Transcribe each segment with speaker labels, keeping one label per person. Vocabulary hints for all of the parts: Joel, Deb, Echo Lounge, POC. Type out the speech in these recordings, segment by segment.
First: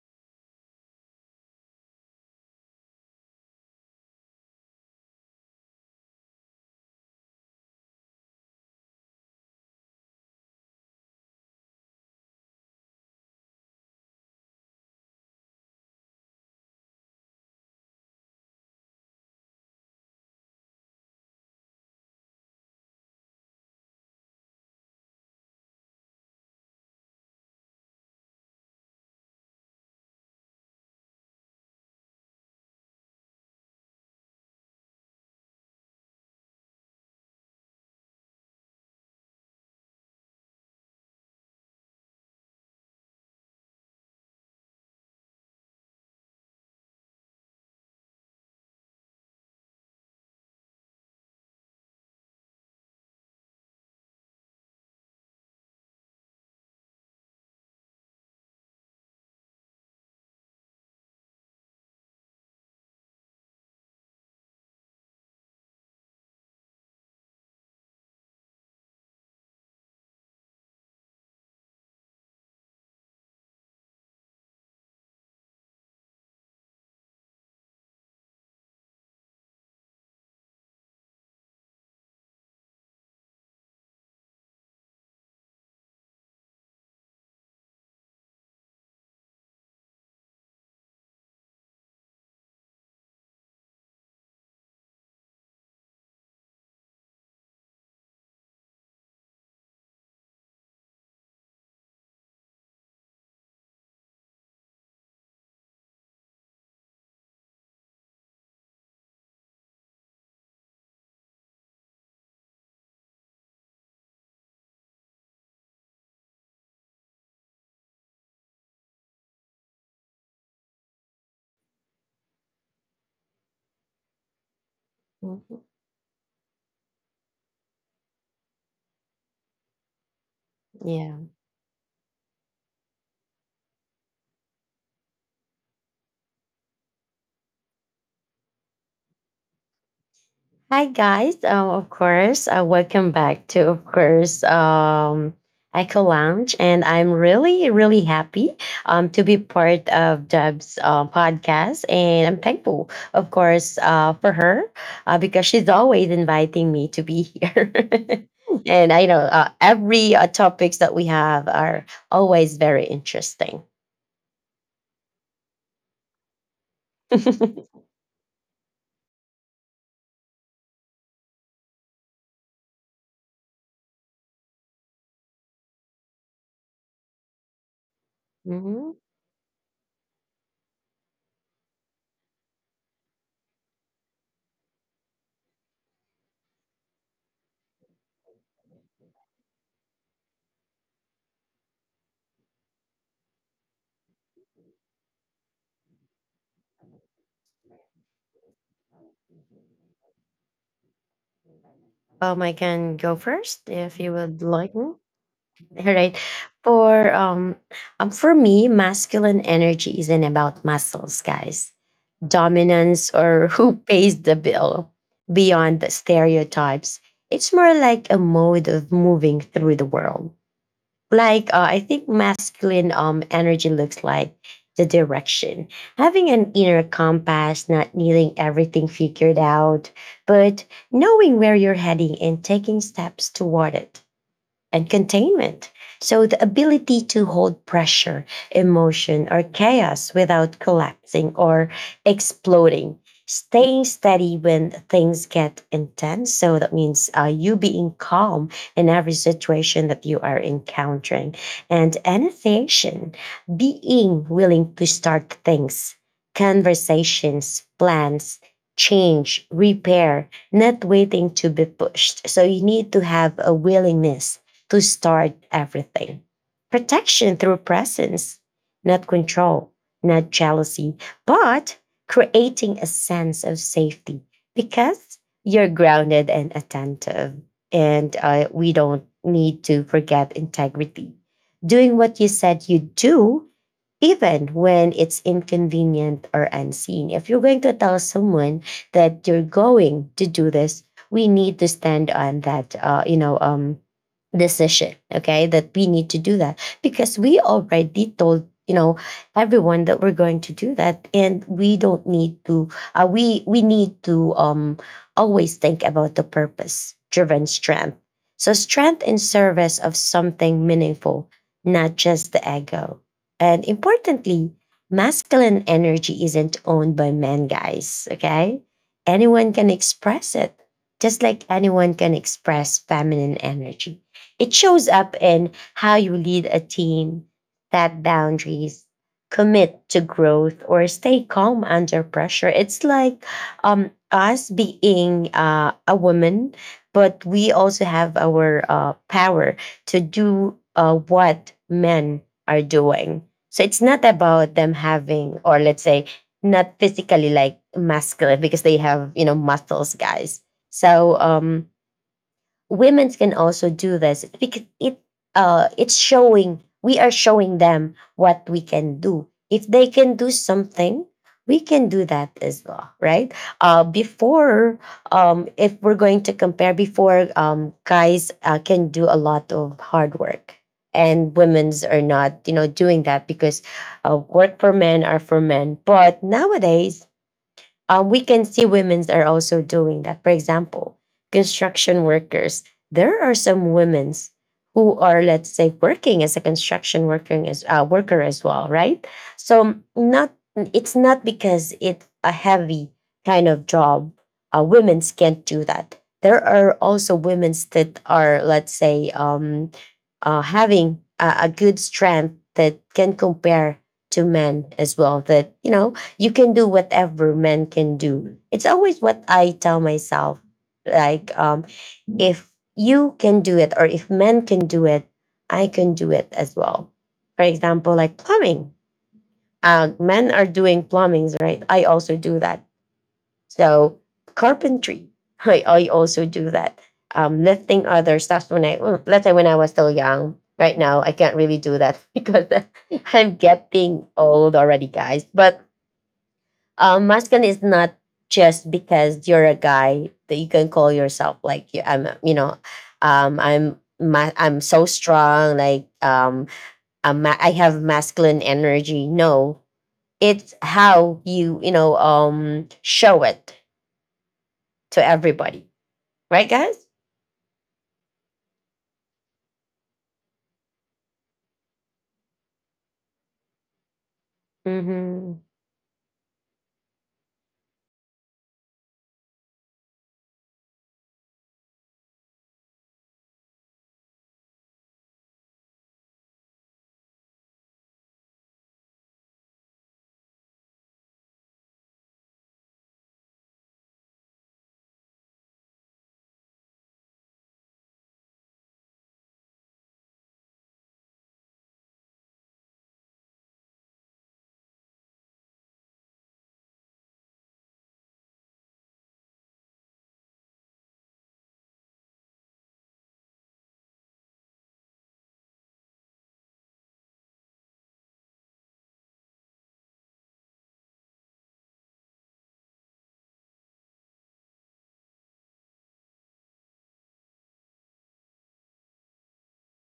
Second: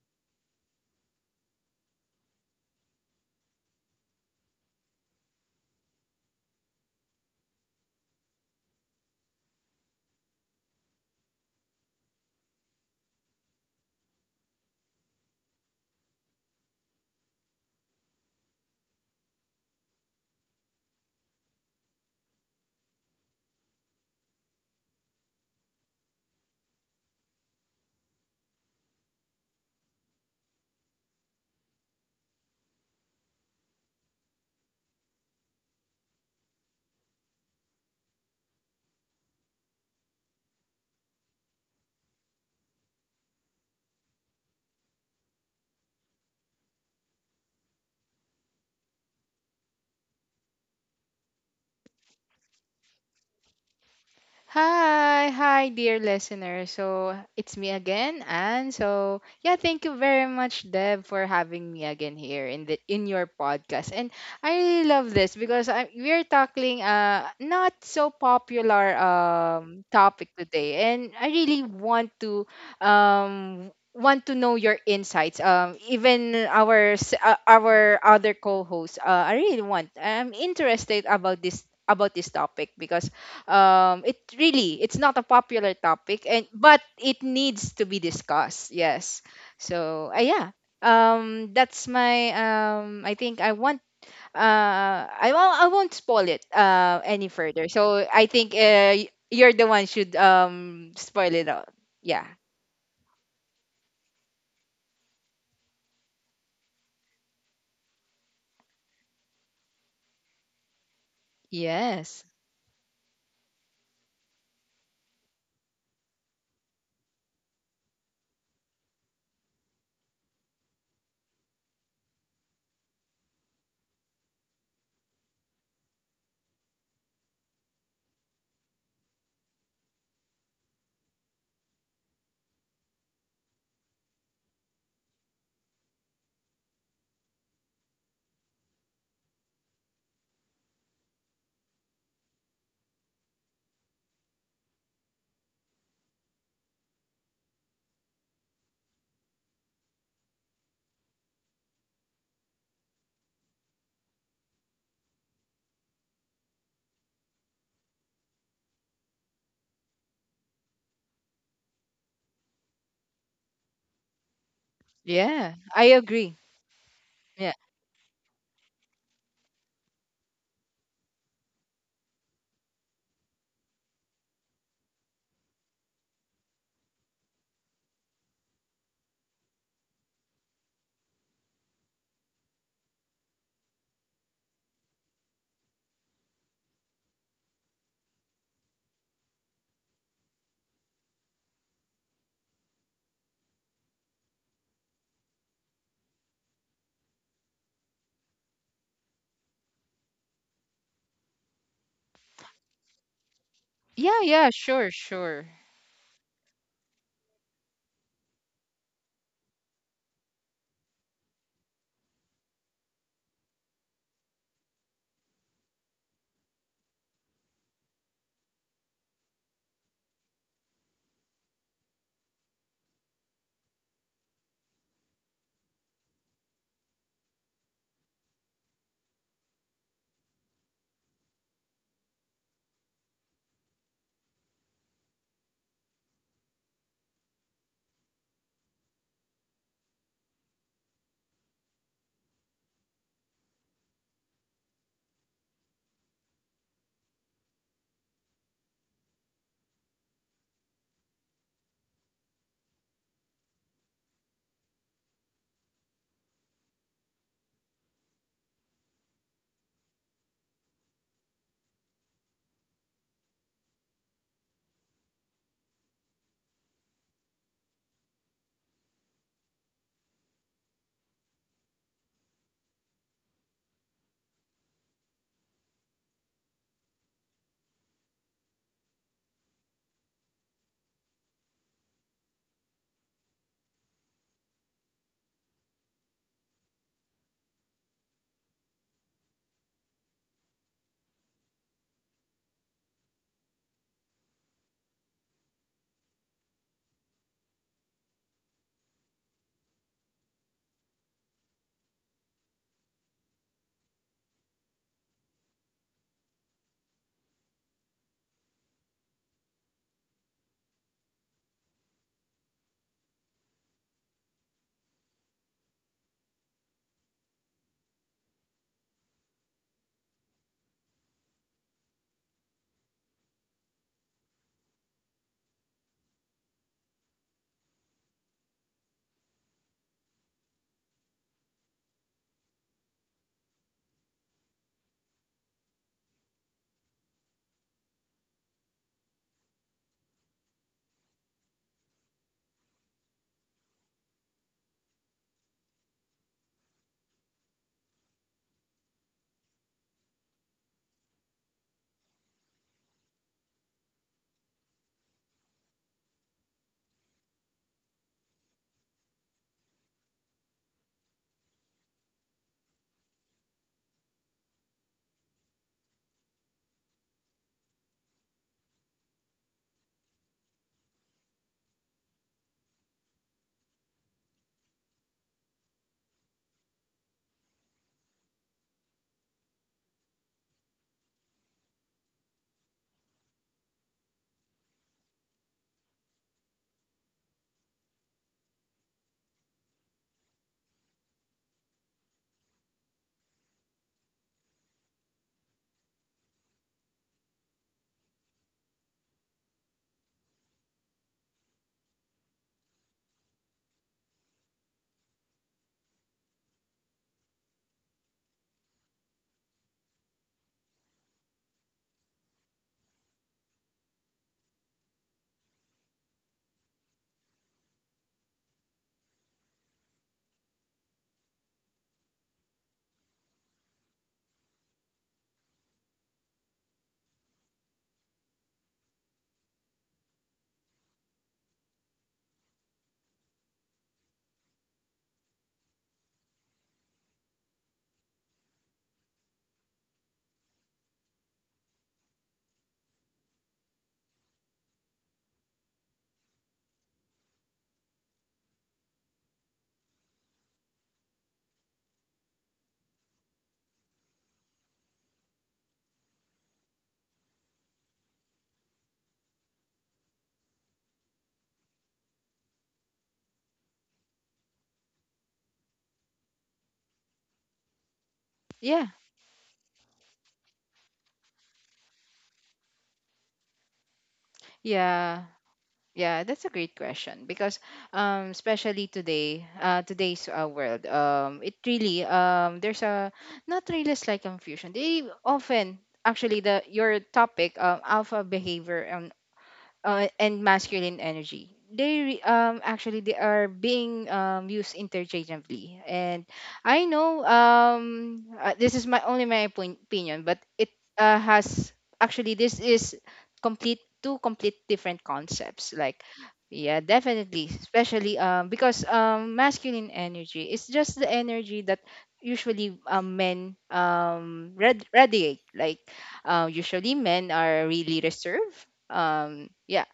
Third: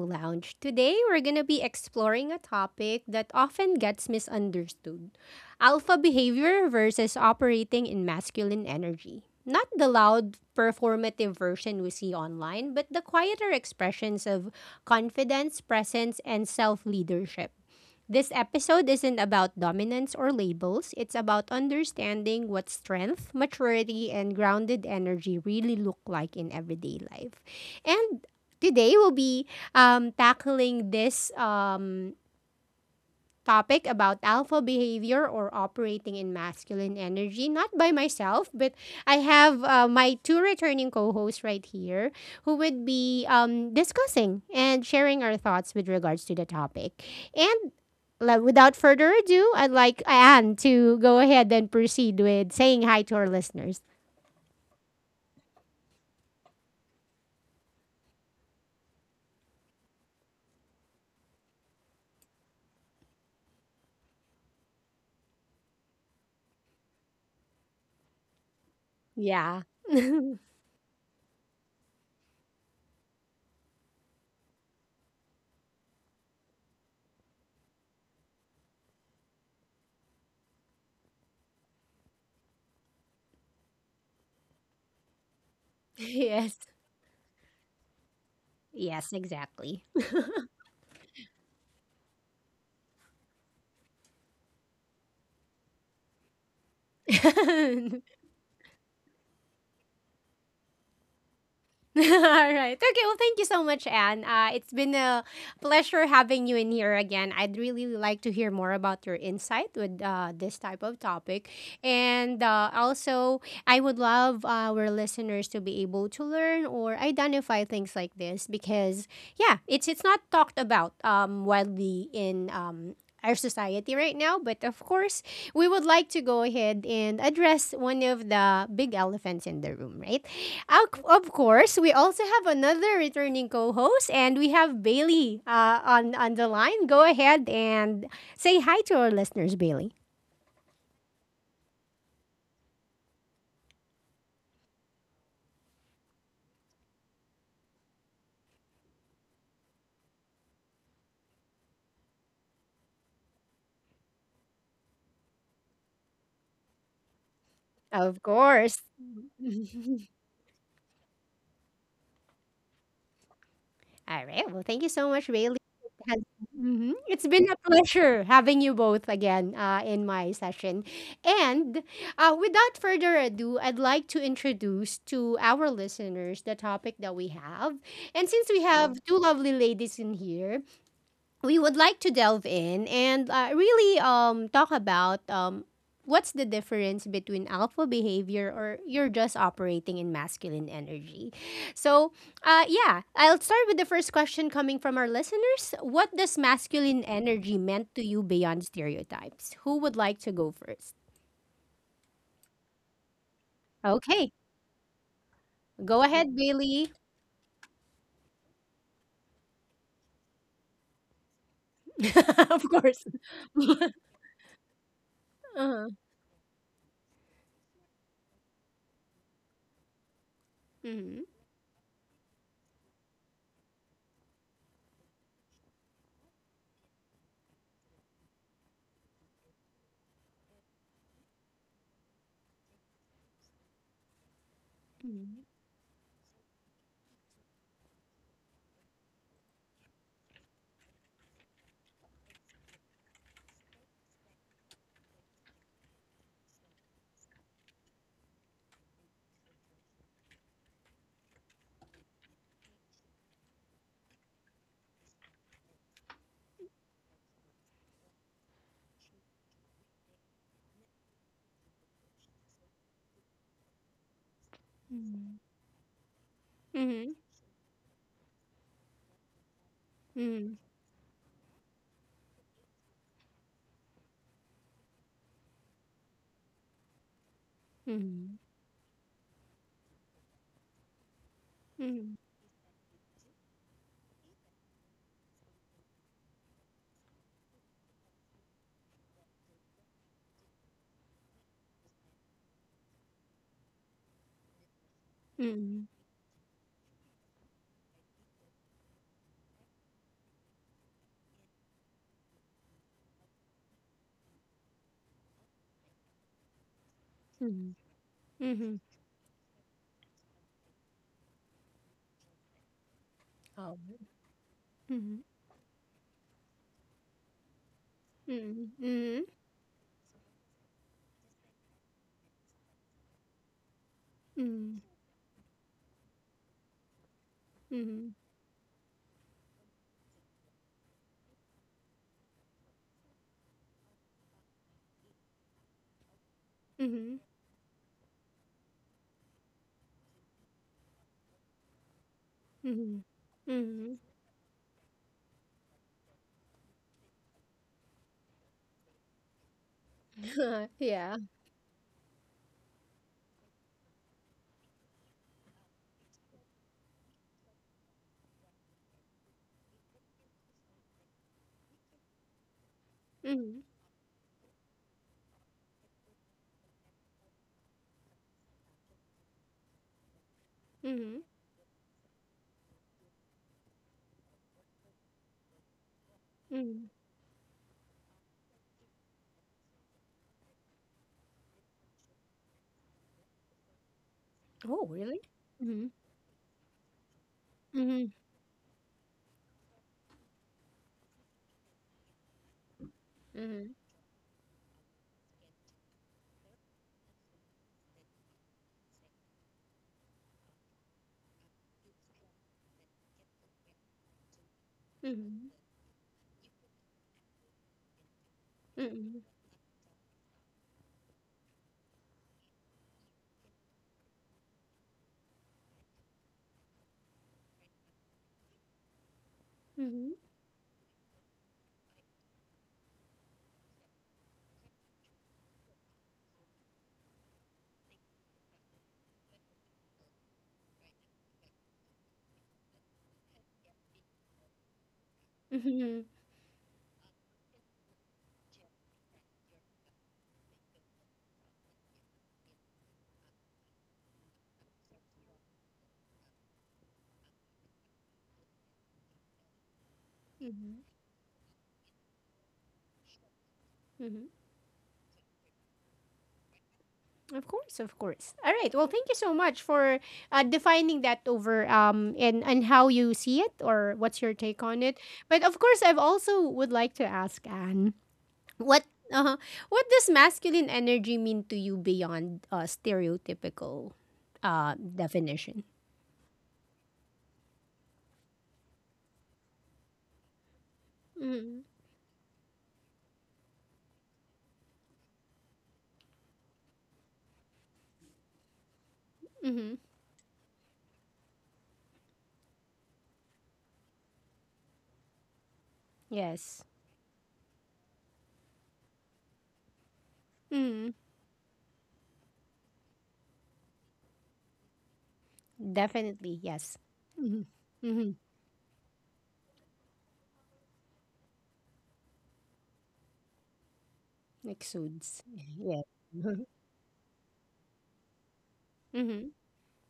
Speaker 1: Lounge. Today, we're going to be exploring a topic that often gets misunderstood: alpha behavior versus operating in masculine energy. Not the loud, performative version we see online, but the quieter expressions of confidence, presence, and self leadership. This episode isn't about dominance or labels, it's about understanding what strength, maturity, and grounded energy really look like in everyday life. And today we'll be tackling this topic about alpha behavior or operating in masculine energy, not by myself, but I have my two returning co hosts right here who would be discussing and sharing our thoughts with regards to the topic. And without further ado, I'd like Anne to go ahead and proceed with saying hi to our listeners.
Speaker 2: Hi, hi, dear listener. So it's me again, and so yeah, thank you very much, Deb, for having me again here in the in your podcast. And I really love this because we're tackling not so popular
Speaker 1: Yeah.
Speaker 2: topic today, and I really want to know your insights. Even our other co-hosts, I really want. I'm interested about this topic because it's not a popular topic and
Speaker 1: Yes.
Speaker 2: but it needs to be discussed.
Speaker 1: Yes,
Speaker 2: Yes,
Speaker 1: exactly.
Speaker 2: so yeah, that's my I think I want, I won't spoil it any further, so I think, you're the one should spoil it out.
Speaker 1: All
Speaker 2: Yeah.
Speaker 1: right. Okay. Well, thank you so much, Anne. It's been a pleasure having you in here again. I'd really like to hear more about your insight with this type of topic.
Speaker 2: Yes.
Speaker 1: And also, I would love our listeners to be able to learn or identify things like this because, yeah, it's not talked about widely in our society right now. But of course,
Speaker 3: Mhm.
Speaker 1: we would like to go ahead and address one of the big elephants in the room, right? Of
Speaker 3: Yeah.
Speaker 1: of course, we also have another returning co-host, and we have Bailey on the line. Go ahead and say hi to our listeners, Bailey.
Speaker 3: Hi guys. Of course, welcome back to of course Echo Lounge, and I'm really really happy to be part of Deb's podcast, and I'm thankful, of course, for her because she's always inviting me to be here.
Speaker 1: Of course.
Speaker 3: And I know every topics that we have are always very interesting.
Speaker 1: All right. Well, thank you so much,
Speaker 2: Yeah,
Speaker 1: Bailey.
Speaker 2: I
Speaker 1: It has-
Speaker 2: agree.
Speaker 1: Mhm. It's
Speaker 2: Yeah,
Speaker 1: been a pleasure having you both again in my session. And without further ado, I'd like to introduce to our listeners the topic that we have. And since we
Speaker 3: Mhm.
Speaker 1: have two lovely ladies in here, we would like to delve in and really talk about what's the difference between alpha behavior or you're just operating in masculine energy. So, yeah, I'll start with the first question coming from our listeners. What does masculine energy meant to you beyond stereotypes? Who would like to go first?
Speaker 3: I can go first if you
Speaker 2: yeah,
Speaker 1: Okay,
Speaker 3: would
Speaker 2: yeah.
Speaker 3: like
Speaker 2: Sure,
Speaker 3: me.
Speaker 2: sure.
Speaker 3: All
Speaker 1: go
Speaker 3: right.
Speaker 1: ahead, Bailey.
Speaker 3: for um, for me, masculine energy isn't about muscles, guys,
Speaker 1: Of course.
Speaker 3: dominance, or who pays the bill. Beyond the
Speaker 1: Uh-huh.
Speaker 3: stereotypes, it's more like a mode of moving through the world,
Speaker 1: Mm-hmm.
Speaker 3: like I think masculine energy looks like the direction, having an inner compass, not needing everything figured out, but knowing where you're heading and taking steps toward it, and containment. So, the ability to hold pressure, emotion, or chaos without collapsing or exploding, staying steady when things get intense. So, that means you being calm in every situation that you are encountering, and annotation, being willing to start things, conversations, plans, change, repair, not waiting to be pushed. So you need to have a willingness to start
Speaker 1: Mm-hmm.
Speaker 3: everything.
Speaker 1: Mm-hmm.
Speaker 3: Protection through presence, not control, not
Speaker 1: Mm-hmm.
Speaker 3: jealousy, but creating a sense of safety because you're grounded and attentive. And
Speaker 1: Mm-hmm.
Speaker 3: we don't need to forget integrity. Doing what you said you'd do even when it's inconvenient or unseen. If you're going to tell someone that you're going to do this, we need to stand on that decision. Okay, that
Speaker 1: Mm-hmm.
Speaker 3: we need to do that because we already told everyone that we're going to do that, and we don't need to. We need to always think about the purpose driven
Speaker 1: Mhm.
Speaker 3: strength. So
Speaker 1: Mhm.
Speaker 3: strength in service of something meaningful, not just the ego. And
Speaker 1: Um,
Speaker 3: importantly,
Speaker 1: Mhm.
Speaker 3: masculine energy isn't owned by men, guys. Okay.
Speaker 1: Mhm.
Speaker 3: Anyone can express it, just like anyone can express feminine energy. It
Speaker 1: Mhm.
Speaker 3: shows up in how you lead a team, set
Speaker 1: Mhm.
Speaker 3: boundaries, commit to growth, or stay calm under pressure. It's like us being a woman,
Speaker 1: Mhm.
Speaker 3: but we also have our power to do what men are
Speaker 1: Mhm.
Speaker 3: doing. So
Speaker 1: Mhm.
Speaker 3: it's
Speaker 1: Mhm.
Speaker 3: not about them having, or let's say, not physically like muscular because they have muscles, guys.
Speaker 1: Yeah.
Speaker 3: So women can also do this because it's showing, we are showing them what we can do. If they can do something, we can do that as well, right?
Speaker 1: Mhm.
Speaker 3: Before, if we're going to compare, before, guys can do a lot of hard work
Speaker 1: Mhm.
Speaker 3: and women's are not doing that because work for men are for men. But
Speaker 1: Mhm.
Speaker 3: nowadays, we can see women's are also doing that. For example, construction workers. There are some women's
Speaker 1: Oh,
Speaker 3: who are,
Speaker 1: really?
Speaker 3: let's say,
Speaker 1: Mhm.
Speaker 3: working as
Speaker 1: Mhm.
Speaker 3: worker as well, right? So not it's not because it's a heavy kind of
Speaker 1: Mhm.
Speaker 3: job. Women's can't do that. There are also women's that are, let's say, having a good strength that can compare to men as well.
Speaker 1: Mhm.
Speaker 3: That you know you can do whatever men can do. It's always what
Speaker 1: Mhm.
Speaker 3: I tell myself. Like, if you can do it or if men can do it, I can do it as well. For example, like plumbing.
Speaker 1: Mhm.
Speaker 3: Men are doing plumbings, right? I also do that. So carpentry, I also do that. Lifting other stuff when well, let's say when I was still young. Right now, I can't really do that because I'm getting old already, guys. But
Speaker 1: Mhm.
Speaker 3: masculine is not just because you're a guy that you can call yourself like I'm, I'm so strong, like I have masculine energy. No, it's
Speaker 1: Mhm.
Speaker 3: how you you know show it
Speaker 1: Mhm.
Speaker 3: to everybody, right, guys?
Speaker 1: Of course, of course. All right. Well, thank you so much for defining that over and how you see it or what's your take on it.
Speaker 3: Mm-hmm.
Speaker 1: But of course, I've also would like to ask Anne.
Speaker 2: Yeah,
Speaker 1: What uh what does masculine energy mean to you beyond stereotypical
Speaker 2: yeah.
Speaker 1: definition?
Speaker 2: Yeah, that's a great question because, especially today, today's, world, it
Speaker 1: Mm-hmm.
Speaker 2: really, there's a, not really, a slight confusion. They often, actually, the your topic, alpha behavior,
Speaker 1: Mm-hmm.
Speaker 2: and masculine energy. Actually, they are being used interchangeably, and
Speaker 1: Yes.
Speaker 2: I know, this is my only my opin- opinion, but it,
Speaker 1: Mm-hmm.
Speaker 2: has — actually, this is complete two complete different concepts. Like,
Speaker 1: Definitely,
Speaker 2: yeah,
Speaker 1: yes.
Speaker 2: definitely,
Speaker 1: Mm-hmm. Mm-hmm.
Speaker 2: especially, because, masculine energy is just the energy that usually, men,
Speaker 1: Exudes.
Speaker 2: radiate, like,
Speaker 1: Yeah.
Speaker 2: usually men are really reserved.
Speaker 1: Mm-hmm.
Speaker 2: Yeah,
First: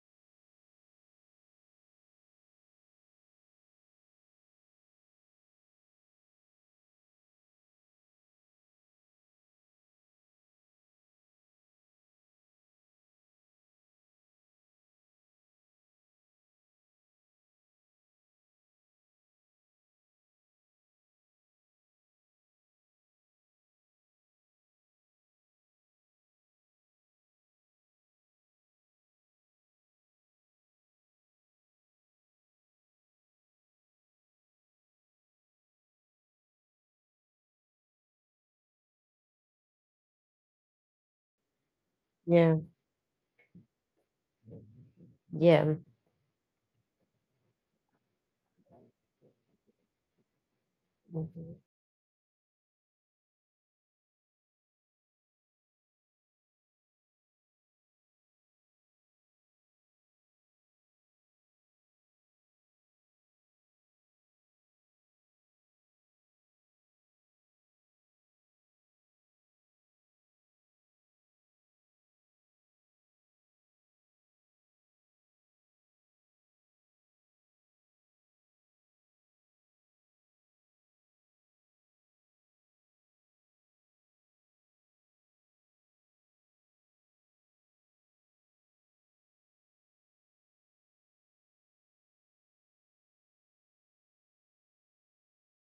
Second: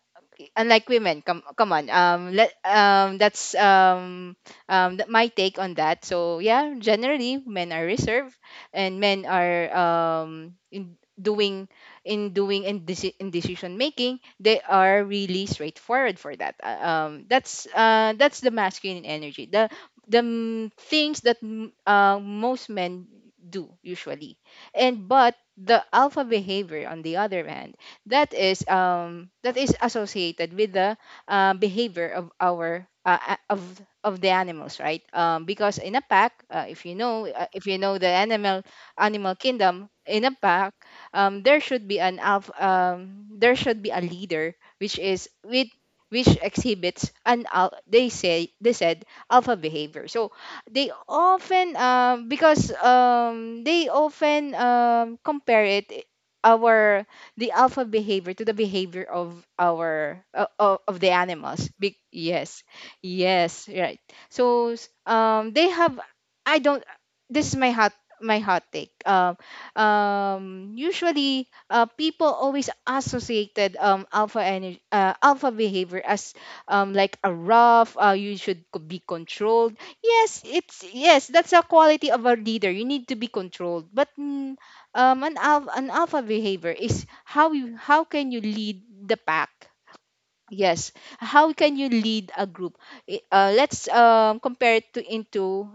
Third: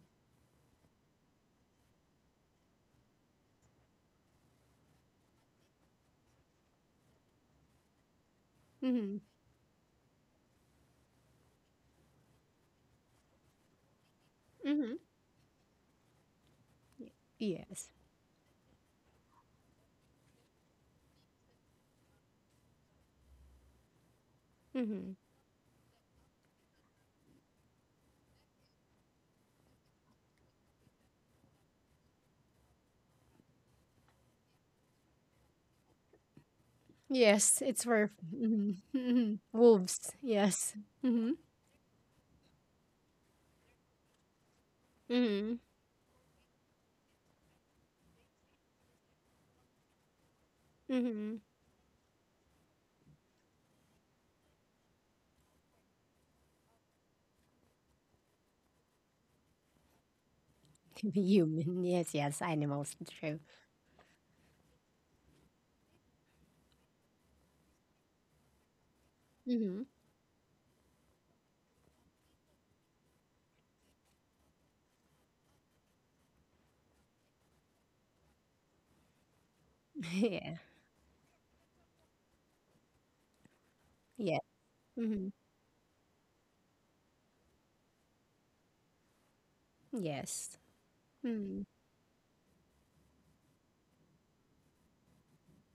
Speaker 2: unlike women. Come on, let that's, my take on that. So yeah, generally men are reserved, and
Speaker 1: Mm-hmm.
Speaker 2: men are, in decision making, they
Speaker 1: Mm-hmm.
Speaker 2: are really straightforward for that. That's,
Speaker 1: Yes.
Speaker 2: that's the masculine energy, things that, most men do usually. And
Speaker 1: Mm-hmm.
Speaker 2: but the alpha behavior, on the other hand, that is associated with the, behavior of our, of the animals, right? Because in a pack,
Speaker 1: Yes,
Speaker 2: if you
Speaker 1: it's
Speaker 2: know the
Speaker 1: for
Speaker 2: animal
Speaker 1: mm-hmm. Mm-hmm.
Speaker 2: animal kingdom.
Speaker 1: Wolves.
Speaker 2: In a pack,
Speaker 1: Yes. Mm-hmm.
Speaker 2: there should be an alpha,
Speaker 3: Yeah,
Speaker 2: there should be a leader, which is
Speaker 1: Mm-hmm.
Speaker 2: with
Speaker 3: yeah.
Speaker 2: which exhibits, they said alpha behavior. So they
Speaker 1: Mm-hmm.
Speaker 3: Mm-hmm.
Speaker 2: often, because, they often, compare it, our the alpha behavior to the behavior of our, of the animals.
Speaker 1: Human. Yes, yes.
Speaker 2: Yes.
Speaker 1: Animals. True.
Speaker 2: Yes, right. So, they have — I don't this is my hot, my hot take.
Speaker 1: Mm-hmm.
Speaker 2: Usually, people always associated, alpha energy, alpha behavior, as, like a rough, you should, be controlled. Yes, it's — yes, that's a quality of a leader. You need to be controlled, but,
Speaker 1: Yeah. Yeah.
Speaker 2: an alpha behavior is how can you lead the pack?
Speaker 1: Yes.
Speaker 2: Yes. How
Speaker 1: Mm.
Speaker 2: can you lead a group? Let's, compare it to into,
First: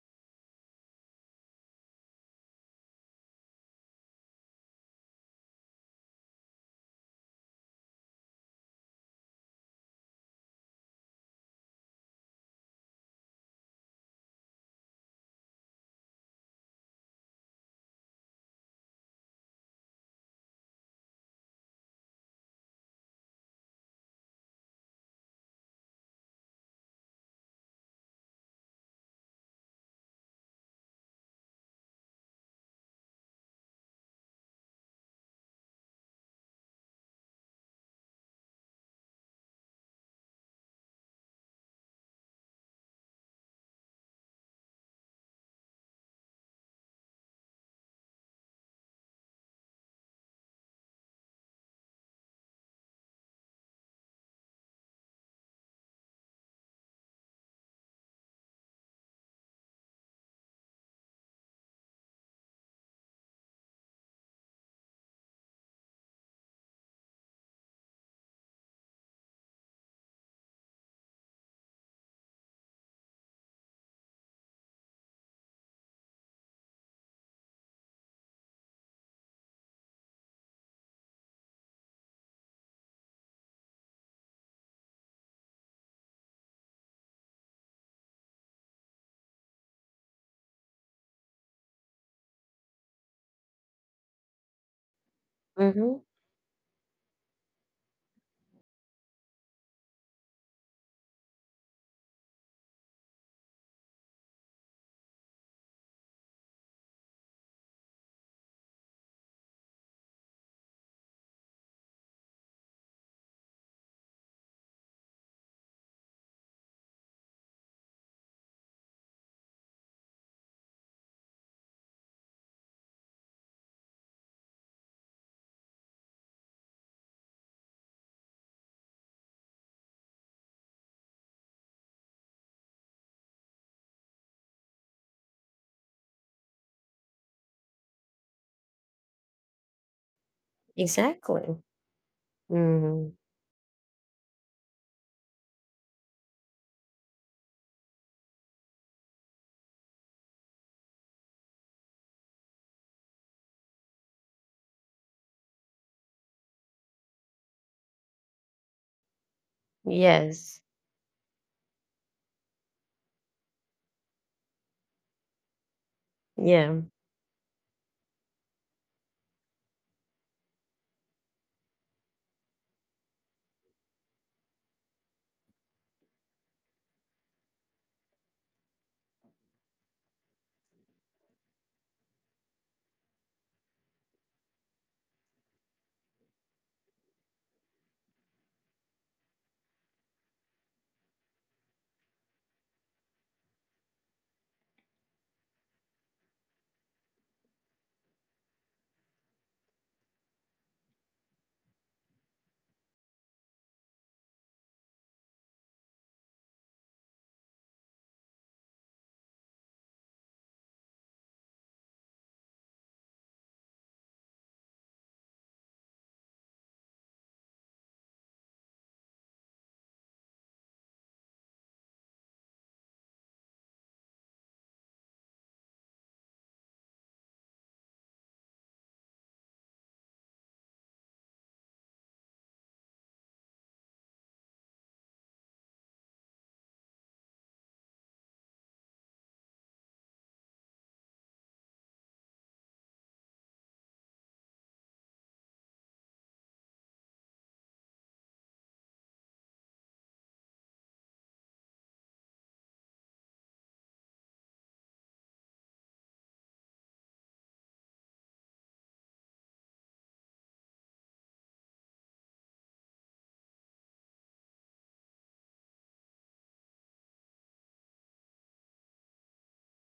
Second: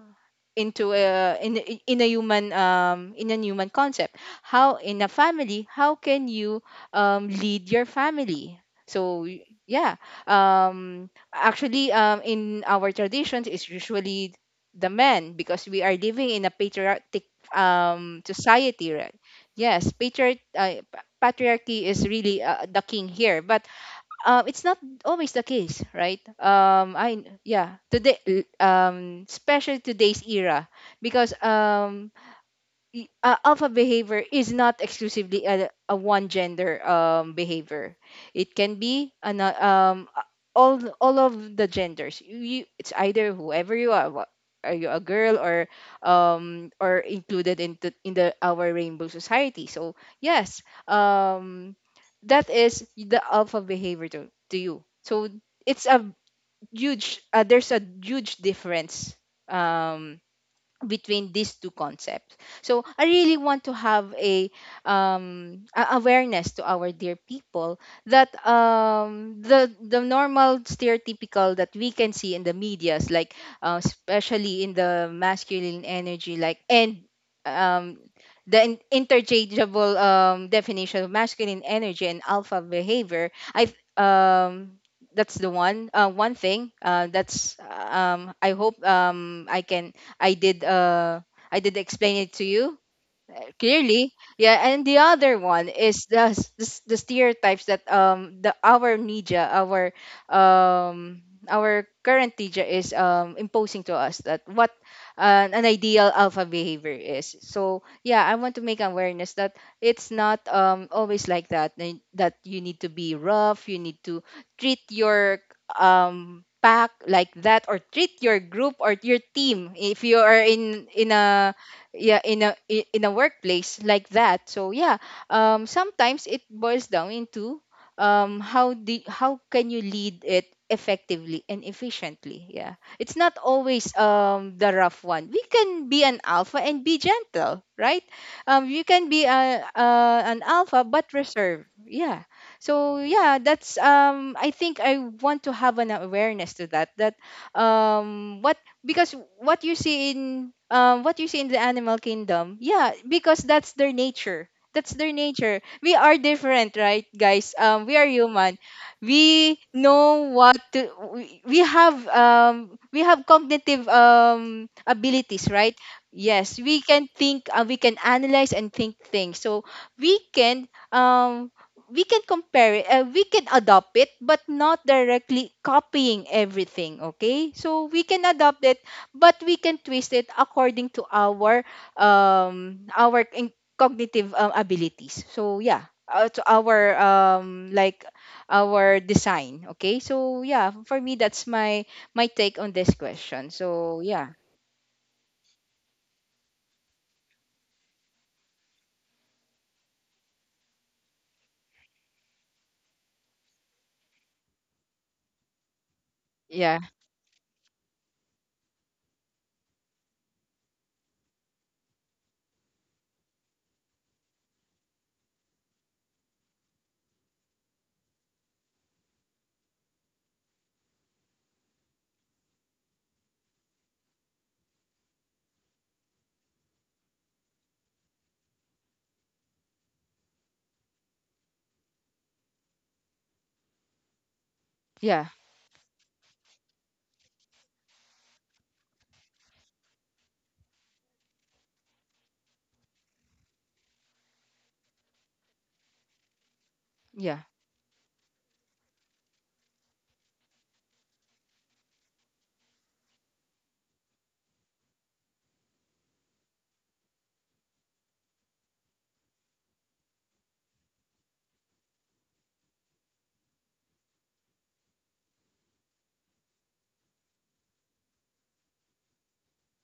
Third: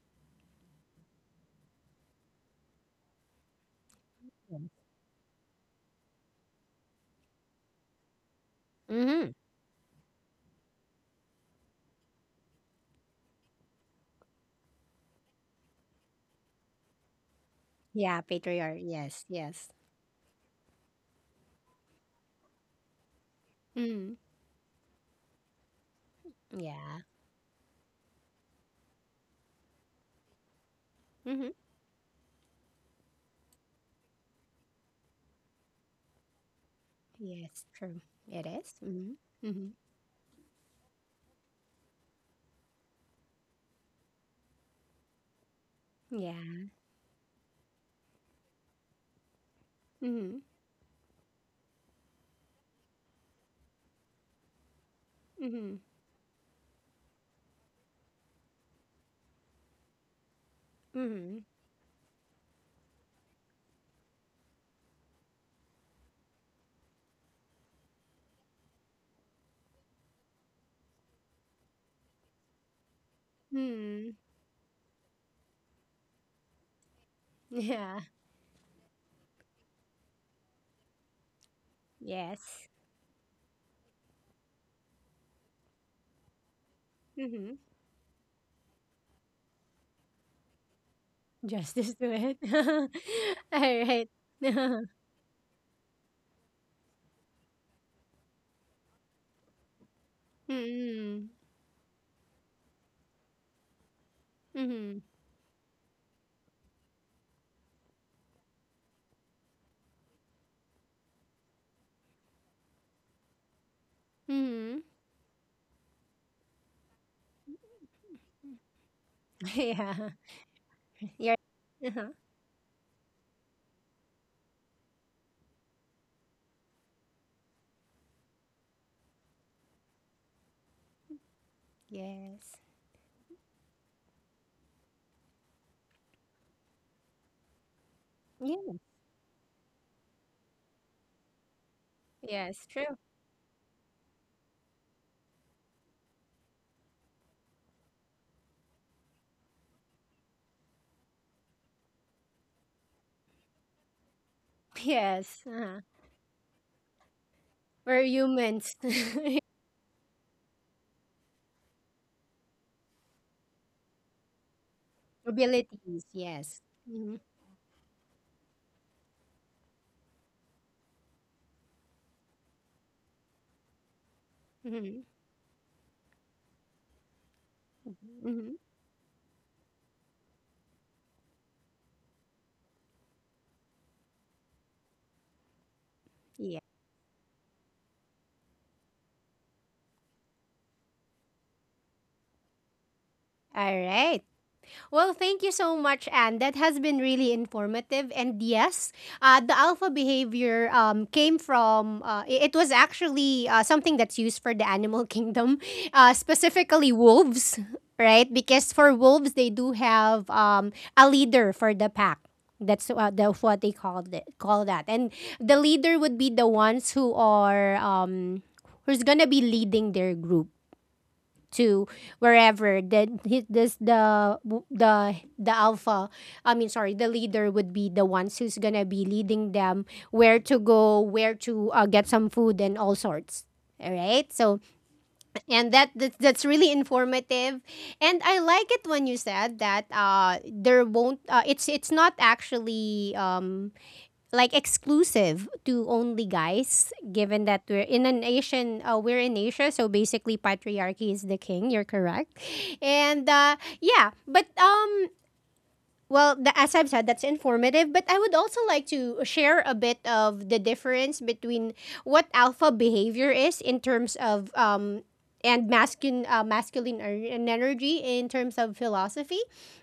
Speaker 2: in a human, in a human concept.
Speaker 1: Yes.
Speaker 2: How, in a family, how can you lead your family? So,
Speaker 1: Mm-hmm.
Speaker 2: yeah, actually, in our traditions, it's usually the men because we are living in a patriarchal,
Speaker 1: Yeah, patriarch.
Speaker 2: society, right?
Speaker 1: Yes, yes.
Speaker 2: Yes, patriarch, patriarchy is really, the king here, but,
Speaker 1: Mm.
Speaker 2: it's not always the case, right?
Speaker 1: Yeah.
Speaker 2: I Yeah, today, especially today's era, because,
Speaker 1: Mm-hmm.
Speaker 2: alpha behavior is not exclusively, a one gender,
Speaker 1: Yes,
Speaker 2: behavior.
Speaker 1: true. It
Speaker 2: It can
Speaker 1: is.
Speaker 2: be, an,
Speaker 1: Mm-hmm. Mm-hmm.
Speaker 2: a- all th- all of the genders. You — it's either whoever you are. Are you a girl, or,
Speaker 1: Yeah.
Speaker 2: or included into in the our rainbow society? So
Speaker 1: Mm-hmm.
Speaker 2: yes, um, that is the alpha behavior to you. So
Speaker 1: Mm-hmm.
Speaker 2: it's a huge — there's a huge difference, Um, between
Speaker 1: Mm-hmm.
Speaker 2: these two concepts. So I really want to have, awareness to our dear people, that, the normal stereotypical that we can see in the medias, like,
Speaker 1: Mm-hmm.
Speaker 2: especially in the masculine energy, like, and, um,
Speaker 1: Yeah.
Speaker 2: interchangeable, definition of masculine energy and alpha
Speaker 1: Yes.
Speaker 2: behavior. I um, that's the one one thing,
Speaker 1: Mm-hmm.
Speaker 2: that's, I hope, I did uh I did
Speaker 1: Justice to
Speaker 2: explain it
Speaker 1: it.
Speaker 2: to you,
Speaker 1: All right.
Speaker 2: clearly. Yeah,
Speaker 1: Mm-hmm.
Speaker 2: and the other one
Speaker 3: Mm-hmm.
Speaker 2: is, the stereotypes that, the our media our current media is, imposing to us, that what,
Speaker 1: Mm-hmm.
Speaker 2: an ideal alpha behavior is. So yeah, I want to make awareness that it's not, always like that, that you need to be rough, you need to
Speaker 1: Mm-hmm.
Speaker 2: treat your, pack like that, or treat your group or your team, if
Speaker 1: Yeah.
Speaker 2: you are in
Speaker 1: Yeah.
Speaker 2: a,
Speaker 1: Uh-huh.
Speaker 2: yeah, in a workplace, like that. So yeah, sometimes it boils down into, how can you lead it effectively and efficiently.
Speaker 1: Yes.
Speaker 2: Yeah, it's not always, the rough one. We can be an alpha and be gentle, right?
Speaker 1: Yeah.
Speaker 2: You can be a an alpha but
Speaker 3: Exactly.
Speaker 2: reserved. Yeah,
Speaker 1: Yes, true.
Speaker 2: so
Speaker 3: Mm-hmm.
Speaker 2: yeah, that's, I think I want to have an awareness to that. That what Because, what you see in the animal kingdom. Yeah, because that's their nature, that's their
Speaker 1: Yes.
Speaker 2: nature.
Speaker 1: Uh-huh.
Speaker 2: We are different, right, guys? We
Speaker 1: We're
Speaker 2: are human.
Speaker 1: humans.
Speaker 2: We know what
Speaker 3: Yes.
Speaker 2: to — we have, we have cognitive, abilities, right?
Speaker 1: Abilities,
Speaker 2: Yes,
Speaker 1: yes.
Speaker 3: Yeah.
Speaker 2: we can
Speaker 1: Mhm,
Speaker 2: think, we can analyze and think things. So we can um we can compare it, we can adopt it but not
Speaker 1: mhm,
Speaker 2: directly copying everything, okay? So we can
Speaker 1: mhm.
Speaker 2: adopt it, but we can twist it according to our, cognitive, abilities. So yeah, to
Speaker 1: Yeah.
Speaker 2: our, like our design, okay? So yeah, for me, that's my take on this question. So
Speaker 1: Alright.
Speaker 2: yeah.
Speaker 1: Well, thank you so much, Anne. That has been really informative. And yes, the alpha behavior came from, it was actually something that's used for the animal kingdom,
Speaker 2: Yeah.
Speaker 1: specifically wolves, right? Because for wolves, they do have a leader for the pack. That's what they called it, call that. And the leader would be the ones who are, who's going to be leading their group to wherever then he, this the alpha I mean sorry the leader would be the ones who's gonna be leading them where to go, where to get some food and all sorts. All right. So
Speaker 2: Yeah.
Speaker 1: and that's really informative, and I like it when you said that there won't it's not actually like exclusive to only guys,
Speaker 2: Yeah.
Speaker 1: given that we're in an Asian, we're in Asia, so basically patriarchy is the king, you're correct. And yeah, but well, as I've said, that's informative, but I would also like to share a bit of the difference between what alpha behavior is in terms of and masculine and energy in terms of philosophy,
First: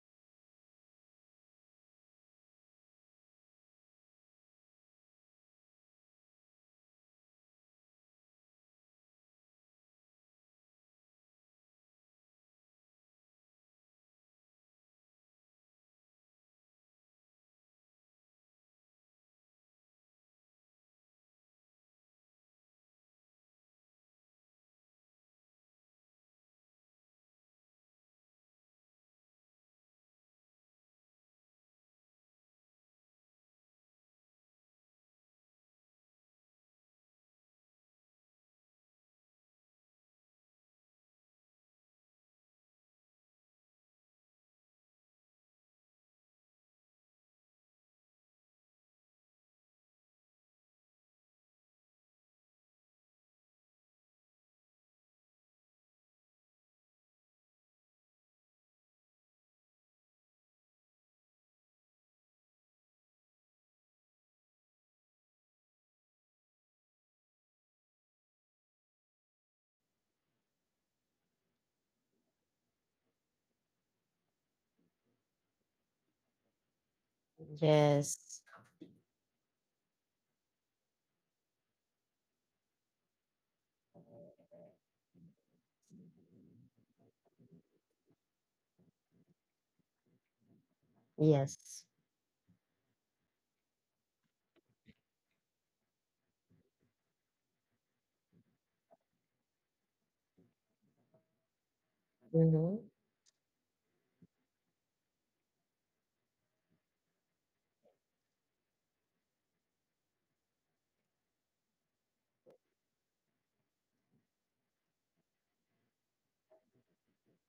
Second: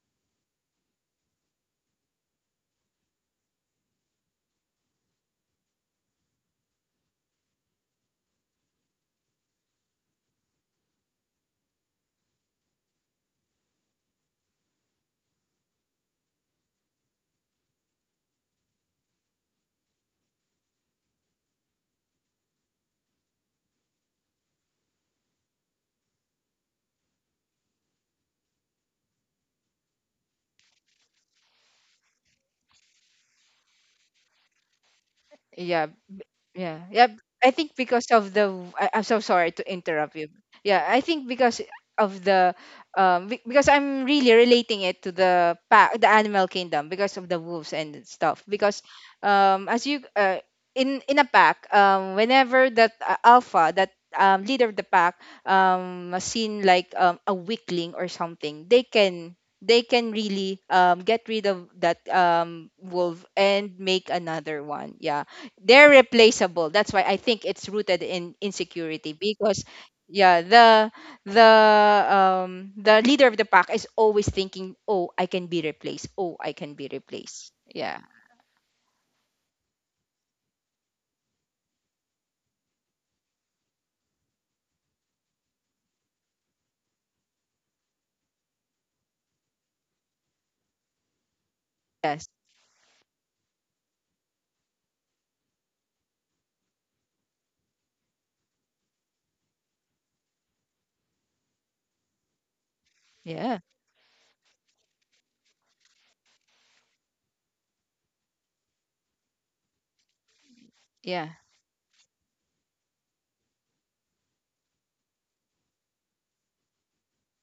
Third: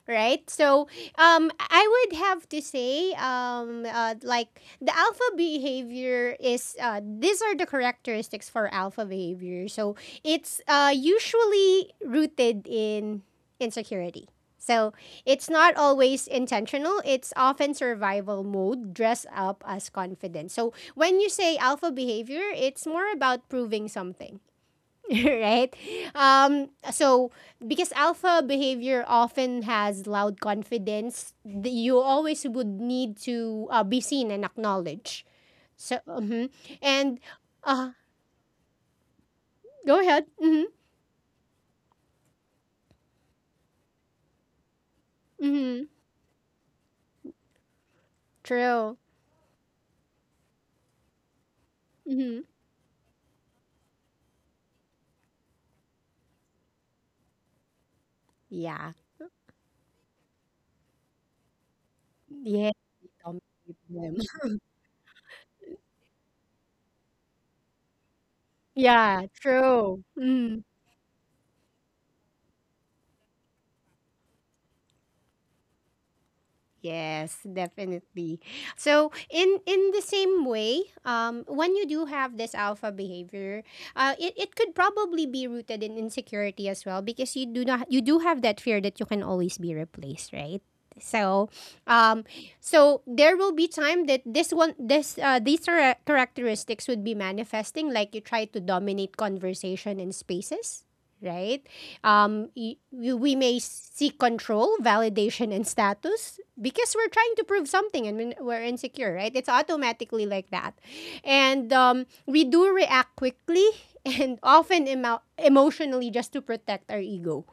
Speaker 1: right? So I would have to say like the alpha behavior is these are the characteristics for alpha behavior. So it's usually rooted in insecurity. So it's not always intentional. It's often survival mode dressed up as confidence. So when you say alpha behavior, it's more about proving something, right? So because alpha behavior often has loud confidence, you always would need to be seen and acknowledged.
Speaker 2: Yeah.
Speaker 1: So mhm.
Speaker 2: Yeah. Yeah.
Speaker 1: And
Speaker 2: I think
Speaker 1: uh,
Speaker 2: because of the — I'm so sorry to
Speaker 1: go
Speaker 2: interrupt
Speaker 1: ahead.
Speaker 2: you.
Speaker 1: Hmm.
Speaker 2: Yeah, I think because of the, because I'm really relating it to the
Speaker 1: Hmm.
Speaker 2: pack, the animal kingdom, because of the wolves and stuff. Because,
Speaker 1: True.
Speaker 2: as you, in a pack,
Speaker 1: Hmm.
Speaker 2: whenever that, alpha, that, leader of the pack, was seen like, a weakling or something,
Speaker 1: Yeah.
Speaker 2: they can really, get rid of that,
Speaker 1: Yeah.
Speaker 2: wolf
Speaker 1: Dominate
Speaker 2: and
Speaker 1: them.
Speaker 2: make another one. Yeah, they're replaceable. That's why I think it's rooted in insecurity
Speaker 1: Yeah.
Speaker 2: because,
Speaker 1: True.
Speaker 2: yeah,
Speaker 1: Mhm.
Speaker 2: the the leader of the pack is always thinking, "Oh, I can be replaced. Oh, I can be
Speaker 1: Yes,
Speaker 2: replaced." Yeah.
Speaker 1: definitely.
Speaker 3: Yes.
Speaker 1: So in the same way, when you do have this alpha behavior, it could probably be rooted in insecurity as well because you do not you do have that fear that you can always be replaced, right? So,
Speaker 3: Yes.
Speaker 1: um,
Speaker 2: Yes.
Speaker 1: so there will be time that this one, this these are characteristics would be manifesting, like you try to dominate conversation in spaces, right?
Speaker 3: Mm-hmm.
Speaker 1: We may
Speaker 2: Yeah.
Speaker 1: seek control, validation, and status because we're trying to prove something and we're insecure, right? It's automatically like that.
Speaker 2: Yeah.
Speaker 1: And we do react quickly and often emotionally just to protect our ego.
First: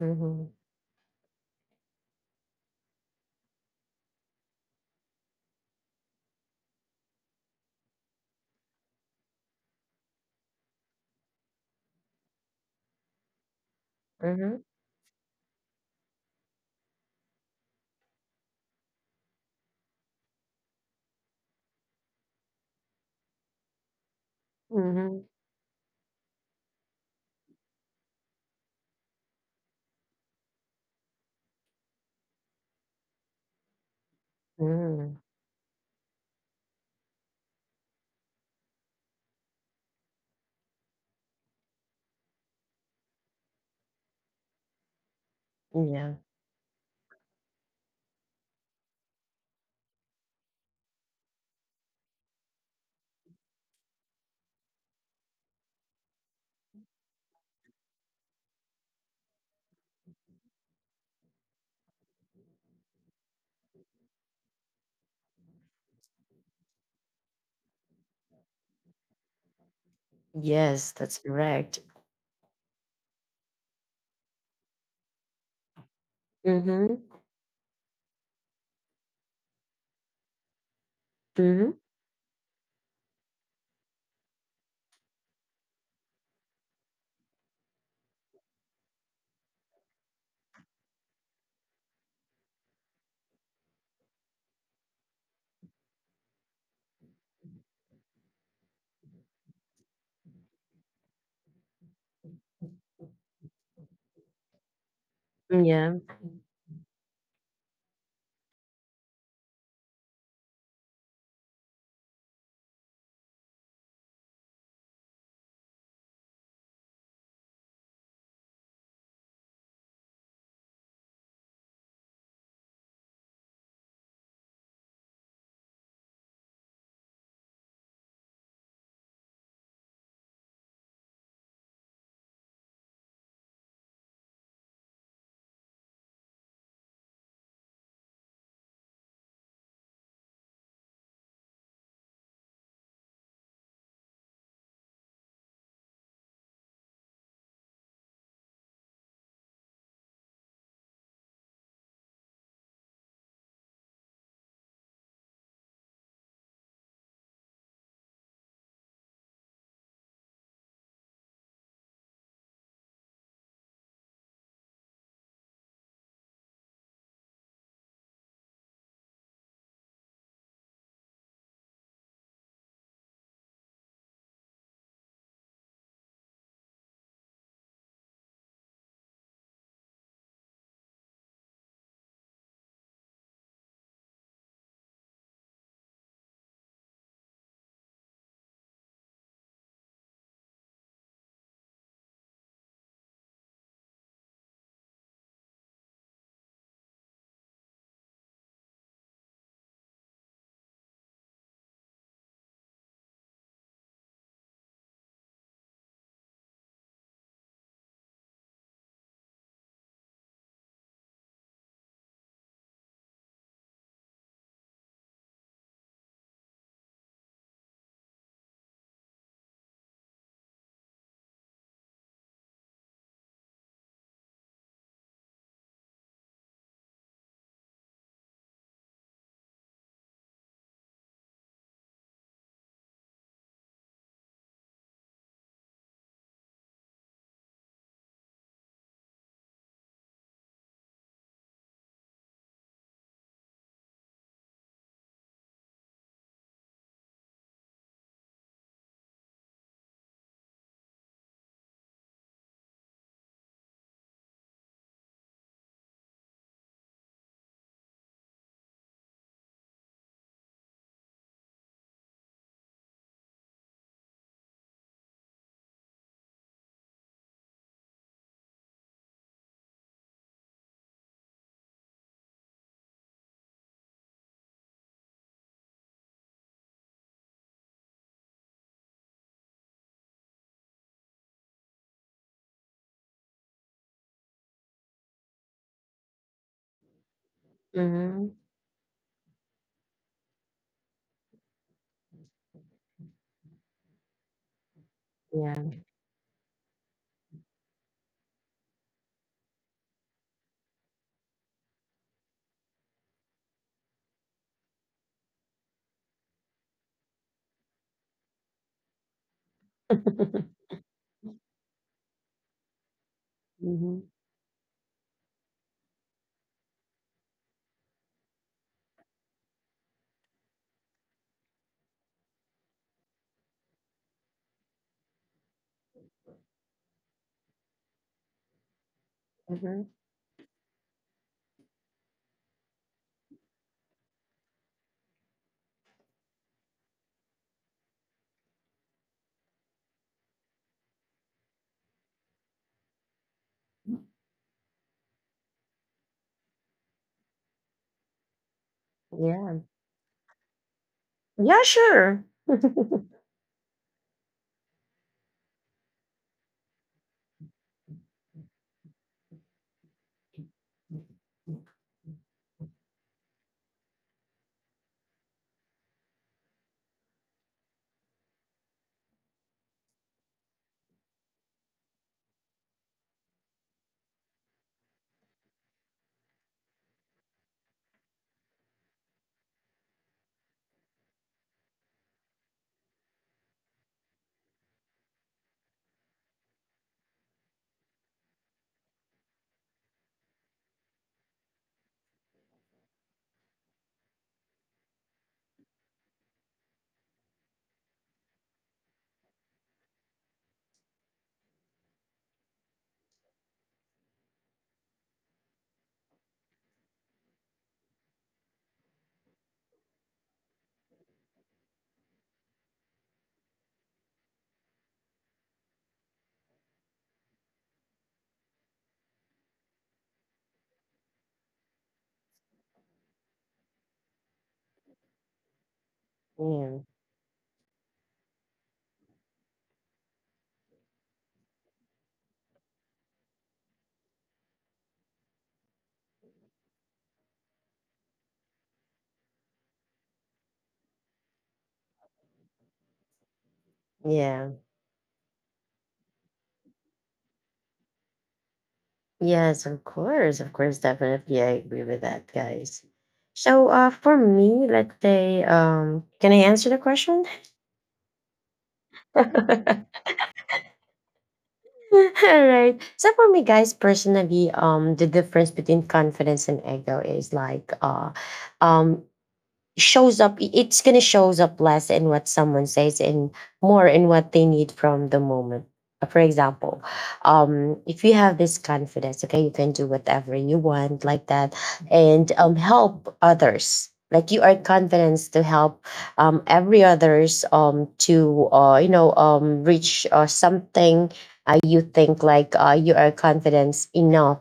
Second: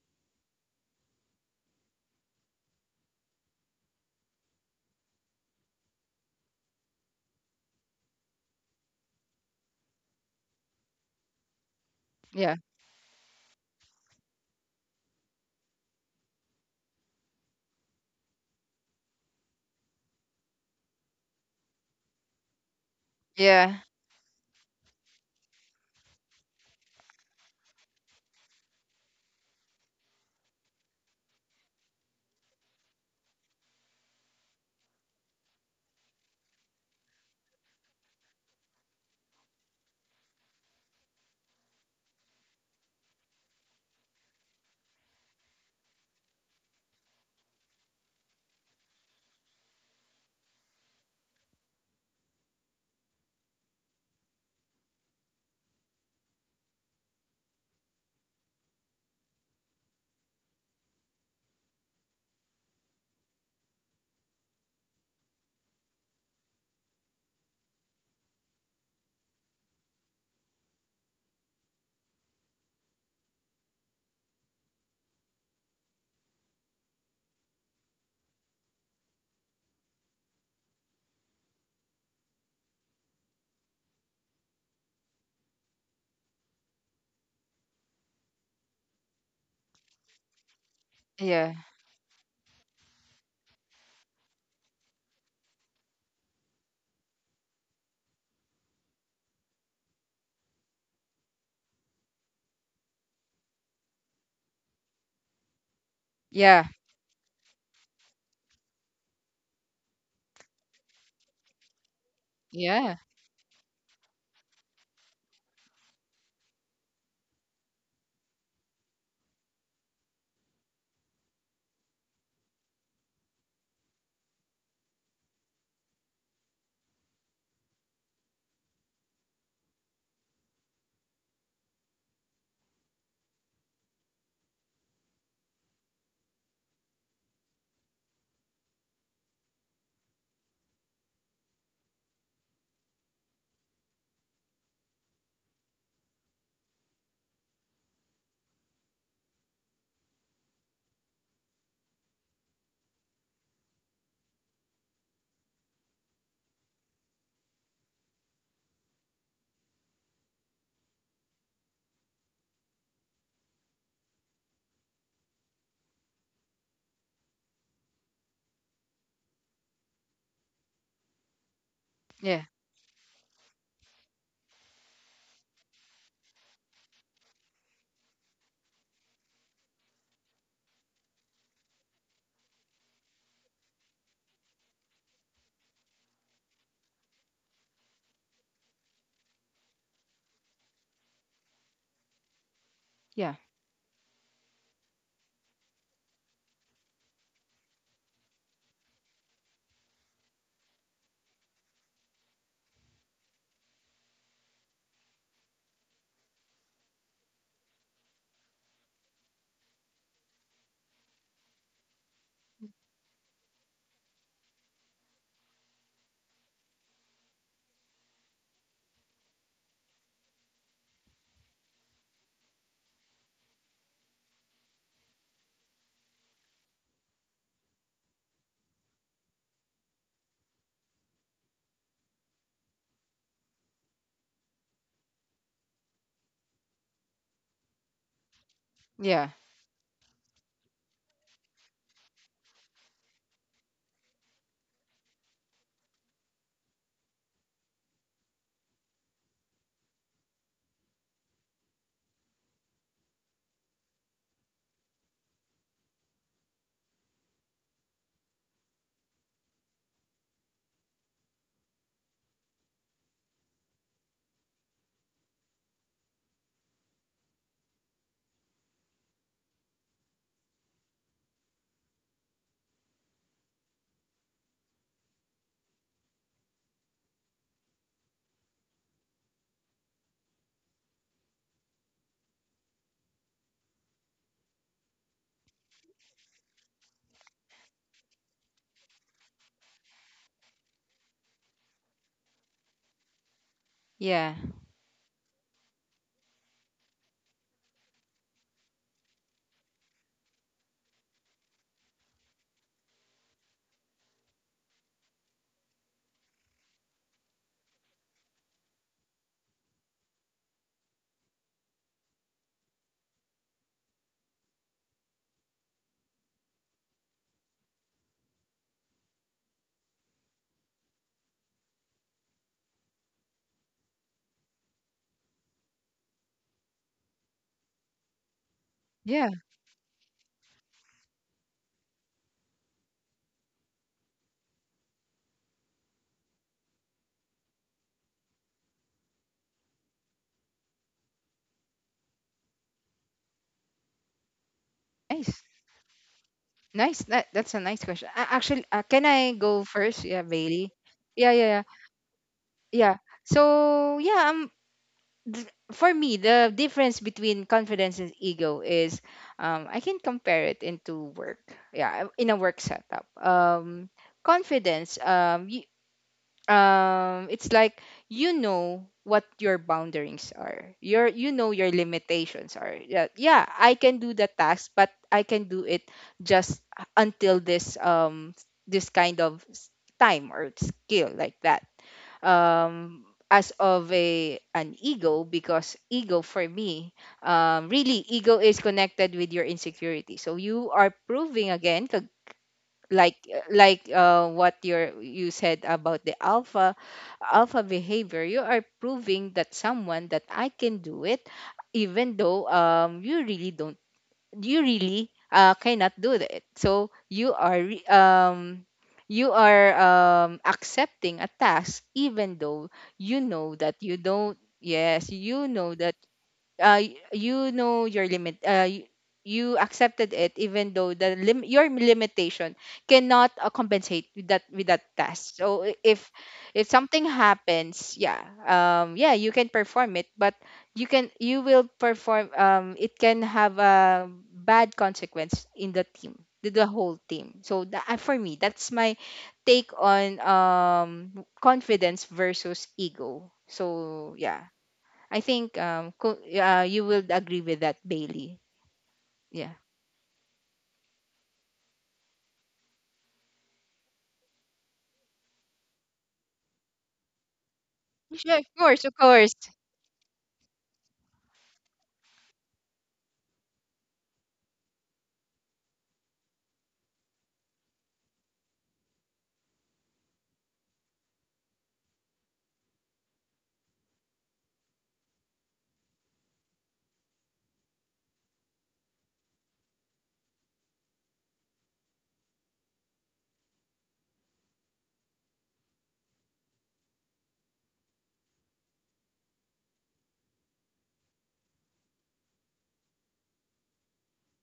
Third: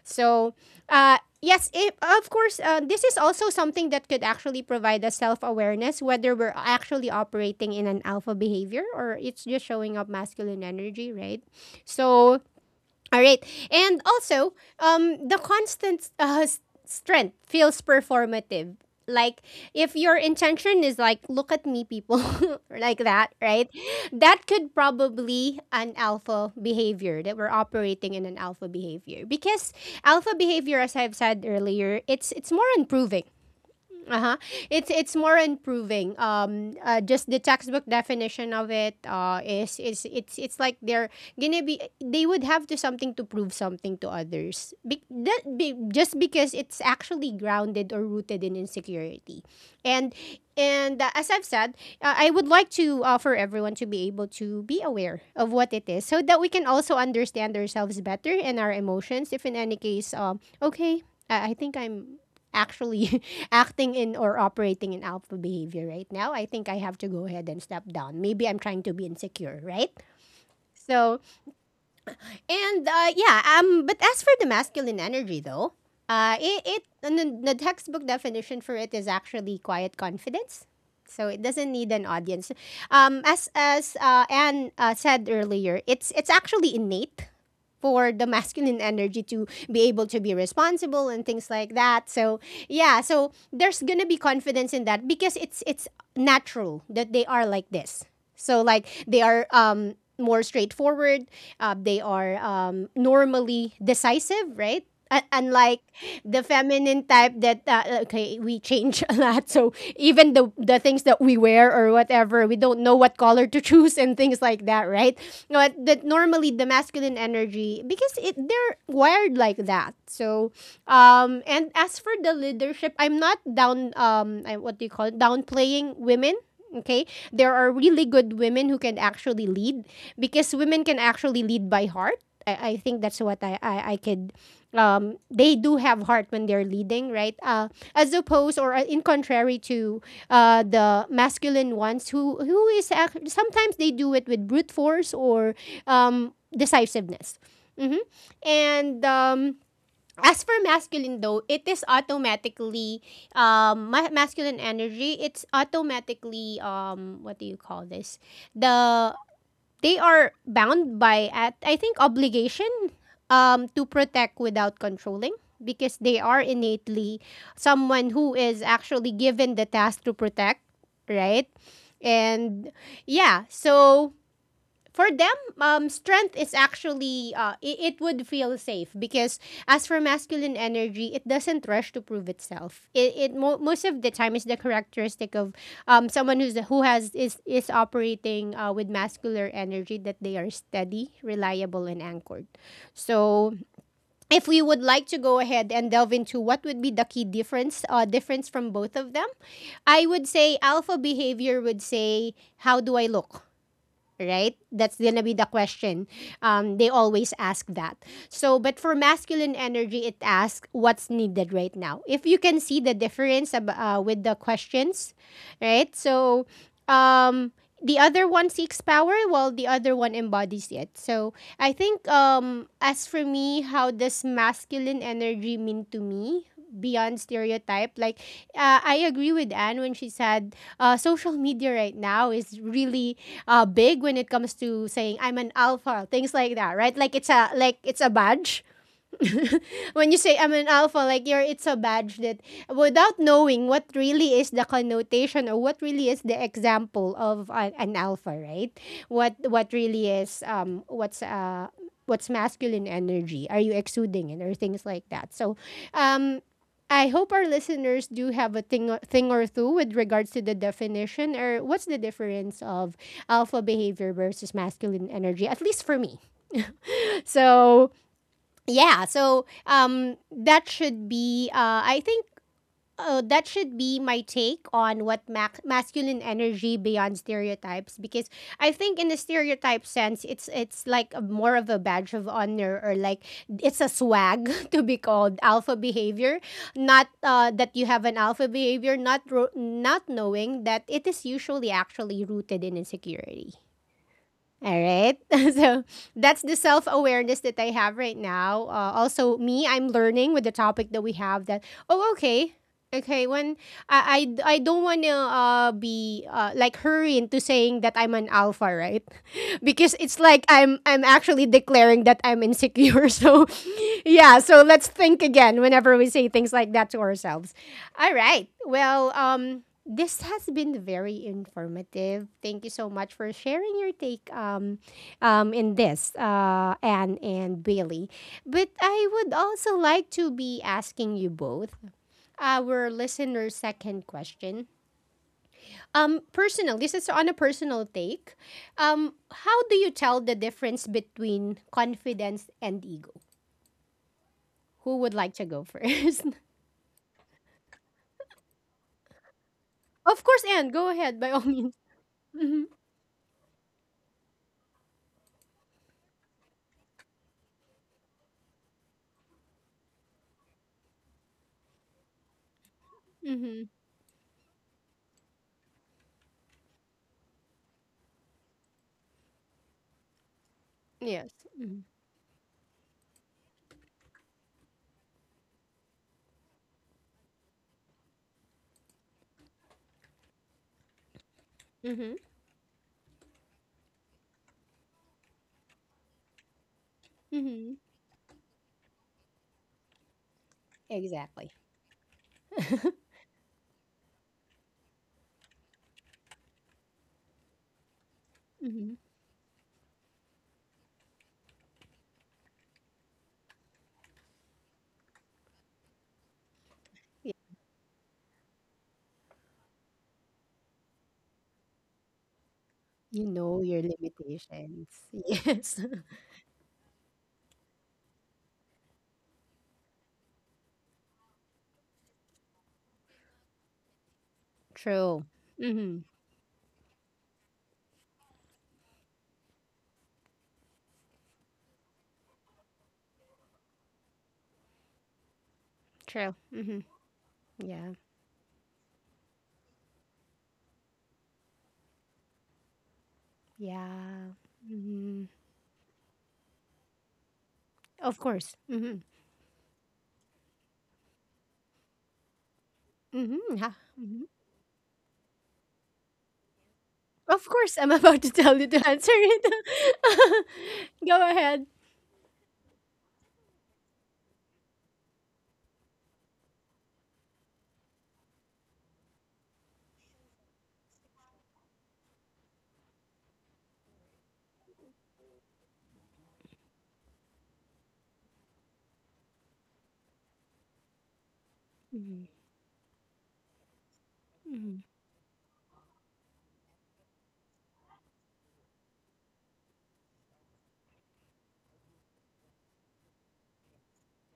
Speaker 3: Mm-hmm.
Speaker 1: So, yes, if of course, this is also something that could actually provide us self awareness whether we're actually operating in an alpha behavior or it's just showing up masculine energy, right? So,
Speaker 2: Yeah.
Speaker 1: all right. And also, the constant strength feels performative. Like, if your intention is like, look at me, people, or like that, right? That could
Speaker 3: Mhm.
Speaker 1: probably an alpha behavior that we're operating in an alpha behavior because alpha behavior, as I've said earlier, it's more improving. Uh-huh. It's
Speaker 3: Mm.
Speaker 1: more improving. Just the textbook definition of it is it's like they're gonna be they would have to something to prove something to others.
Speaker 3: Yeah.
Speaker 1: Just because it's actually grounded or rooted in insecurity. And and as I've said, I would like to offer everyone to be able to be aware of what it is so that we can also understand ourselves better and our emotions if in any case okay, I think I'm actually acting in or operating in alpha behavior right now, I think I have to go ahead and step down. Maybe I'm trying to be insecure, right?
Speaker 3: Yes, that's
Speaker 1: So,
Speaker 3: correct.
Speaker 1: and yeah, but as for the masculine energy though, it
Speaker 3: Mhm.
Speaker 1: and the textbook definition for it is actually quiet confidence. So it doesn't
Speaker 3: Mhm.
Speaker 1: need an audience. As Anne said earlier, it's actually innate for the masculine energy to be able to be responsible and things
Speaker 2: Yeah.
Speaker 1: like that. So yeah, so there's gonna be confidence in that because it's natural that they are like this. So like they are more straightforward. They are normally decisive, right? Unlike
Speaker 3: Yeah.
Speaker 1: the
Speaker 2: Yeah.
Speaker 1: feminine type that okay we change a lot, so even the things that we wear or whatever we don't
Speaker 2: Yeah.
Speaker 1: know what color to choose and things like that, right? But that normally the masculine energy because it they're wired like that. So and as for the leadership, I'm not down what do you call it downplaying women. Okay? There are really good women who can actually lead because women can actually lead by heart. I think that's what I could. They do have heart when they're leading, right? As opposed or in contrary to the masculine ones who is sometimes they do it with brute force or decisiveness. Hmm. And. As for masculine though, it is automatically masculine energy. It's automatically what do you call this? The they are bound by at I think obligation to protect without controlling because they are innately someone who is actually given the task to protect, right?
Speaker 2: Yeah.
Speaker 1: And yeah, so for them, strength is actually it would feel safe because as for masculine energy, it doesn't rush to prove itself. Most of the time is the characteristic of someone who's who has is operating with masculine energy that they are steady, reliable, and anchored.
Speaker 2: Yeah.
Speaker 1: So if we would like to go ahead and delve into what would be the key difference difference from both of them, I would say alpha behavior would say, "How do I look, right?" That's gonna be the question. They always ask that. So, but for masculine energy, it asks what's needed right now. If you can see the difference with the questions, right? So, um, the other one seeks power, while the other one embodies it. So, I think as for me, how does masculine energy mean to me? Beyond stereotype. Like, I agree with Anne when she said social media right now is really big when it comes to saying, "I'm an alpha," things like that, right? Like it's a badge.
Speaker 2: Yeah. Yeah.
Speaker 1: When you say, "I'm an alpha," like you're it's a badge that without knowing what really is the connotation or what really is the example of a, an alpha, right? What really is what's masculine energy? Are you exuding it or things like that? So, um. I hope our listeners do have a thing, thing or two with regards to the definition or what's the difference of alpha behavior versus masculine energy, at least for me. So yeah so that should be I think that should be my take on what masculine energy beyond stereotypes because I think in the stereotype sense it's like a, more of a badge of honor, or like it's a swag. To be called alpha behavior, not that you have an
Speaker 3: Mhm.
Speaker 1: alpha behavior, not knowing that it is usually actually rooted in insecurity.
Speaker 2: Yeah.
Speaker 1: All right.
Speaker 3: Yeah.
Speaker 1: So that's the self awareness that I have right now. Also, me, I'm learning with the topic that we have that, oh, okay, okay, when I don't want to be like hurry into saying that I'm an alpha, right? Because it's like I'm actually declaring that I'm insecure. So
Speaker 3: Mhm.
Speaker 1: yeah, so let's think again whenever we say things like that to ourselves. All right. Well, this has been very informative. Thank you so much for sharing your take in this, Anne and Bailey. But I
Speaker 2: Yeah.
Speaker 1: would also
Speaker 3: Mhm.
Speaker 1: like to be asking you both our listener's second question. This is on a personal take. How do you tell the difference between confidence and ego? Who would
Speaker 2: Nice.
Speaker 1: like to go first?
Speaker 2: Nice. That's a nice question. Actually, can I
Speaker 3: Yeah.
Speaker 2: go first? Yeah,
Speaker 1: Of course,
Speaker 2: Bailey.
Speaker 1: Anne, go ahead
Speaker 2: Yeah,
Speaker 1: by
Speaker 2: yeah,
Speaker 1: all
Speaker 2: yeah.
Speaker 3: Yeah,
Speaker 1: means.
Speaker 3: sure.
Speaker 1: Mm-hmm,
Speaker 2: Yeah. So, yeah, for me, the difference between confidence and ego is, I can compare it into work. Yeah, in a work setup.
Speaker 1: mm-hmm,
Speaker 2: Confidence, it's like you know what your boundaries are. You
Speaker 1: yes.
Speaker 2: know your
Speaker 1: Mm-hmm,
Speaker 2: limitations are. Yeah, yeah, I can do the task, but I can do it just, until this kind of, time or skill, like that.
Speaker 1: mm-hmm,
Speaker 2: um, as of a an ego, because ego for me,
Speaker 1: mm-hmm.
Speaker 2: really, ego is connected with your insecurity. So you are proving
Speaker 1: Exactly.
Speaker 2: again, like like what you said about the alpha behavior. You are
Speaker 1: Mm-hmm.
Speaker 2: proving that someone, that I can do it even though, you really, cannot do that. So
Speaker 1: Yeah.
Speaker 2: you are, accepting a task even though you
Speaker 1: You
Speaker 2: know
Speaker 1: know
Speaker 2: that
Speaker 1: your
Speaker 2: you don't —
Speaker 1: limitations.
Speaker 2: yes, you know
Speaker 1: Yes.
Speaker 2: that, you know your limit. You accepted it even though, your limitation cannot, compensate with that
Speaker 1: True.
Speaker 2: task. So,
Speaker 1: Mm-hmm.
Speaker 2: if
Speaker 3: Yeah,
Speaker 2: something happens, yeah, yeah, you can perform it, but you will perform. It can have a bad consequence in the team,
Speaker 1: True.
Speaker 2: the
Speaker 1: Mm-hmm.
Speaker 2: whole team. So that,
Speaker 1: Yeah.
Speaker 2: for me, that's my take on, confidence versus ego. So
Speaker 1: Yeah.
Speaker 2: yeah.
Speaker 3: yeah,
Speaker 2: I
Speaker 1: Mm-hmm.
Speaker 2: think, yeah, you will agree with that,
Speaker 1: Of
Speaker 2: Bailey.
Speaker 1: course. Mm-hmm.
Speaker 2: Yeah.
Speaker 3: yes, of course, definitely, I agree with that, guys.
Speaker 1: Mm-hmm.
Speaker 3: So,
Speaker 1: Yeah.
Speaker 3: for
Speaker 1: Mm-hmm.
Speaker 3: me, let's say, can I answer the question?
Speaker 1: Of course, I'm about to
Speaker 2: Yeah, of
Speaker 1: tell you
Speaker 2: course, of
Speaker 1: to answer
Speaker 2: course.
Speaker 1: it. Go ahead.
Speaker 3: All right. So for me, guys, personally, the difference between confidence and ego is like, um, shows up it's gonna shows up less in what someone says and more in what they need from the moment. For example, if you have this confidence, okay, you can do whatever you want like that,
Speaker 1: Mhm,
Speaker 3: and help others, like you are
Speaker 1: mhm,
Speaker 3: confident to help every others to reach something. You think like you are confident enough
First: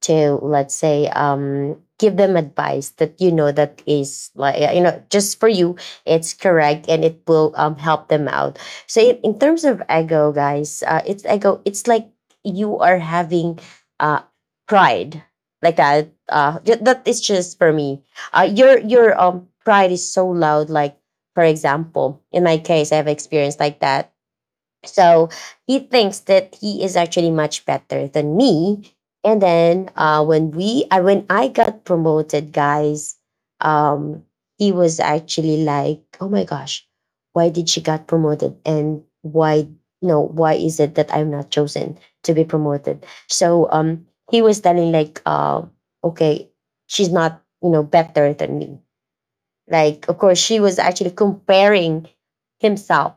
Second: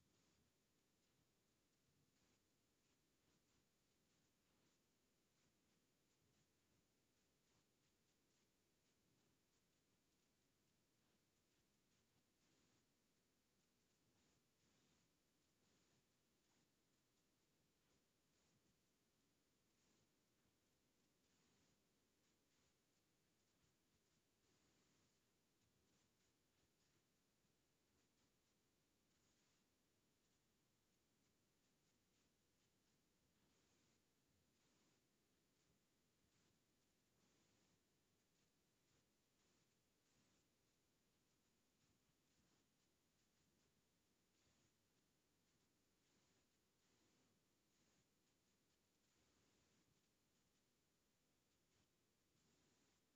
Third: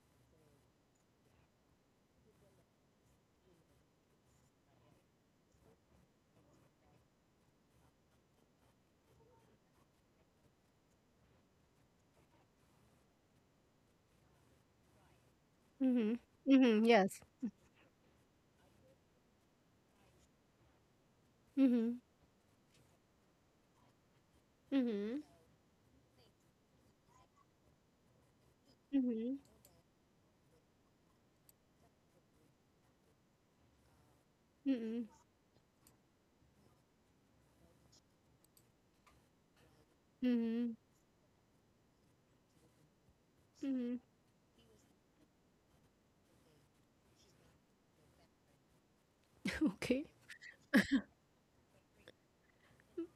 Speaker 3: to, let's say, give them advice that you know that is like you know just for you, it's correct and it will help them out. So in terms of ego, guys, it's like you are having uh pride like that
Speaker 1: mhm, mhm,
Speaker 3: that is
Speaker 1: yes.
Speaker 3: just for me. Your pride is so loud, like for
Speaker 1: Mhm,
Speaker 3: example, in my case, I've experienced like that.
Speaker 1: mhm,
Speaker 3: So he thinks that he is actually much better than me.
Speaker 1: mhm,
Speaker 3: And then I when I got promoted, guys, um, he was
Speaker 1: mhm,
Speaker 3: actually like, "Oh my gosh, why did she got promoted? And why
Speaker 1: mhm,
Speaker 3: is it that I'm not chosen to be promoted?" So
Speaker 1: mhm.
Speaker 3: he was telling like, "Okay, she's not, better than me."
Speaker 1: Okay.
Speaker 3: Like, of course, she was actually comparing himself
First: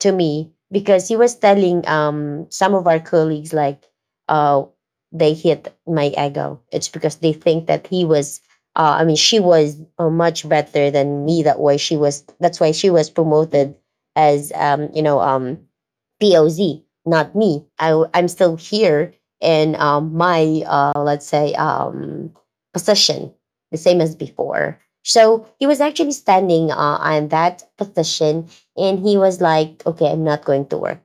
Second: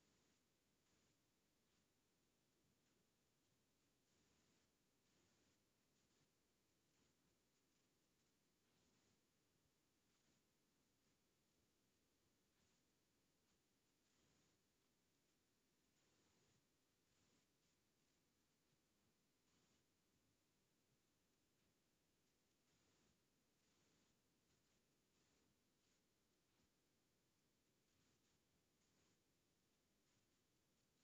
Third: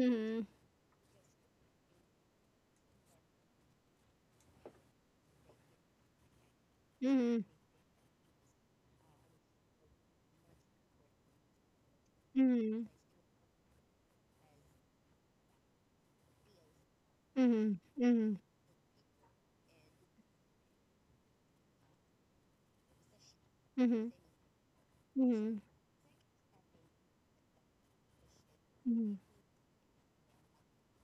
Speaker 3: to me because he was telling some of our colleagues like, uh, they hit my ego. It's because they
Speaker 1: mhm,
Speaker 3: think that he was. I mean, she was much better than me. That way, she was. That's why
Speaker 1: mhm,
Speaker 3: she was promoted as POZ, not me.
Speaker 1: mhm,
Speaker 3: I am
Speaker 1: mhm,
Speaker 3: still here in my let's say, position, the same
Speaker 1: mhm,
Speaker 3: as before. So
Speaker 1: mhm,
Speaker 3: he was actually standing on that position, and he
Speaker 1: mhm.
Speaker 3: was like, "Okay, I'm not going to work."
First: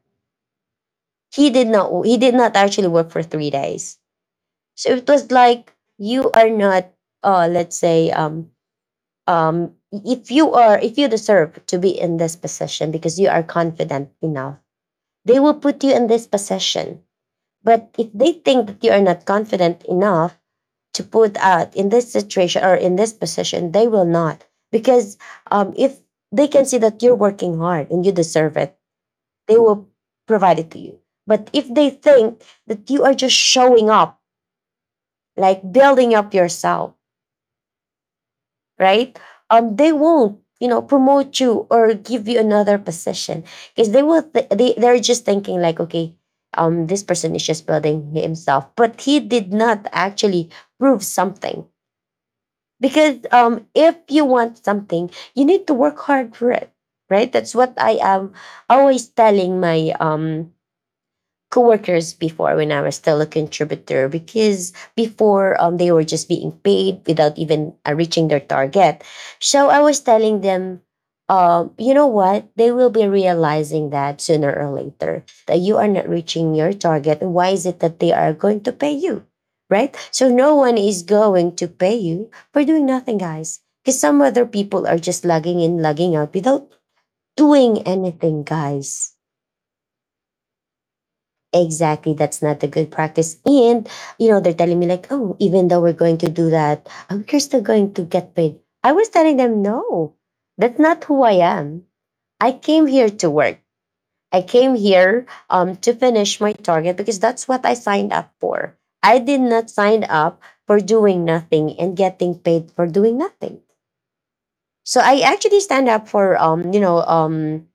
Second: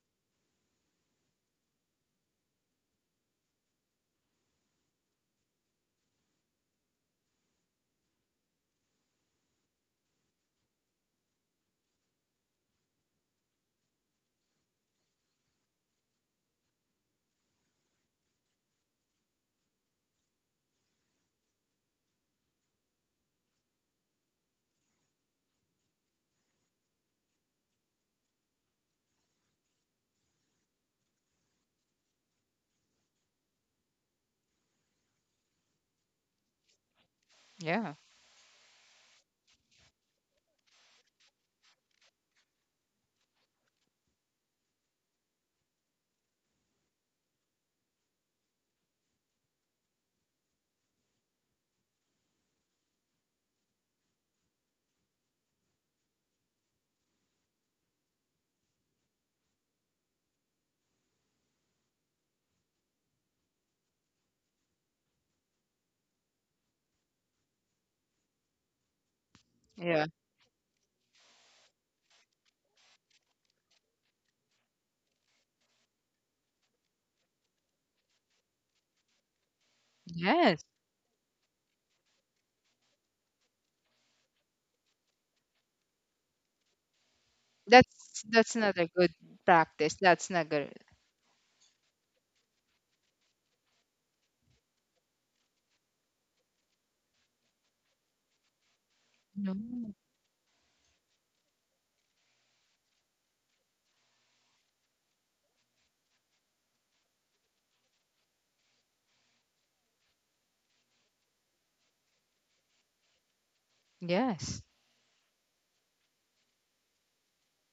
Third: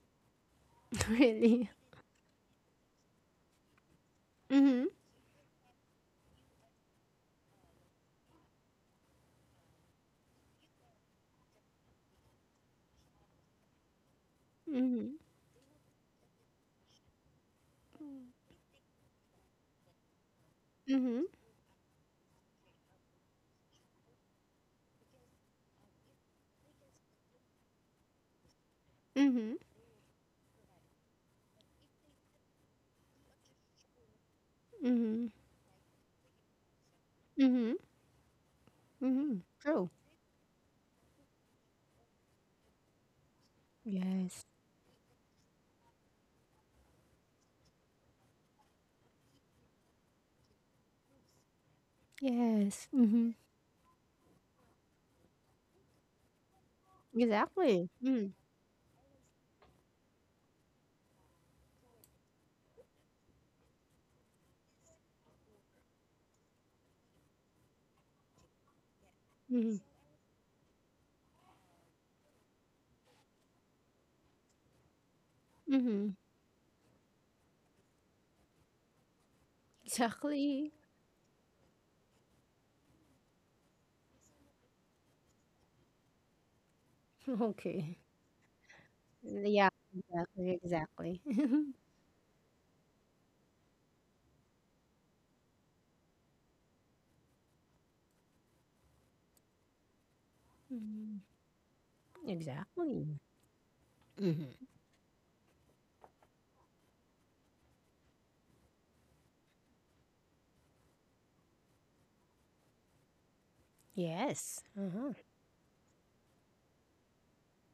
Speaker 3: He did
Speaker 1: Really?
Speaker 3: not. He did not actually work for 3 days.
Speaker 1: Mhm,
Speaker 3: So it was like you are not, let's say, if you deserve to be in this position because you are confident enough,
Speaker 1: mhm,
Speaker 3: they will put you in this position. But if they think that you are not confident enough to
Speaker 1: mhm,
Speaker 3: put out in this situation or in this position, they will not. Because if they can see that you're working hard and you deserve it,
Speaker 1: mhm,
Speaker 3: they will provide it to you. But if they think that you are just showing up,
Speaker 1: mhm,
Speaker 3: like building up yourself,
Speaker 1: mhm,
Speaker 2: Yeah.
Speaker 3: right?
Speaker 1: mhm. True.
Speaker 3: They won't, promote you or give you another position because they will.
Speaker 1: Yes.
Speaker 3: They're just thinking like, okay, this person is just building himself, but he did not actually prove something.
Speaker 1: Yes.
Speaker 3: Because
Speaker 1: Mhm.
Speaker 3: if you want something, you need to work hard for it, right? That's what
Speaker 1: Exactly.
Speaker 3: I
Speaker 1: Mhm,
Speaker 3: am always telling my coworkers before, when I was still a contributor, because before, they were just being paid without even reaching their target. So
Speaker 1: mhm,
Speaker 3: I was
Speaker 2: Yeah.
Speaker 3: telling them, you know what? They will be realizing that sooner or later that you are not
Speaker 1: mhm.
Speaker 3: reaching your target. And why is it that they are going to pay you? Right? So no
Speaker 2: Yes.
Speaker 1: Exactly.
Speaker 3: one is going to pay you for doing nothing, guys. Because some other people are just logging in, logging out without doing
Speaker 1: Okay.
Speaker 2: That's
Speaker 3: anything,
Speaker 2: that's not a good
Speaker 3: guys.
Speaker 1: Yeah,
Speaker 2: practice. That's not
Speaker 1: exactly,
Speaker 2: good.
Speaker 1: exactly.
Speaker 3: Exactly. That's not a good practice. And, they're telling me, like, oh, even though we're going to do that, you're still going to get paid. I was telling them,
Speaker 2: No.
Speaker 3: no, that's not
Speaker 1: Mhm.
Speaker 3: who I am. I came here
Speaker 1: Exactly.
Speaker 3: to work. I
Speaker 1: Hmm.
Speaker 3: came here to finish my target because that's what I signed up for. I did not sign up for doing nothing and getting paid for doing nothing.
Speaker 1: Yes.
Speaker 2: Yes.
Speaker 3: So
Speaker 1: Uh-huh.
Speaker 3: I actually stand up for,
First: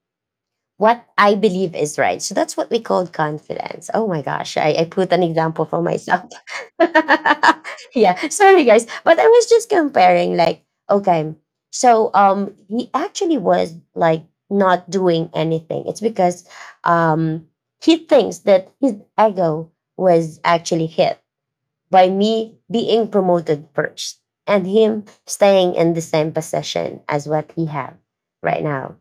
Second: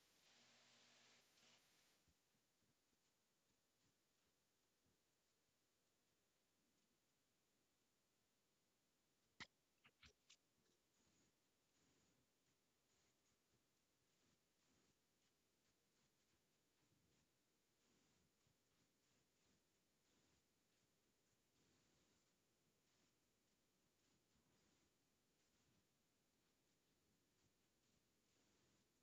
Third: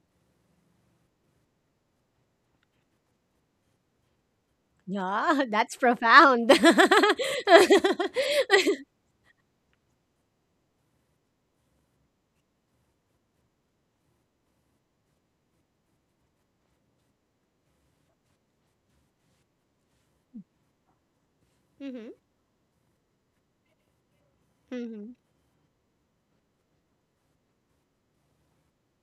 Speaker 3: what I believe is right. So that's what we call confidence. Oh my gosh, I put an
Speaker 1: Yeah,
Speaker 3: example
Speaker 1: that's
Speaker 3: for myself.
Speaker 1: profound.
Speaker 3: Yeah, sorry guys. But I was just comparing, like, okay, so he actually was like not doing anything. It's because um he thinks that his ego was actually hit
Speaker 1: Hmm.
Speaker 3: by me being promoted first and him
Speaker 1: Hmm.
Speaker 3: staying in the same position as what he have right now,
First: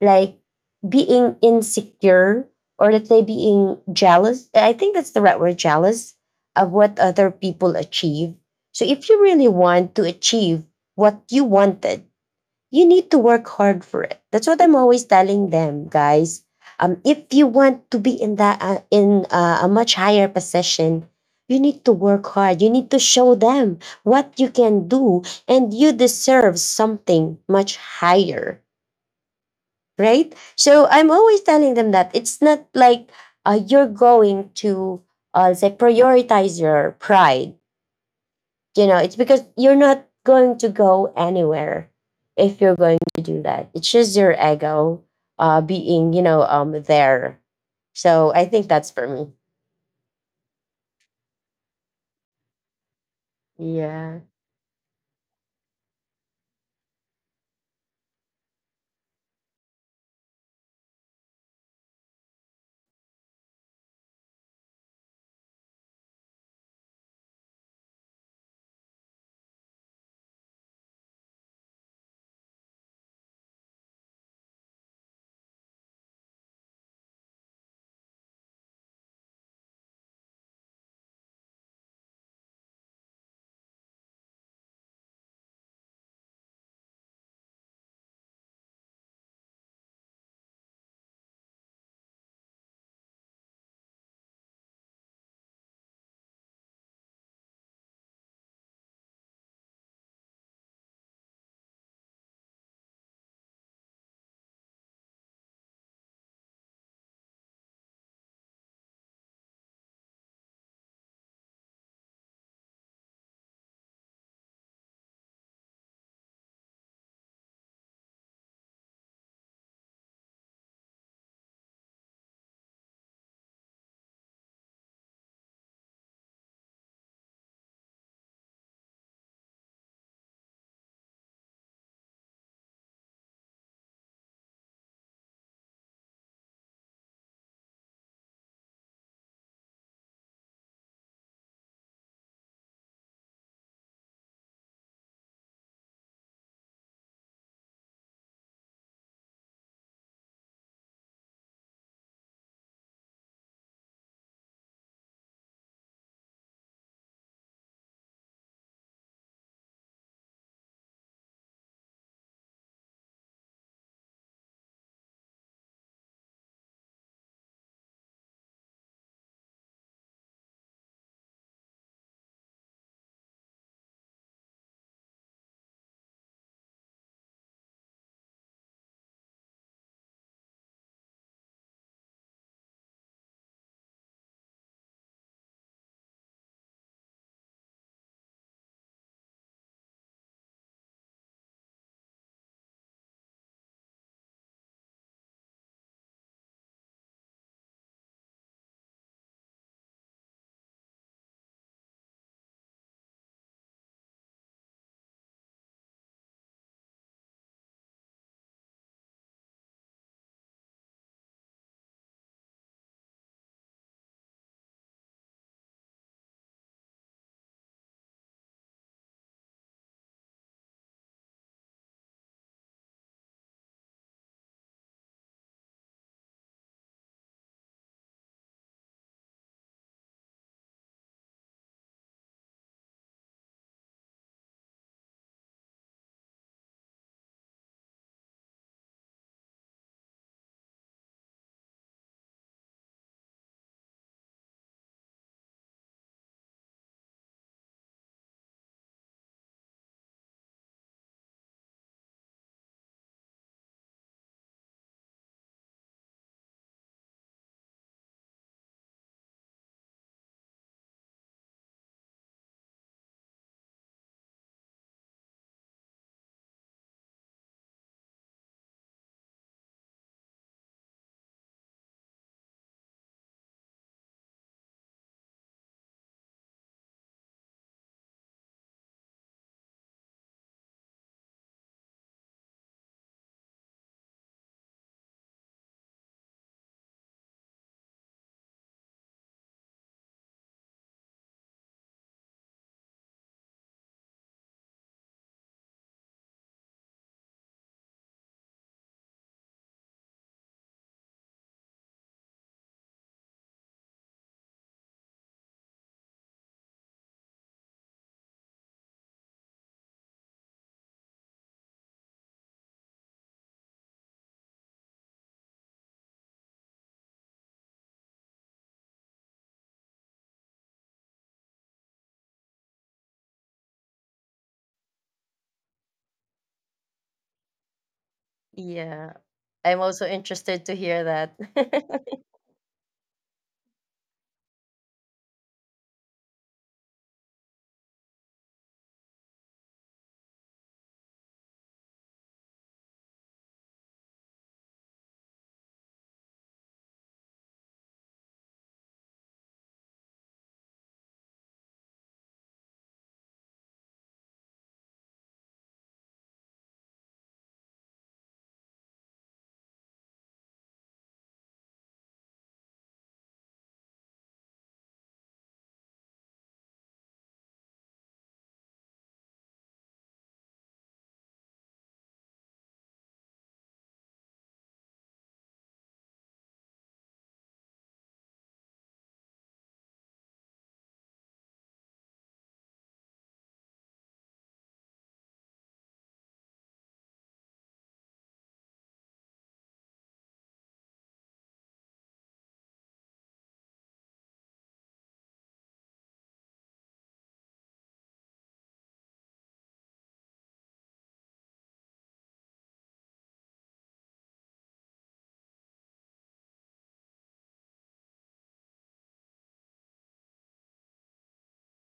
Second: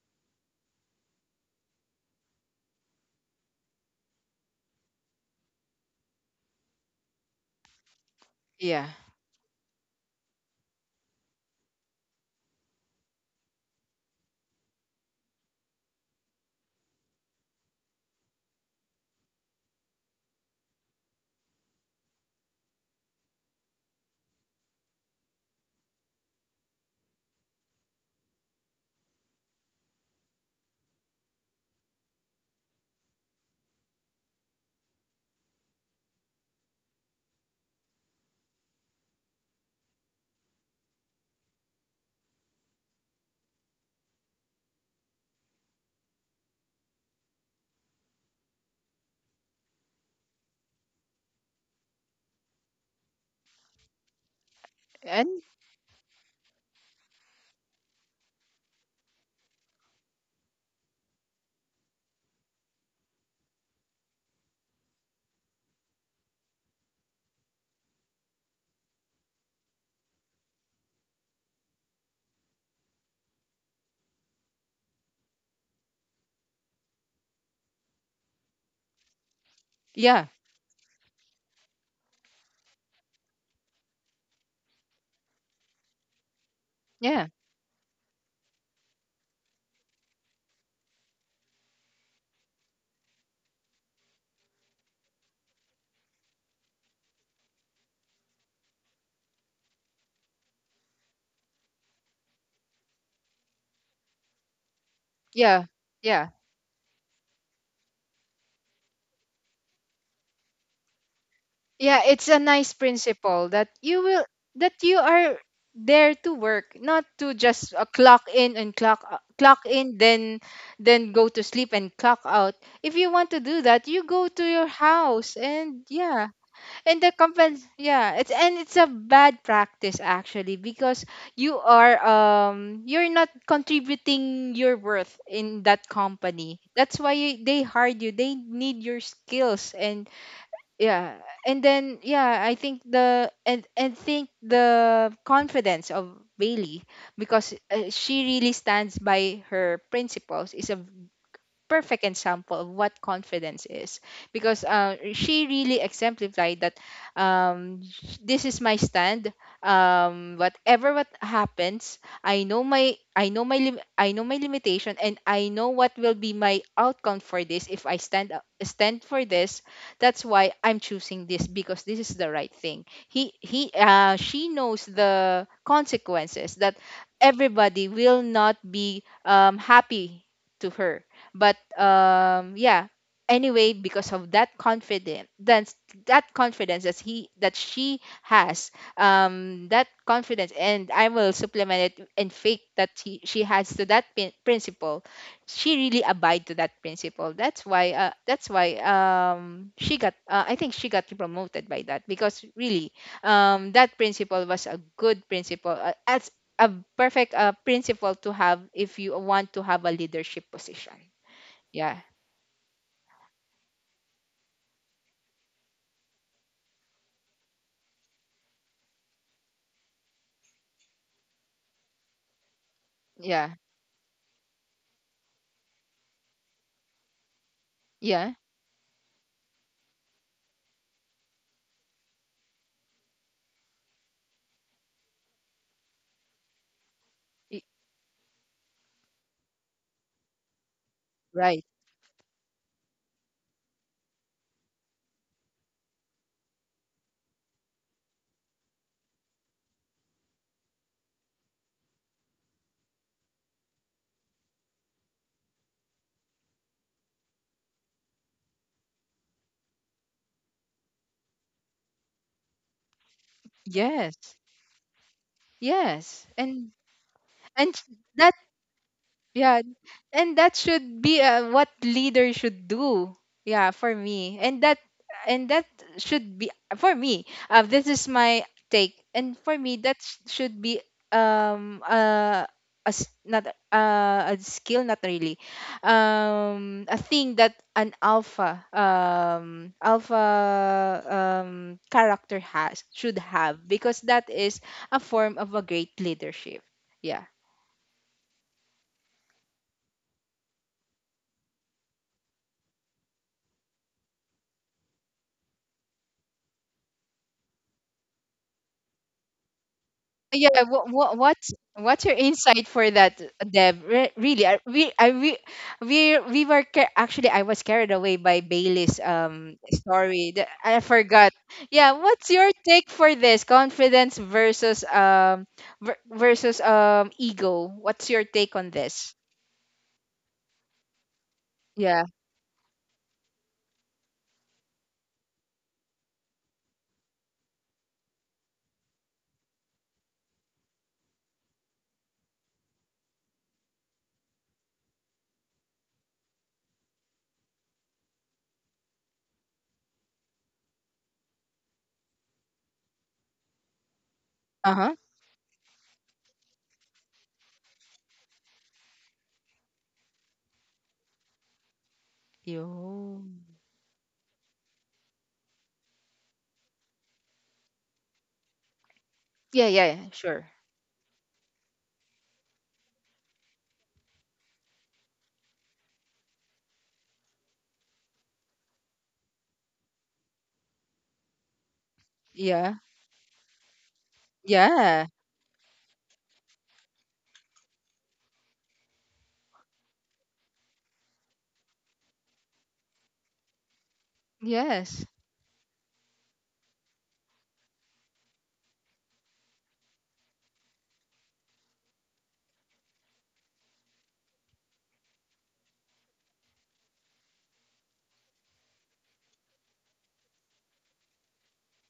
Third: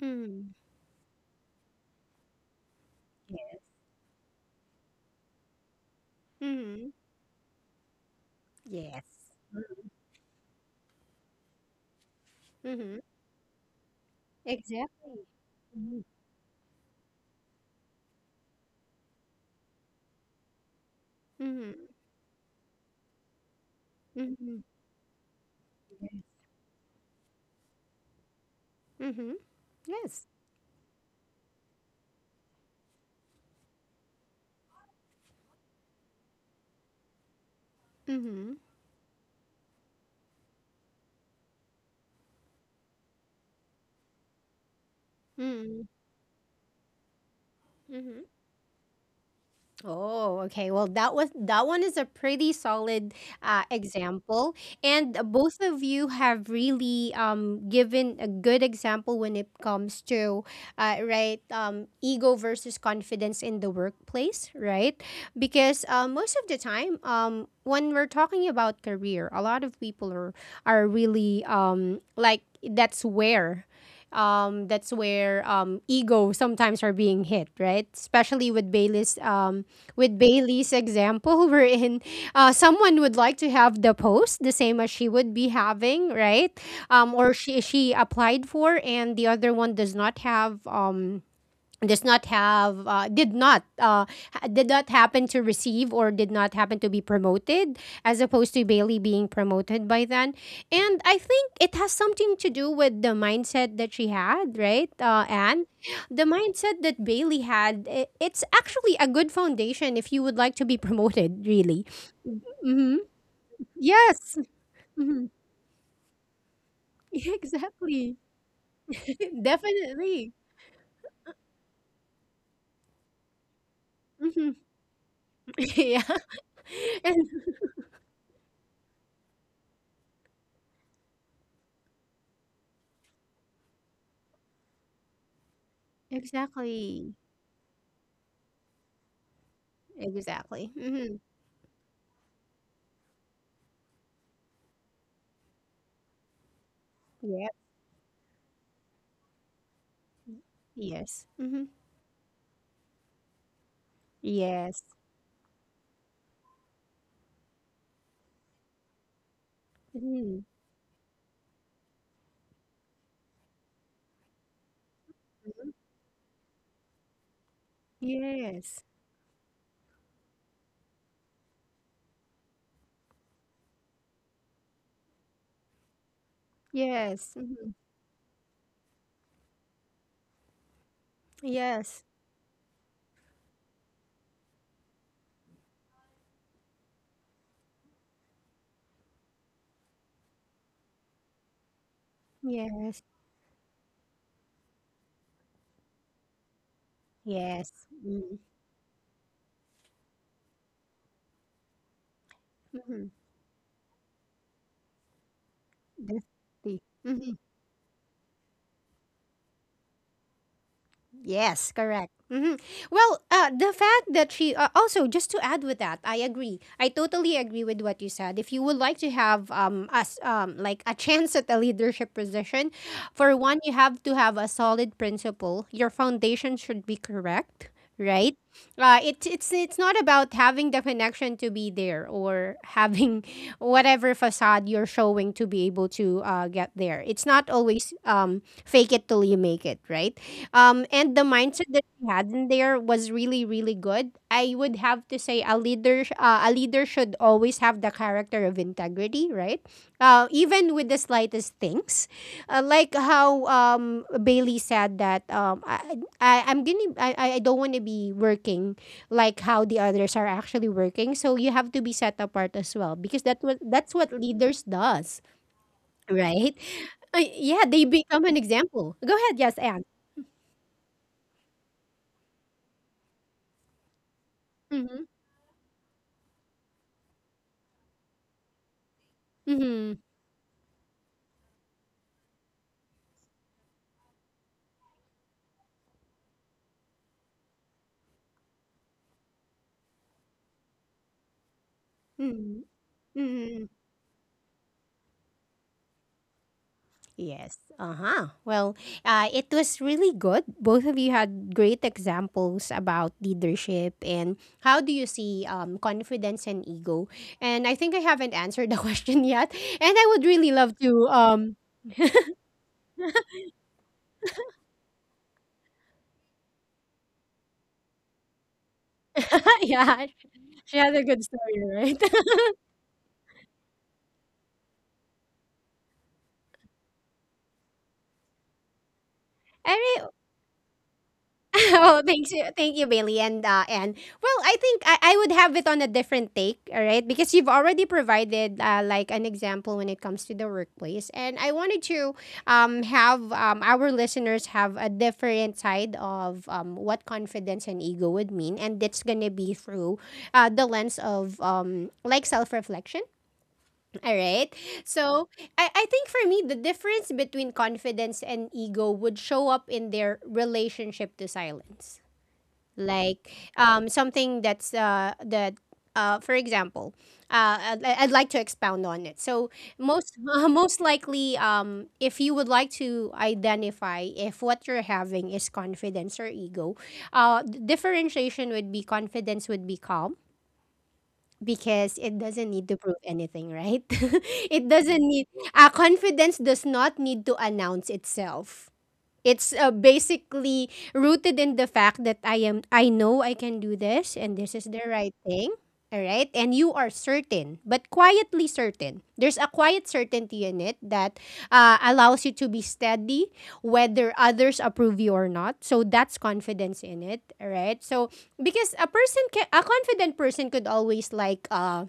Speaker 3: like being insecure, or let's say, being jealous. I think that's the right word, jealous of
Speaker 1: Hmm.
Speaker 3: what other people achieve. So
Speaker 2: Yeah.
Speaker 3: if you
Speaker 1: Yes.
Speaker 3: really want to achieve what you wanted, you
Speaker 1: Hmm.
Speaker 3: need to work hard for it. That's what I'm always
Speaker 1: Exactly.
Speaker 3: telling them,
Speaker 1: Hmm.
Speaker 3: guys. If you want to be in that in a much higher position, you
Speaker 1: Hmm.
Speaker 3: need to work hard. You need to show them what you
Speaker 1: Hmm.
Speaker 3: can do, and you deserve something much higher,
Speaker 1: Hmm. Yes.
Speaker 3: right? So I'm always telling them that it's not like you're going to say prioritize your pride.
Speaker 1: Hmm.
Speaker 3: You know, it's because you're not going to go anywhere if you're going to do that. It's just your ego being, there.
Speaker 1: Hmm.
Speaker 3: So I think that's for me.
Speaker 1: Oh, okay. Well, that was that one is a pretty solid
Speaker 3: Yeah,
Speaker 1: example, and
Speaker 2: And
Speaker 1: both of you have really given a good example when it comes to right ego versus confidence in the workplace, right? Because most of the time, when we're talking about career, a lot of people are really like that's where ego sometimes are being hit, right? Especially with
Speaker 2: Yeah.
Speaker 1: Bailey's example, wherein someone would like to have the post the same as she would be having, right?
Speaker 2: yeah. Yeah.
Speaker 1: Or she applied for, and the other one does not have. Does not have did not ha- Did not happen to receive or did not happen to be promoted as opposed to Bailey being promoted by then, and I think it has something to do with the mindset that she had, right, Anne?
Speaker 2: Yeah.
Speaker 1: The
Speaker 2: Yeah.
Speaker 1: mindset that Bailey had, it's actually a good foundation if you would like to be promoted really.
Speaker 2: Yeah, it's a nice
Speaker 1: Mm-hmm.
Speaker 2: principle, that you will
Speaker 1: Yes.
Speaker 2: that you
Speaker 1: Hmm.
Speaker 2: are there to work, not to just,
Speaker 1: Exactly.
Speaker 2: clock in and clock in,
Speaker 1: Definitely.
Speaker 2: then go to sleep and clock out. If you want to do that, you go to
Speaker 1: Hmm.
Speaker 2: your house. And
Speaker 1: Yeah.
Speaker 2: yeah, and the
Speaker 1: And
Speaker 2: compens yeah, it's a bad practice actually because you're not contributing your worth in that company. That's why
Speaker 1: exactly,
Speaker 2: they hired you. They need your skills. And
Speaker 1: exactly.
Speaker 2: yeah
Speaker 1: Mhm.
Speaker 2: and then yeah I think the confidence of Bailey,
Speaker 1: Yep.
Speaker 2: because she really stands by her principles, is a
Speaker 1: Yes. Mm-hmm.
Speaker 2: perfect example of what confidence is, because
Speaker 1: Yes.
Speaker 2: she really exemplified that. um, this is my stand.
Speaker 1: Mm-hmm.
Speaker 2: Whatever what happens, I know my, I know my limitation, and I know
Speaker 1: Hmm.
Speaker 2: what will be my outcome for this if I
Speaker 1: Yes.
Speaker 2: stand for this. That's why I'm choosing this, because this is the right thing. He She knows the consequences that
Speaker 1: Yes. Mm-hmm.
Speaker 2: everybody will not be happy to her, but
Speaker 1: Yes.
Speaker 2: yeah, anyway, because of that confidence, that confidence that he that she has. That confidence, and I will supplement it and fake that
Speaker 1: Yes.
Speaker 2: she has to that principle. She really abide to that principle. That's
Speaker 1: Yes.
Speaker 2: why she got I think she got promoted by that, because really
Speaker 1: Mm-hmm.
Speaker 2: that principle was a good principle, as a
Speaker 1: Definitely.
Speaker 2: perfect
Speaker 1: Mm-hmm.
Speaker 2: principle to have if you want to have a leadership position.
Speaker 1: Yes.
Speaker 2: Yeah,
Speaker 1: Correct. Mm-hmm. Well, the fact that she also, just to add with that, I agree. I totally agree with what you said. If you would like to have us like a chance at a leadership position, for
Speaker 2: yeah,
Speaker 1: one, you have to have a solid principle. Your foundation should be correct,
Speaker 2: yeah.
Speaker 1: right? It's not about having the connection to be there or having whatever facade you're showing to be able to get there. It's not
Speaker 2: y-
Speaker 1: always fake it till you make it, right? And the
Speaker 2: Right.
Speaker 1: mindset that we had in there was really really good. I would have to say a leader a leader should always have the character of integrity, right? Even with the slightest things, like how Bailey said that I'm gonna I don't wanna be working like how the others are actually working. So you have to be set apart as well because that's what
Speaker 2: Yes,
Speaker 1: leaders does,
Speaker 2: yes,
Speaker 1: right? Yeah,
Speaker 2: and
Speaker 1: they become
Speaker 2: that.
Speaker 1: an example. Go ahead, yes,
Speaker 2: Yeah,
Speaker 1: Anne.
Speaker 2: and that should be what leader should do. Yeah, for me,
Speaker 1: Mm-hmm.
Speaker 2: and that should be for me. This is my take, and for me,
Speaker 1: Mm-hmm.
Speaker 2: should be um uh a skill, not really, a thing that an alpha character has should have,
Speaker 1: Mm-hmm.
Speaker 2: because that is a form of a great leadership. Yeah.
Speaker 1: Yes. Uh-huh. Well, it was really good. Both of you had great examples about leadership and how do you see confidence and ego. And I think I haven't answered the question yet. And I would really
Speaker 2: Yeah.
Speaker 1: love to.
Speaker 2: What's your insight for that, Deb? Really, I we were ca- actually I was carried away by Bailey's
Speaker 1: Yeah,
Speaker 2: story.
Speaker 1: she
Speaker 2: I
Speaker 1: had a good
Speaker 2: forgot.
Speaker 1: story,
Speaker 2: Yeah,
Speaker 1: right?
Speaker 2: what's your take for this confidence versus versus ego? What's your take on
Speaker 3: yeah.
Speaker 2: this?
Speaker 3: I'm also
Speaker 1: I,
Speaker 3: interested to hear that.
Speaker 1: well,
Speaker 2: Yeah.
Speaker 1: thank you, Bailey and well, I think I would have it on a different take, all right? Because you've already provided like an example when it comes to the workplace, and I wanted to have our listeners have a different side of what confidence and ego would mean, and it's gonna be through the lens of like self reflection. All right.
Speaker 2: Uh-huh.
Speaker 1: So I think for me, the difference between confidence and ego would show up in their relationship to silence.
Speaker 2: Yo.
Speaker 1: Like something that's that for example, I'd like to expound on it. So
Speaker 2: Yeah, yeah, yeah,
Speaker 1: most
Speaker 2: sure.
Speaker 1: most likely if you would like to identify if what you're having is confidence or ego, differentiation would be confidence would be calm because it doesn't need
Speaker 2: Yeah.
Speaker 1: to prove anything, right? It doesn't
Speaker 2: Yeah.
Speaker 1: need confidence does not need to announce itself. It's basically rooted in the fact that I know I can do this and this is the
Speaker 2: Yes.
Speaker 1: right thing. All right? And you are certain, but quietly certain. There's a quiet certainty in it that allows you to be steady whether others approve you or not. So that's confidence in it, all right? So because a confident person could always like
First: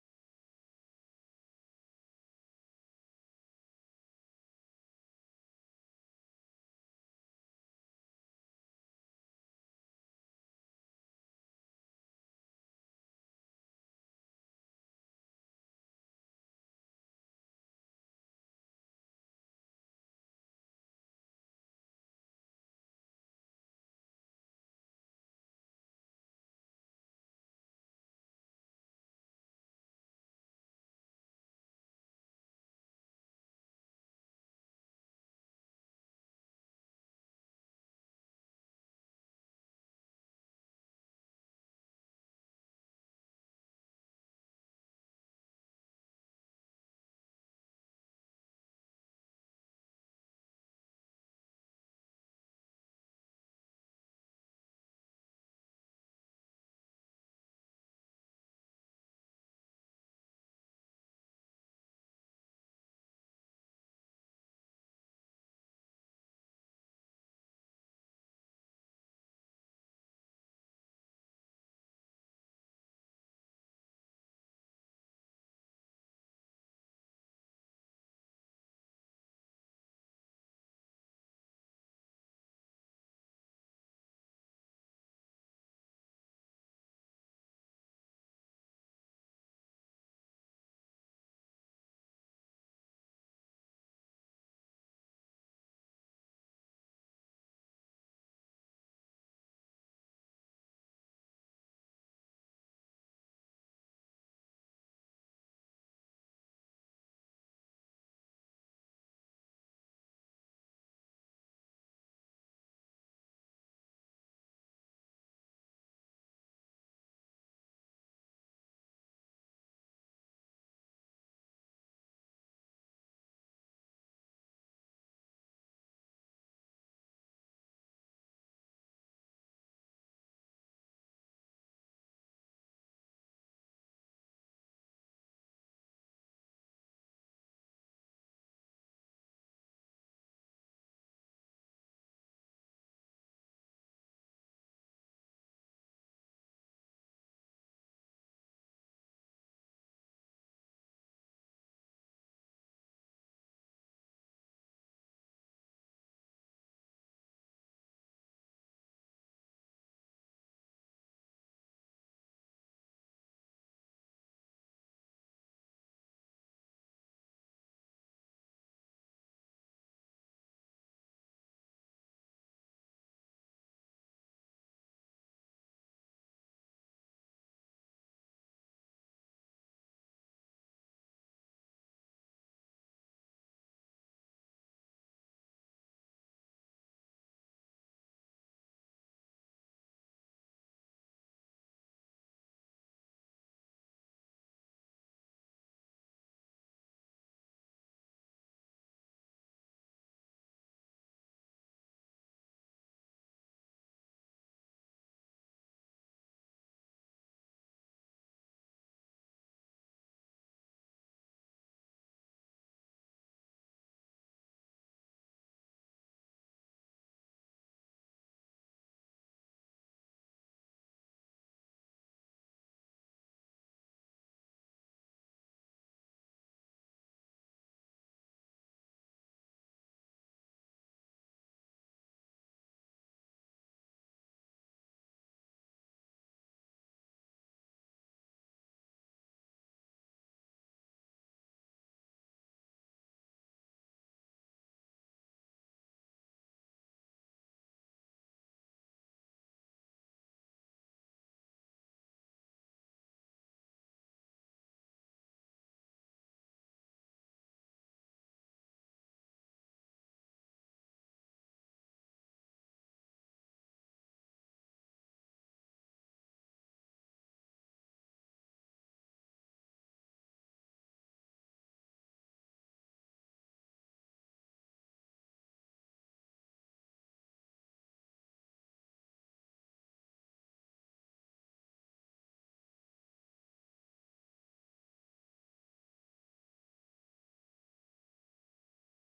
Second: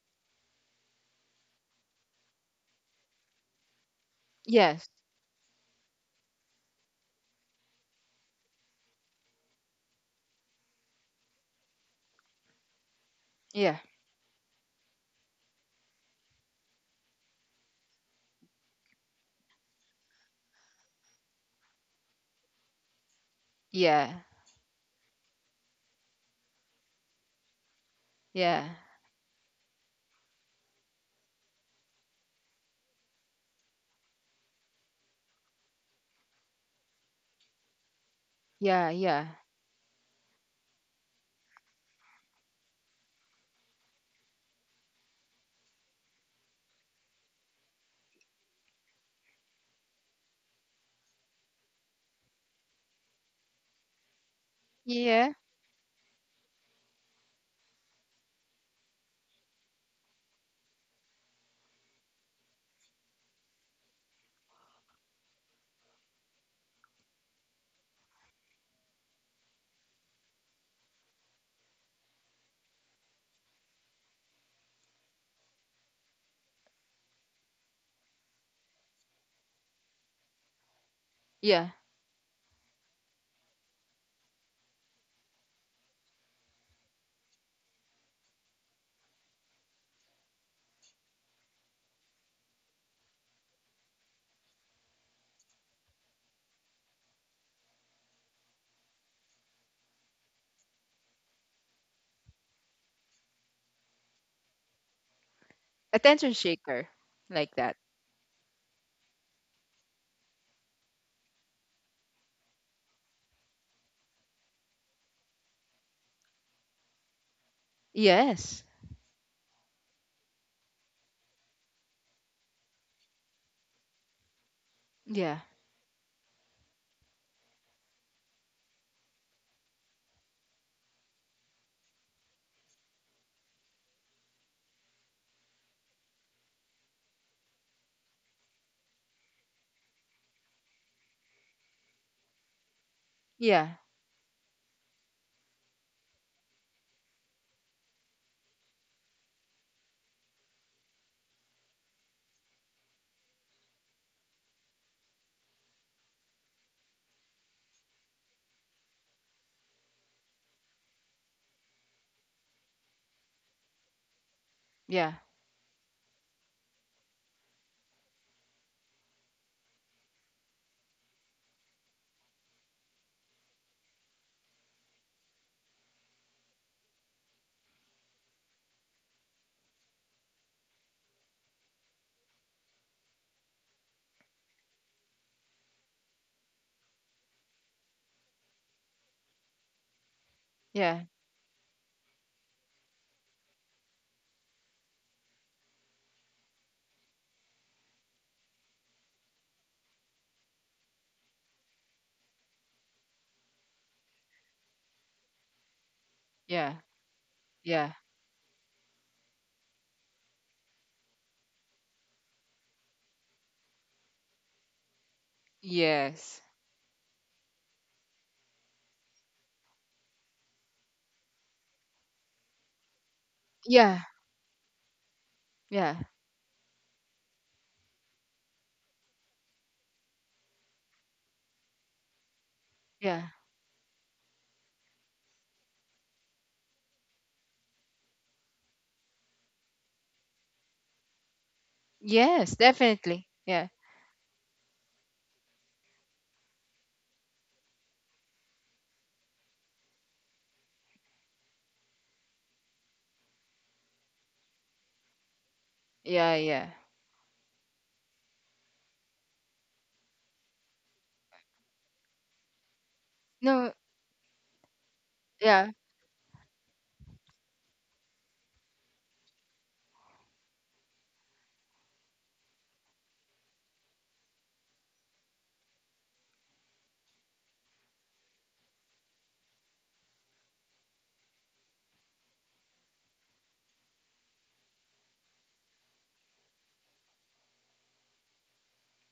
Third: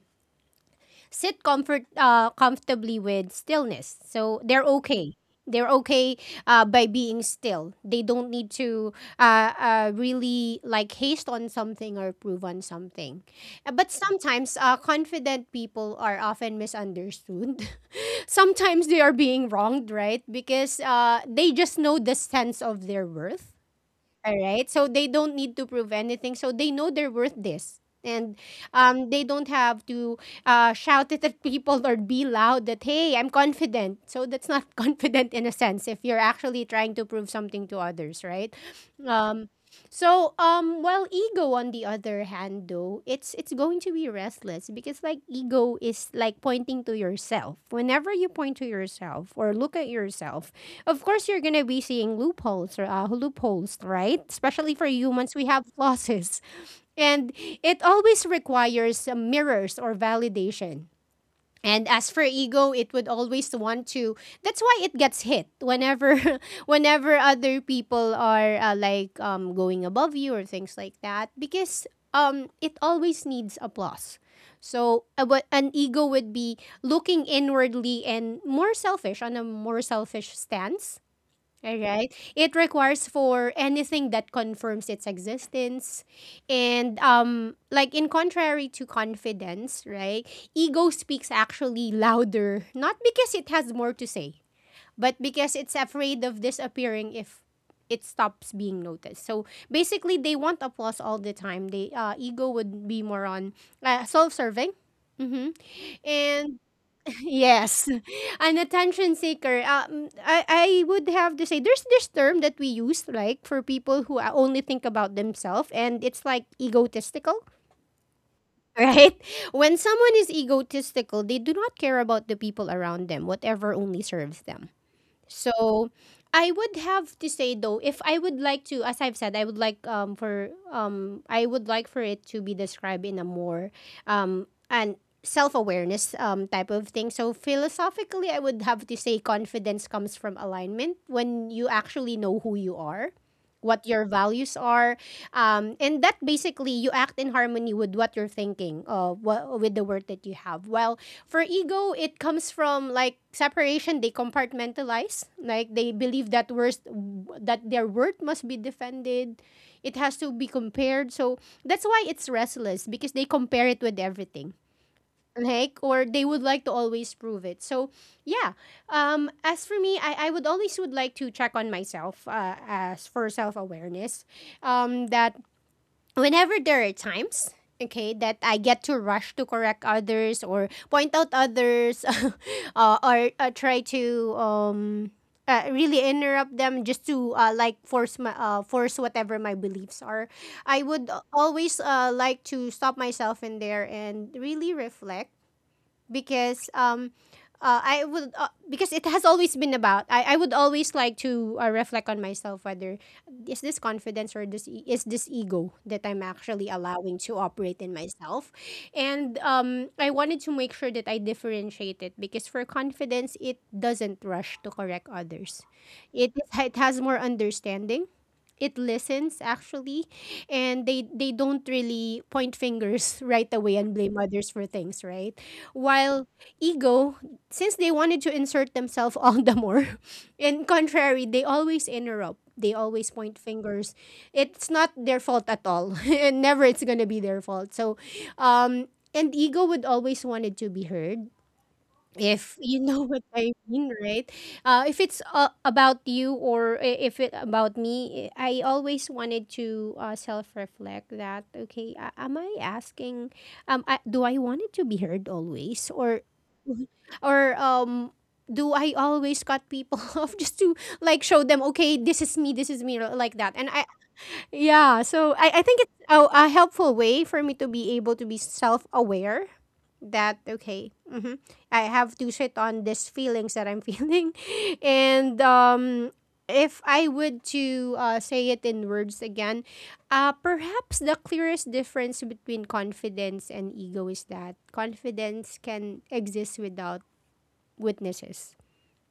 Speaker 1: sit comfort comfortably with stillness. So they're
Speaker 2: Yes.
Speaker 1: okay. They're okay by being still. They don't need to really like haste on something or prove on something.
Speaker 2: Yeah.
Speaker 1: But sometimes confident people are often misunderstood. Sometimes they are being wronged, right? Because they just know the sense of their worth.
Speaker 2: Yeah.
Speaker 1: Alright? So they don't need to prove anything. So they know they're worth this. And
Speaker 2: Yeah.
Speaker 1: they don't have to shout it at people or be loud that, "Hey, I'm confident." So that's not confident in a sense if you're actually trying to prove something to others, right?
Speaker 2: Yeah. Yeah.
Speaker 1: Um, well, ego on the other hand, though, it's going to be restless because like ego is like pointing to yourself. Whenever you point to yourself or look at yourself, of course you're gonna be seeing loopholes or loopholes, right? Especially for
Speaker 2: Yeah.
Speaker 1: humans, we have losses, and it always requires mirrors or validation. And as for ego, it would always want to. That's why it gets hit whenever, whenever other people are going above you or things like that, because it always needs applause. So an ego would be looking inwardly and more selfish on a more selfish stance.
Speaker 2: Yeah.
Speaker 1: Alright. It requires for anything that confirms its existence. And like in contrary to confidence, right? Ego speaks actually louder, not because it has more to say, but because it's afraid of disappearing if it stops being noticed. So basically they want applause all the time. They Ego would be more on self-serving. Mhm.
Speaker 2: Attention
Speaker 1: And
Speaker 2: shaker. Like that.
Speaker 1: yes, an attention seeker. I would have to say there's this term that we use like for people who only think about themselves, and it's like egotistical,
Speaker 2: Yes.
Speaker 1: right? When someone is egotistical, they do not care about the people around them. Whatever only serves them.
Speaker 2: Yeah.
Speaker 1: So I would have to say though, if I would like to, as I've said, I would like for I would like for it to be described in a more and self awareness type of thing. So philosophically, I would have to say confidence comes from alignment when you actually know who you are,
Speaker 2: Yeah.
Speaker 1: what your values are, and that basically you act in harmony with what you're thinking, with the word that you have. Well, for ego, it comes from like separation. They compartmentalize, like they believe that their worth must be defended. It has to be compared. So that's why it's restless because they compare it with everything.
Speaker 2: Yeah.
Speaker 1: Like, or they would like to always prove it. So yeah. As for me, I would always would like to check on myself, as for self awareness. That whenever there are times okay that I get to rush to correct others or point out others or try to really interrupt them just to like force my force whatever my beliefs are, I
Speaker 2: Yeah.
Speaker 1: would always like to stop myself in there and really reflect because I would because it has always been about, I would always like to reflect on myself whether is this confidence or is this ego that I'm actually
Speaker 2: Yeah.
Speaker 1: allowing to operate in
Speaker 2: Yeah.
Speaker 1: myself. And I wanted to make sure that I differentiate it because for confidence it doesn't rush to correct others, it
Speaker 2: Yes.
Speaker 1: it has more understanding, it listens actually, and they don't really point fingers right away and
Speaker 2: Yeah.
Speaker 1: blame others for things, right?
Speaker 2: Yeah.
Speaker 1: While ego, since they wanted to insert themselves all the more, in contrary they always interrupt, they always
Speaker 2: Yeah.
Speaker 1: point fingers. It's not their fault at all, and never it's going to be their fault. So um and ego would always wanted to be heard
Speaker 2: Yes,
Speaker 1: if you know what
Speaker 2: definitely.
Speaker 1: I
Speaker 2: Yeah.
Speaker 1: mean, right? If it's about you or if it about me, I always wanted to self-reflect that. Okay, am I asking? Do I want it to be heard always, or
Speaker 2: Yeah. Yeah.
Speaker 1: or do I always cut people off just to like show them? Okay, this is me. This is me, like that. And
Speaker 2: No.
Speaker 1: I yeah, so I
Speaker 2: Yeah.
Speaker 1: think it's a helpful way for me to be able to be self aware that, okay, hmm, I have to sit on these feelings that I'm feeling. And if I would to say it in words again, perhaps the clearest difference between confidence and ego is that confidence can exist without witnesses,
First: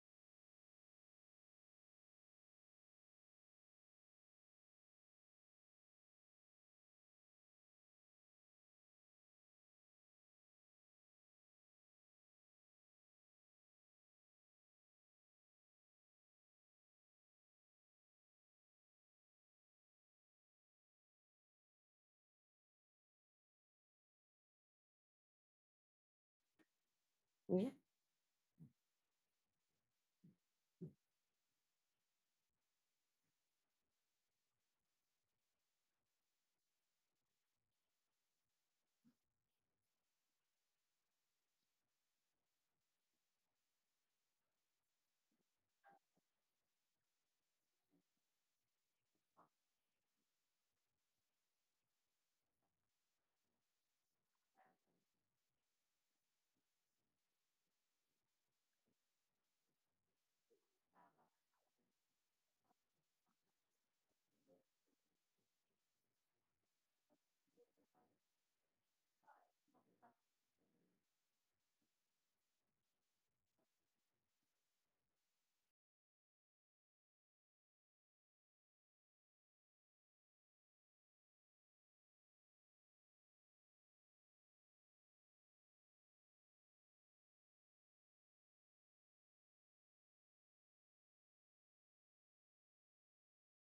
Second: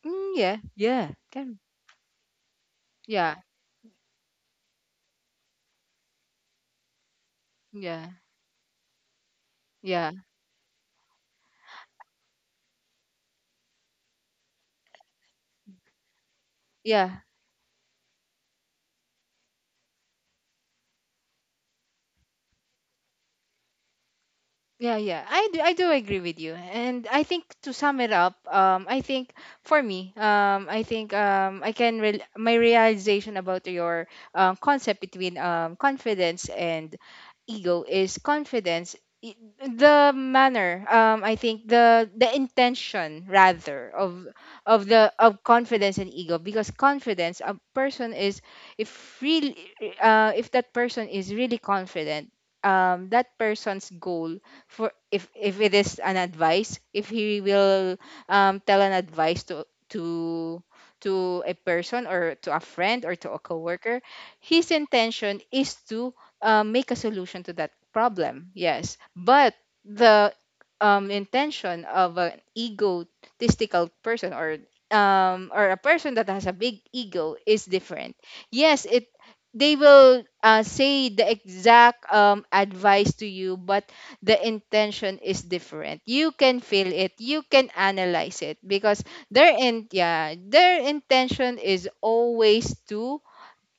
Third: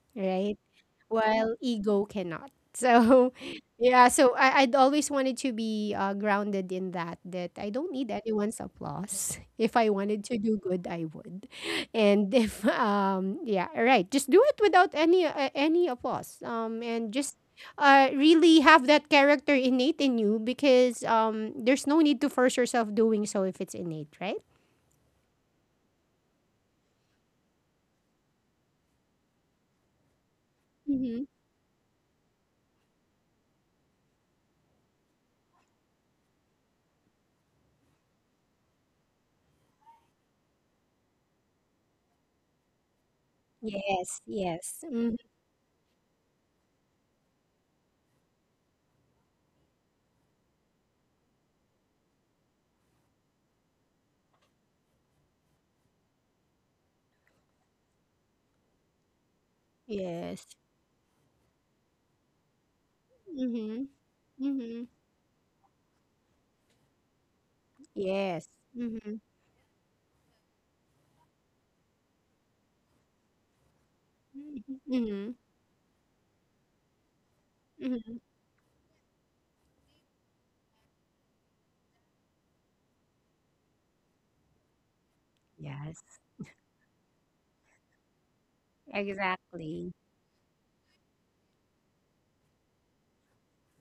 Speaker 2: Mm,
Speaker 1: right?
Speaker 2: yeah, yeah,
Speaker 1: While
Speaker 2: can.
Speaker 1: ego cannot. So,
Speaker 2: Yeah.
Speaker 1: yeah, so I'd always wanted to be grounded in that, that I don't
Speaker 2: Yeah.
Speaker 1: need anyone's applause. If I
Speaker 2: Yeah. Yeah.
Speaker 1: wanted to do good, I would. And if, yeah, right, just do it without any, any applause. And
Speaker 2: Yeah.
Speaker 1: just really have that character innate in you because there's no need to force yourself doing so if it's innate, right?
Speaker 2: Yeah, yeah. I do agree with you. And I think
Speaker 3: Yeah.
Speaker 2: to sum it up, I think for me, I think
Speaker 1: Mm-hmm.
Speaker 2: I can rel my realization about your concept between confidence and ego is confidence, i- the manner, I think the intention rather
Speaker 1: Yes, yes.
Speaker 2: of the
Speaker 1: Mm-hmm.
Speaker 2: of confidence and ego, because confidence, a person is, if, really, if that person is really confident, that person's goal, for, if it is an advice, if he will tell an advice to
Speaker 1: Yes.
Speaker 2: to a person or to a friend or to a
Speaker 1: Mm-hmm.
Speaker 2: coworker, his
Speaker 1: Mm-hmm.
Speaker 2: intention is to make a solution to that
Speaker 1: Yes.
Speaker 2: problem, yes.
Speaker 1: Mm-hmm.
Speaker 2: But the intention of an egotistical person,
Speaker 1: Mhm,
Speaker 2: or a person that has a big ego is different.
Speaker 1: mhm.
Speaker 2: Yes, it, they will say the exact advice to you, but the intention is different.
Speaker 1: Yes.
Speaker 2: You can feel it, you can analyze it, because their in
Speaker 1: Exactly.
Speaker 2: yeah, their intention is always to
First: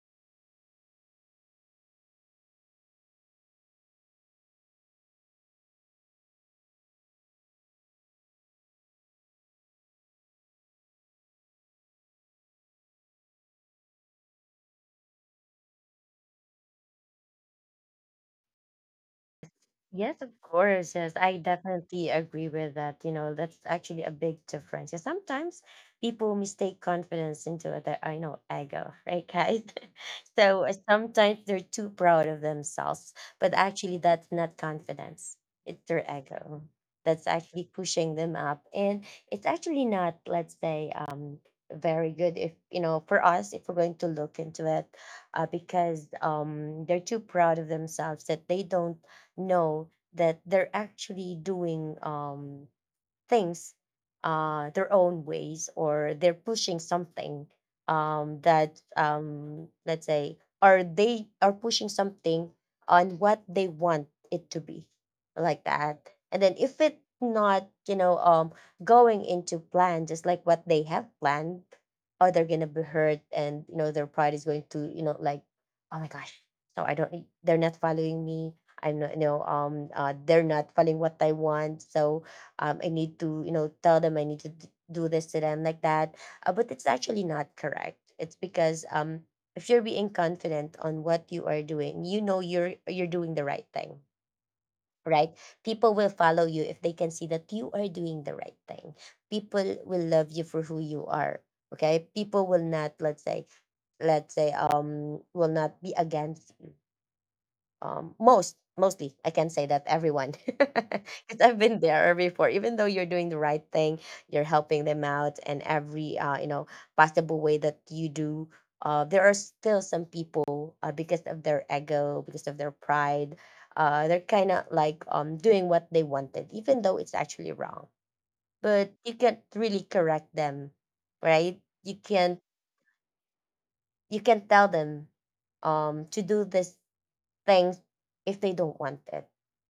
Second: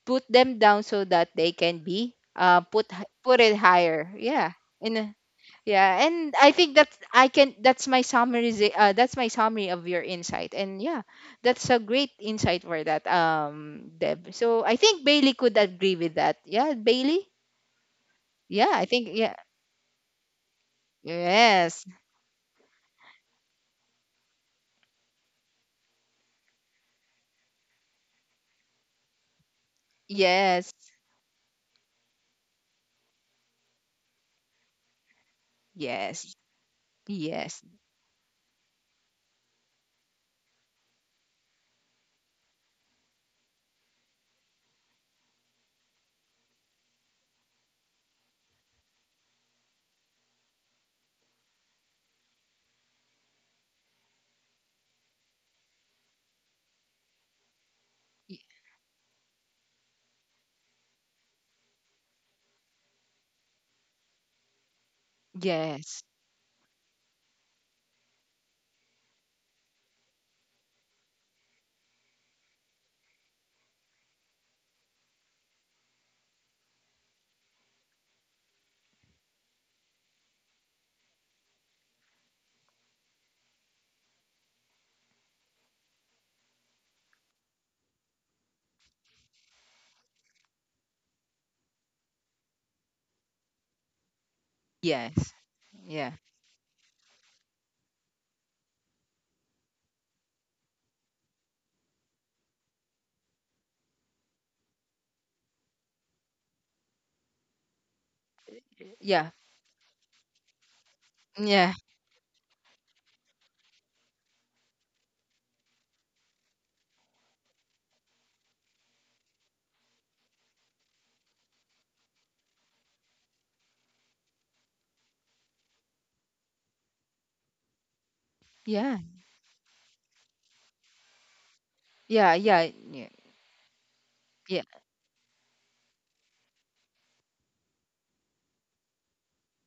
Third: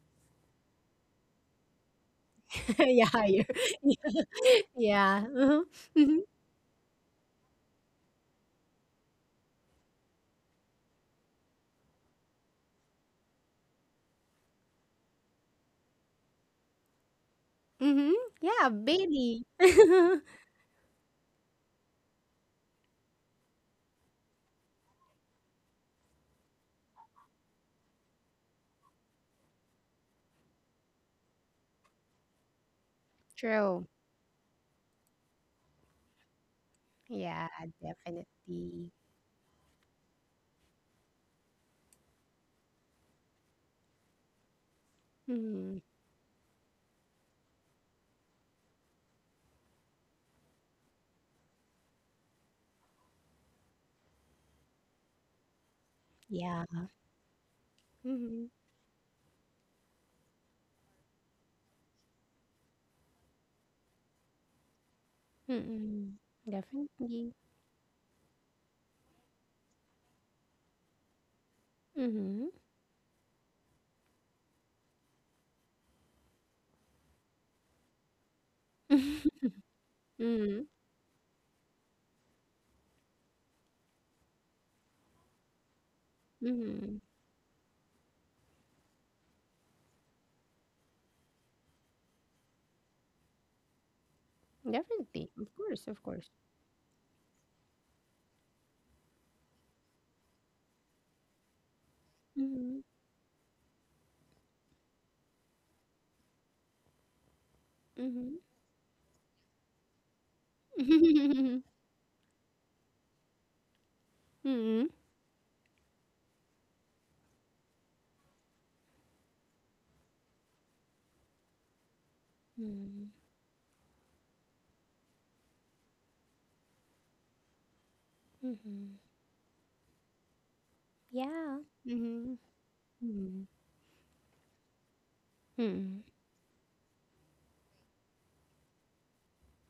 Speaker 2: put them down, so that they can be
Speaker 1: Yeah,
Speaker 2: put
Speaker 1: higher.
Speaker 2: it higher. Yeah. In a,
Speaker 1: Yeah. Mhm,
Speaker 2: yeah,
Speaker 1: mhm,
Speaker 2: and I think that's I can that's my summary, that's my summary of your insight. And yeah, that's a great insight for that, Deb. So I think Bailey could agree with that. Yeah, Bailey?
Speaker 1: mhm. Yeah,
Speaker 2: Yeah, I think, yeah.
Speaker 1: baby.
Speaker 3: Yes, of course. Yes, I
Speaker 2: Yes.
Speaker 3: definitely agree with that. You know, that's actually a big difference. Yeah, sometimes people mistake confidence into their, I know, ego, right, guys? So
Speaker 2: Yes.
Speaker 3: sometimes they're too proud of themselves, but
Speaker 1: True.
Speaker 3: actually, that's not confidence. It's their
Speaker 2: Yes.
Speaker 3: ego that's
Speaker 1: Yeah,
Speaker 2: Yes.
Speaker 3: actually pushing them up,
Speaker 1: definitely.
Speaker 3: and it's actually not, let's say, very good. If you know, for us, if we're going to look into it,
Speaker 1: Mhm.
Speaker 3: because they're too proud of themselves that they don't know that they're actually doing things their own ways, or they're
Speaker 1: Yeah.
Speaker 3: pushing something,
Speaker 2: y-
Speaker 1: Mhm,
Speaker 3: that let's say, or they are pushing something on what they want it to be, like
Speaker 2: Yes.
Speaker 3: that.
Speaker 1: mhm.
Speaker 3: And then if it
Speaker 1: Definitely.
Speaker 3: not, you know, going into plan just like what they have planned, or they're
Speaker 1: Mhm.
Speaker 3: gonna be hurt, and you know their pride is going to, you know, like, oh my gosh, no, I don't, they're not following me, I'm not, you know, they're
Speaker 1: Mhm,
Speaker 3: not following what I want. So I need to, you know, tell them I need to do this to them, like that. But it's
Speaker 1: mhm.
Speaker 3: actually not correct. It's because if you're being confident on what you are doing, you know you're doing the right thing,
Speaker 1: Definitely.
Speaker 3: right?
Speaker 2: Yes.
Speaker 1: Of course,
Speaker 3: People
Speaker 1: of
Speaker 3: will
Speaker 2: Yeah.
Speaker 1: course.
Speaker 3: follow you if they can see that you are doing the right thing. People will love you for who you are. Okay, people will
Speaker 1: Mhm,
Speaker 3: not, let's say, will not be against
Speaker 1: mhm.
Speaker 3: most mostly I
Speaker 2: Yeah.
Speaker 3: can say that everyone, because I've
Speaker 1: Mhm,
Speaker 2: Yeah.
Speaker 3: been there before. Even though you're doing the right thing, you're helping
Speaker 1: mhm,
Speaker 3: them out and every you know, possible way that you do, there are still some people, because of their ego, because of their
Speaker 1: mhm.
Speaker 3: pride, they're kind of like doing what they wanted, even though it's actually wrong. But
Speaker 2: Yeah.
Speaker 3: you can't really correct them, right?
Speaker 1: Yeah.
Speaker 3: You
Speaker 2: Yeah.
Speaker 1: Mhm,
Speaker 3: can't.
Speaker 2: Yeah.
Speaker 1: mhm,
Speaker 3: You can
Speaker 2: Yeah.
Speaker 3: tell them
Speaker 1: mhm.
Speaker 3: to do this things if they don't want it.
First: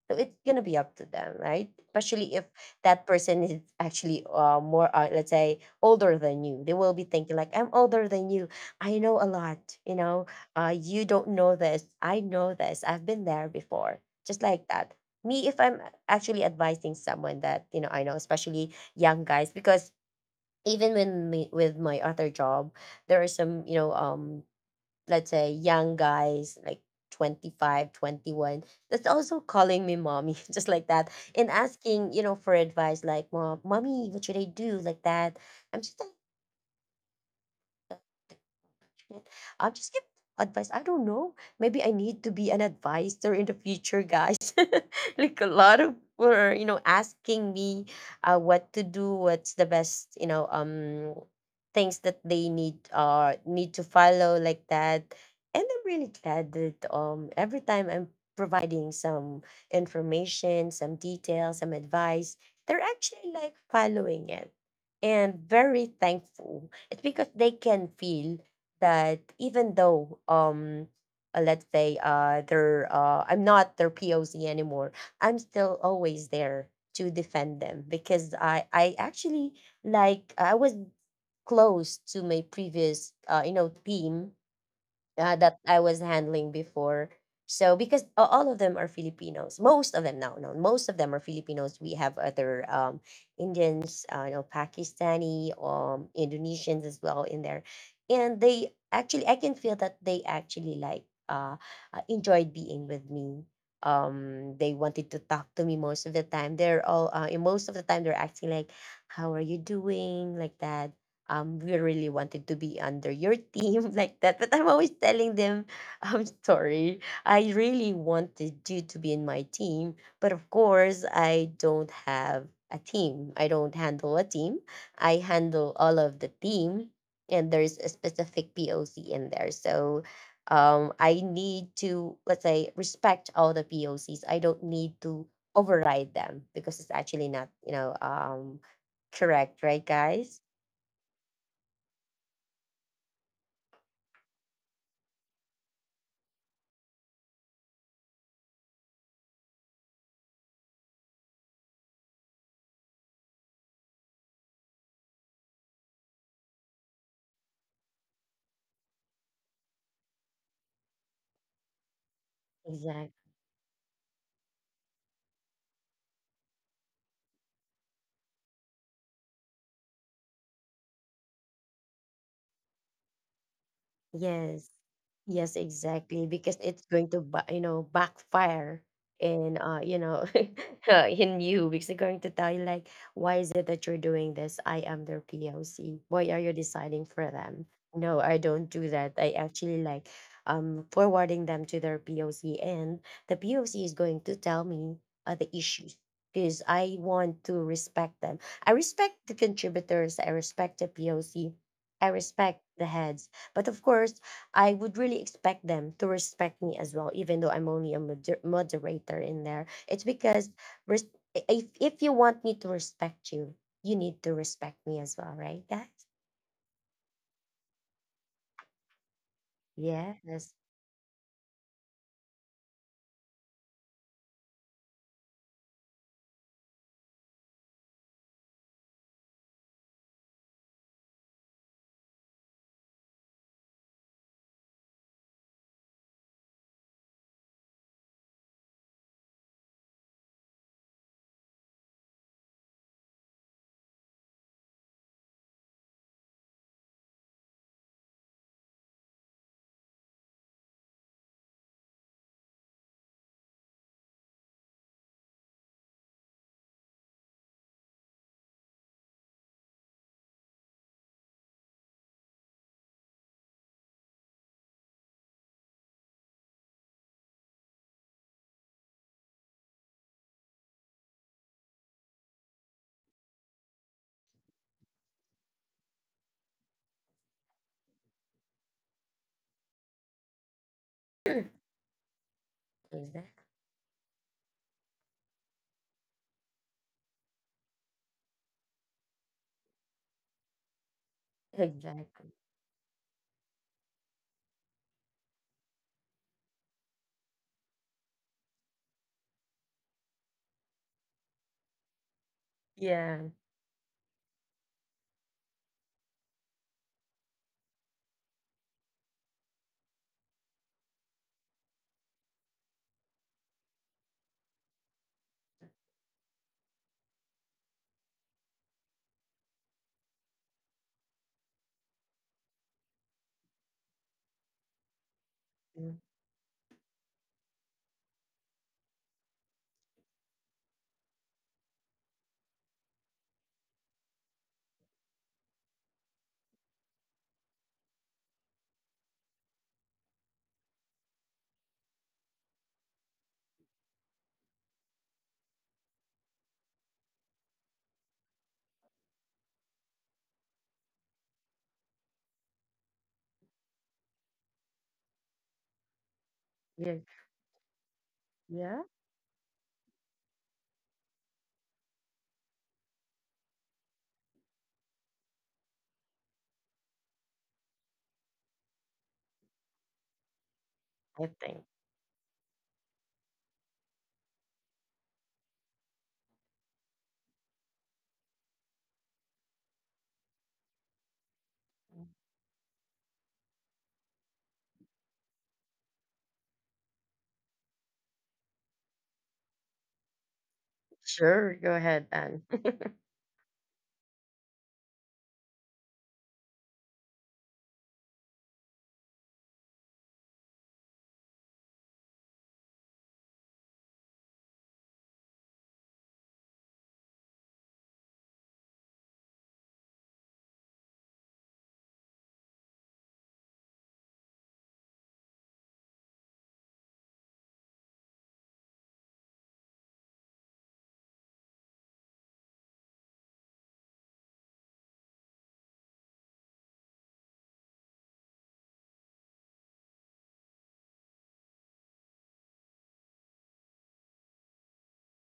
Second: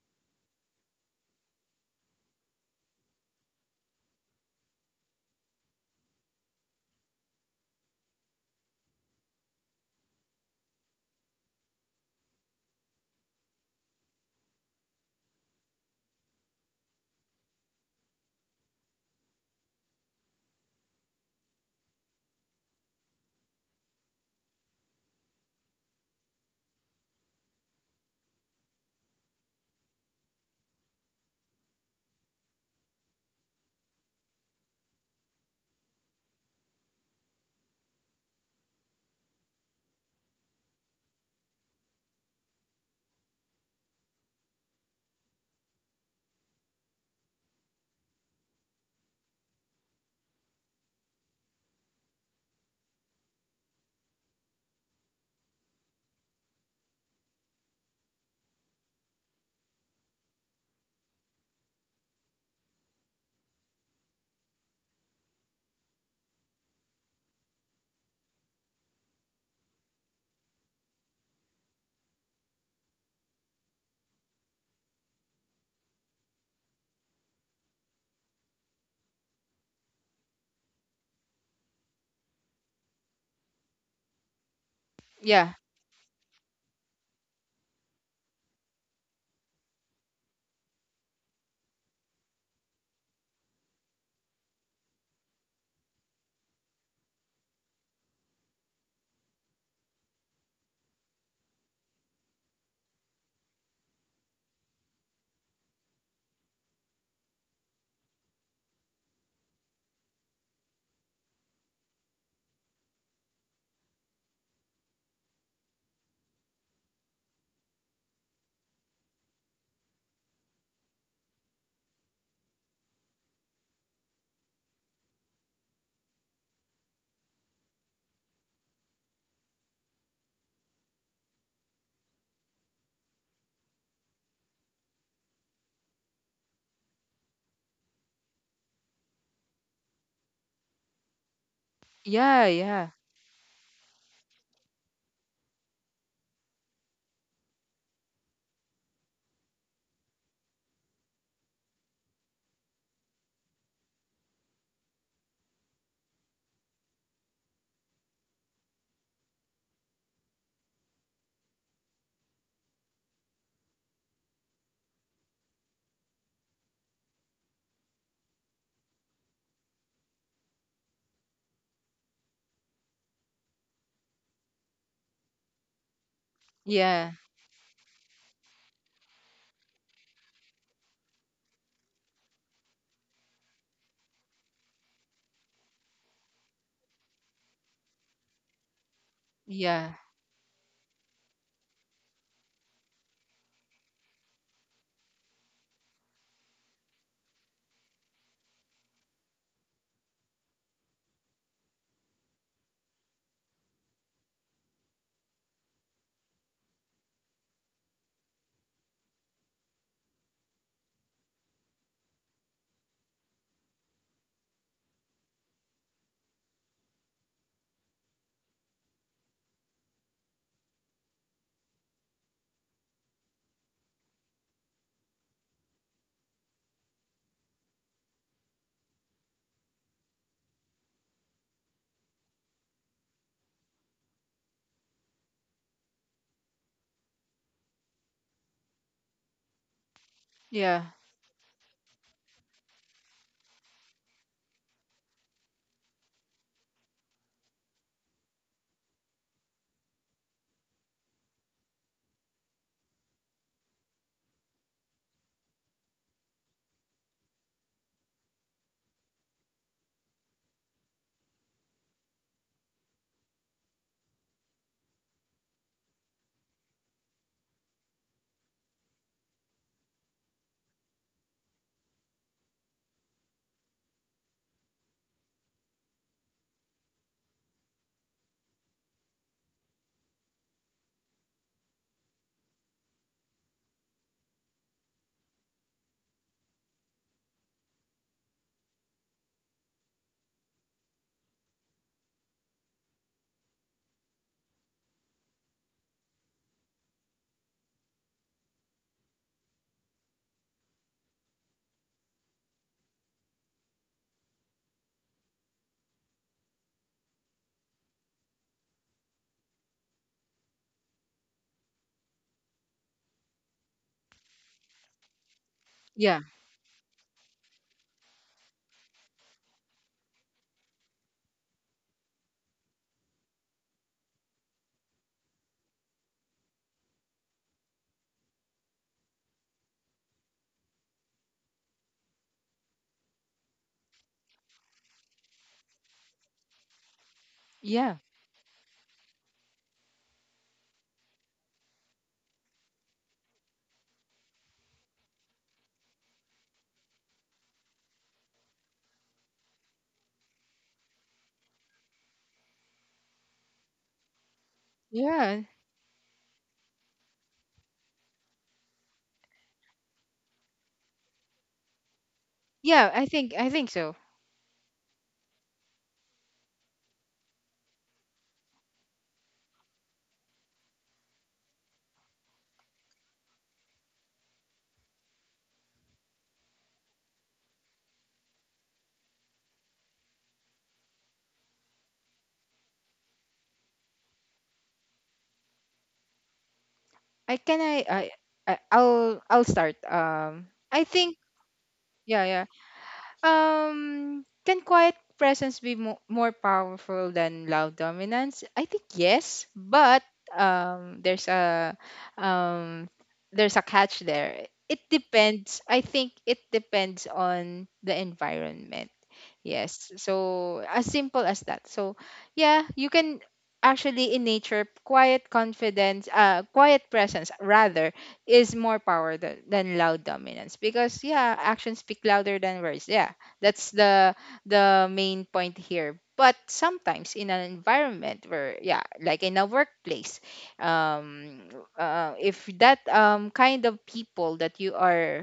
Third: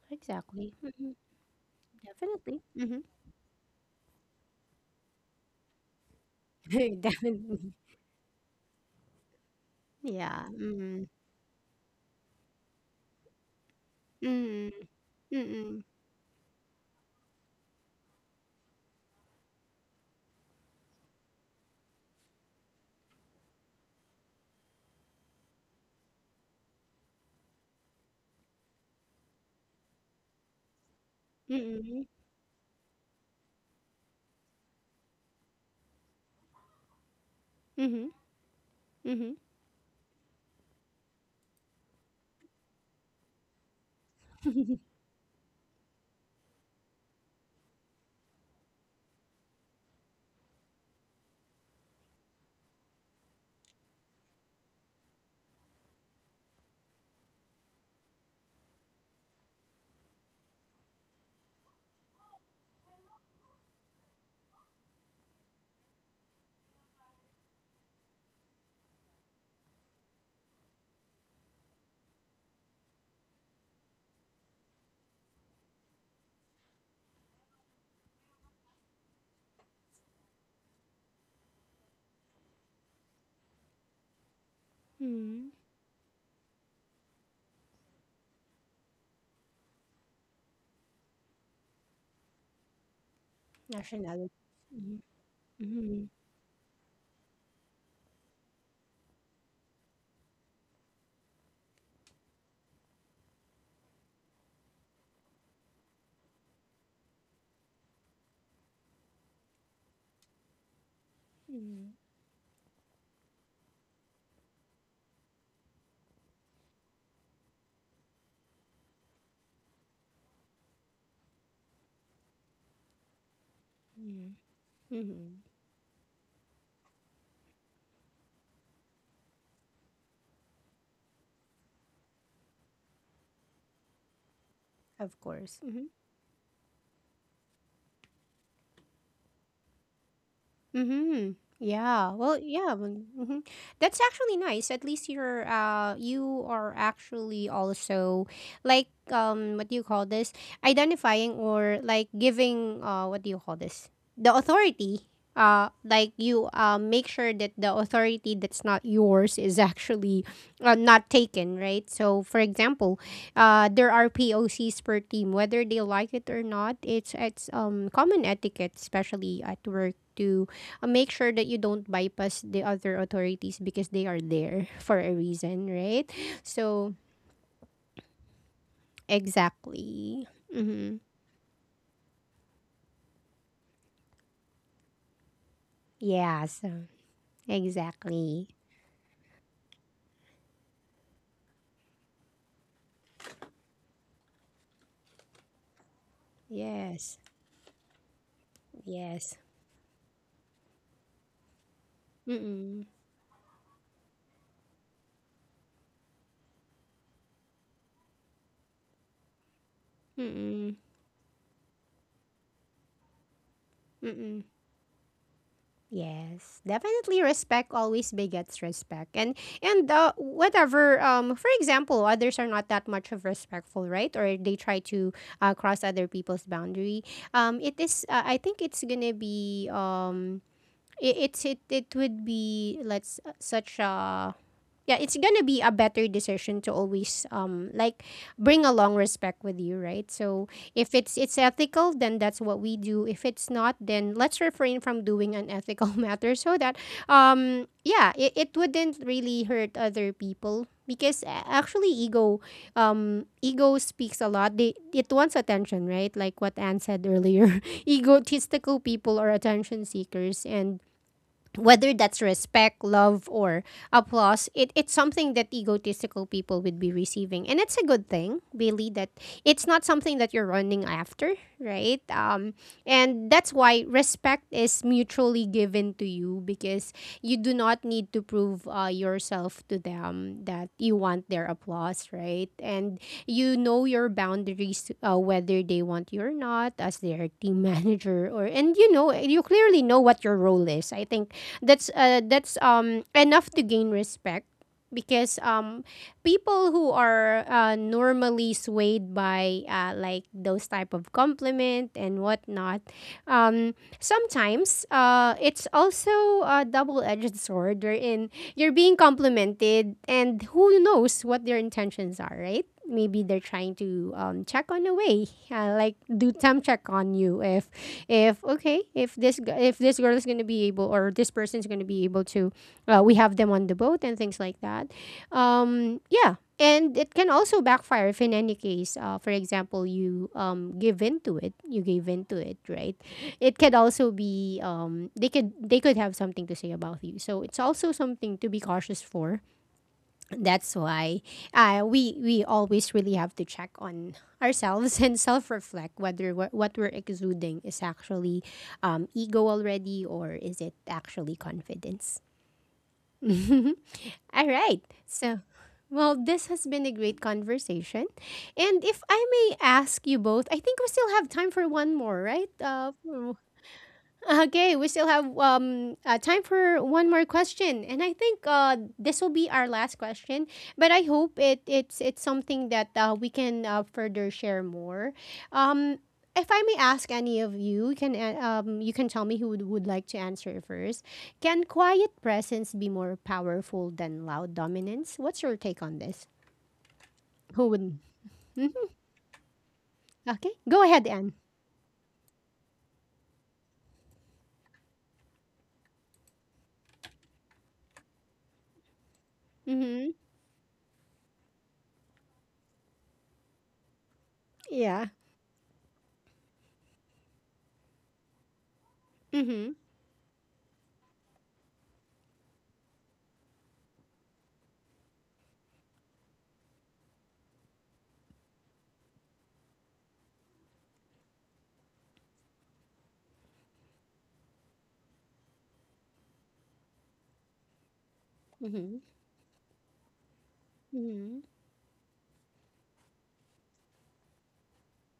Speaker 3: So it's gonna
Speaker 1: Exactly.
Speaker 3: be up to
Speaker 1: Mhm.
Speaker 3: them, right? Especially if
Speaker 1: Definitely. Mhm.
Speaker 3: that person is actually more, let's say, older than you. They will be thinking like, "I'm
Speaker 1: Definitely.
Speaker 3: older than you. I know a lot. You know,
Speaker 1: Yeah.
Speaker 3: you
Speaker 1: Mm.
Speaker 3: don't know this. I know this. I've been there before." Just like
Speaker 1: Mm.
Speaker 3: that. Me, if I'm
Speaker 1: Mm.
Speaker 3: actually advising someone that you know, I know, especially young guys, because even when me, with my other job, there are some, you know, let's say young guys like 25, 21, that's also calling me mommy, just like that, and
Speaker 1: Mm.
Speaker 3: asking, you know, for advice, like, mom, mommy, what should I do, like that. I'm just like,
Speaker 1: Mhm.
Speaker 3: shit.
Speaker 1: Mhm.
Speaker 3: I'll just give advice. I don't know. Maybe I need to be an advisor in the future, guys. Like a lot of people are, you know, asking me what to do, what's the best, you know, things that they need need to follow, like that. And I'm really glad that every time I'm providing some information, some details, some advice, they're actually like following it and very thankful. It's because they can feel that even though let's say, they're I'm not their POC anymore, I'm still always there to defend them, because I actually, like, I was close to my previous you know, team
Speaker 1: Mhm.
Speaker 2: Yeah.
Speaker 3: that I was handling before. So because all of them are Filipinos, most of them now, no, most of them are Filipinos. We have other Indians, you
Speaker 1: Nationality.
Speaker 3: know,
Speaker 1: Mhm.
Speaker 3: Pakistani,
Speaker 1: Mhm.
Speaker 3: Indonesians as well in there, and they actually, I can feel that they actually like enjoyed being with me. They wanted to talk to me most of the time. They're all, and most of the time, they're acting like, "How are you doing?" like that. Um, we
Speaker 1: Mhm.
Speaker 3: really wanted to be under your team, like that. But I'm always telling them, I'm sorry, I really wanted you to be in my team. But of course, I don't have a team. I don't handle a
Speaker 1: Mhm.
Speaker 3: team. I
Speaker 1: Mhm.
Speaker 3: handle all of the team. And there's a specific POC in there. So I need to, let's say, respect all the POCs. I don't need
Speaker 1: Of
Speaker 3: to
Speaker 1: course. Mhm.
Speaker 3: override them because it's actually not, you know, correct, right, guys?
Speaker 1: Mm-hmm. Yeah. Well,
Speaker 2: Yeah. Yeah.
Speaker 1: yeah.
Speaker 2: Yeah.
Speaker 1: Mm-hmm. That's actually nice. At least you're you are actually also like what do you call this? Identifying or like giving, what do you call this? The authority. Like you make sure that the authority that's not yours is actually not taken, right? So for example,
Speaker 3: Exactly.
Speaker 1: there are POCs per team whether they like it or not. It's common etiquette especially at work to make sure that you don't bypass the other authorities because they are
Speaker 3: Yes.
Speaker 1: there for a
Speaker 3: Yes,
Speaker 1: reason, right?
Speaker 3: exactly. Because it's
Speaker 1: So,
Speaker 3: going
Speaker 2: Yeah.
Speaker 3: to, you know, backfire in, you know,
Speaker 1: exactly. Mm-hmm.
Speaker 3: in you. Because they're going to tell you, like, why is it that you're doing this? I am their POC. Why are you
Speaker 1: Yes,
Speaker 3: deciding for them? No, I
Speaker 1: exactly.
Speaker 3: don't do that. I actually
Speaker 2: Yeah.
Speaker 3: like forwarding them to their POC, and the POC is going to tell me the issues because I
Speaker 1: Yes,
Speaker 3: want to respect them. I respect the
Speaker 1: yes.
Speaker 3: contributors. I respect the POC. I respect the
Speaker 1: Mm-mm.
Speaker 3: heads, but of course, I would really expect them to respect me as well, even though I'm only a moderator in there. It's because
Speaker 1: Mm-mm.
Speaker 3: res- if you want me to respect you, you need to
Speaker 1: Mm-mm.
Speaker 3: respect me as well, right, guys?
Speaker 1: Yes, definitely respect always begets respect. And
Speaker 3: Yes.
Speaker 1: whatever for example, others are not that much of respectful, right? Or they try to cross other people's boundary. It is I think it's going to be it, it's it it would be let's such a yeah it's gonna be a better decision to always like bring along respect with you, right? So
Speaker 2: Yeah.
Speaker 1: if it's ethical, then that's what we do. If it's not, then let's refrain from doing unethical matters so that yeah, it wouldn't really hurt other people because actually ego ego speaks a lot, they it wants attention, right? Like what Anne said earlier. Egotistical people are attention seekers, and whether that's respect, love, or applause, it's something that egotistical people would be receiving. And it's a good thing, Bailey, that it's not something that you're running after, right? And that's why respect is mutually given to you because you do not need to prove yourself to them that you want their applause, right? And
Speaker 3: Exactly.
Speaker 1: you know your boundaries, whether they want you or not, as their team manager, or and you know, you clearly know what your role is. I think that's
Speaker 3: Exactly.
Speaker 1: enough to gain respect because people who are normally swayed by like those type of compliment and whatnot
Speaker 3: Yeah.
Speaker 1: um sometimes, it's also a double-edged sword wherein you're being complimented and who knows what their intentions are, right? Maybe they're trying to check on a way, like
Speaker 2: Yeah.
Speaker 1: do temp check on you if okay, if if this girl is gonna be able or this person's gonna be able to we have them on the boat and things like that.
Speaker 3: Mm.
Speaker 1: Yeah, and it can also backfire if, in any case, for example, you give in to it. You gave in to it, right? It could also be they could have something to say about you. So it's
Speaker 2: Yeah.
Speaker 1: also something to be cautious for. That's why we always really have to check on ourselves and self reflect whether what we're exuding is actually ego already or is it actually confidence. All right.
Speaker 2: Yeah.
Speaker 1: So, well, this has been
Speaker 3: Yeah.
Speaker 1: a great conversation.
Speaker 3: Yeah.
Speaker 1: And if I may ask you both, I think we still have time for one more, right?
Speaker 2: Yeah. I think so.
Speaker 1: Okay, we still have time for one more question, and I think this will be our last question. But I
Speaker 3: I
Speaker 1: hope
Speaker 3: think.
Speaker 1: it's something that we can further share more. Um, if I may ask any of you, you can tell me who would like to answer first. Can quiet presence be more powerful than loud dominance? What's your take on this?
Speaker 2: I can
Speaker 1: Who would?
Speaker 2: I-
Speaker 1: Hmm.
Speaker 2: I'll start.
Speaker 1: Okay,
Speaker 2: I
Speaker 1: go ahead,
Speaker 2: think
Speaker 1: Anne.
Speaker 3: Sure. Go ahead,
Speaker 2: yeah,
Speaker 3: Anne.
Speaker 2: yeah. Can quiet presence be more powerful than loud dominance? I think yes, but
Speaker 1: Mm-hmm.
Speaker 2: um, there's a um, there's a catch there. It
Speaker 1: Yeah.
Speaker 2: depends. I think it depends on the environment.
Speaker 1: Mm-hmm.
Speaker 2: Yes. So as simple as that. So yeah, you can, actually in nature, quiet presence rather is more power than loud dominance, because yeah, actions speak louder than words. Yeah, that's the main point here. But sometimes in an environment where, yeah,
Speaker 1: Mm-hmm.
Speaker 2: like in a workplace, um
Speaker 1: Mm-hmm.
Speaker 2: if that kind of people that you are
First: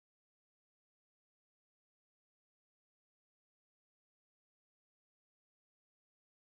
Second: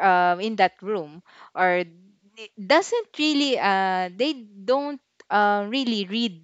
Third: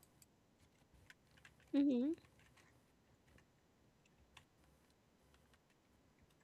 Speaker 2: in that room, or
Speaker 1: Mm-hmm.
Speaker 2: it doesn't really, they don't really read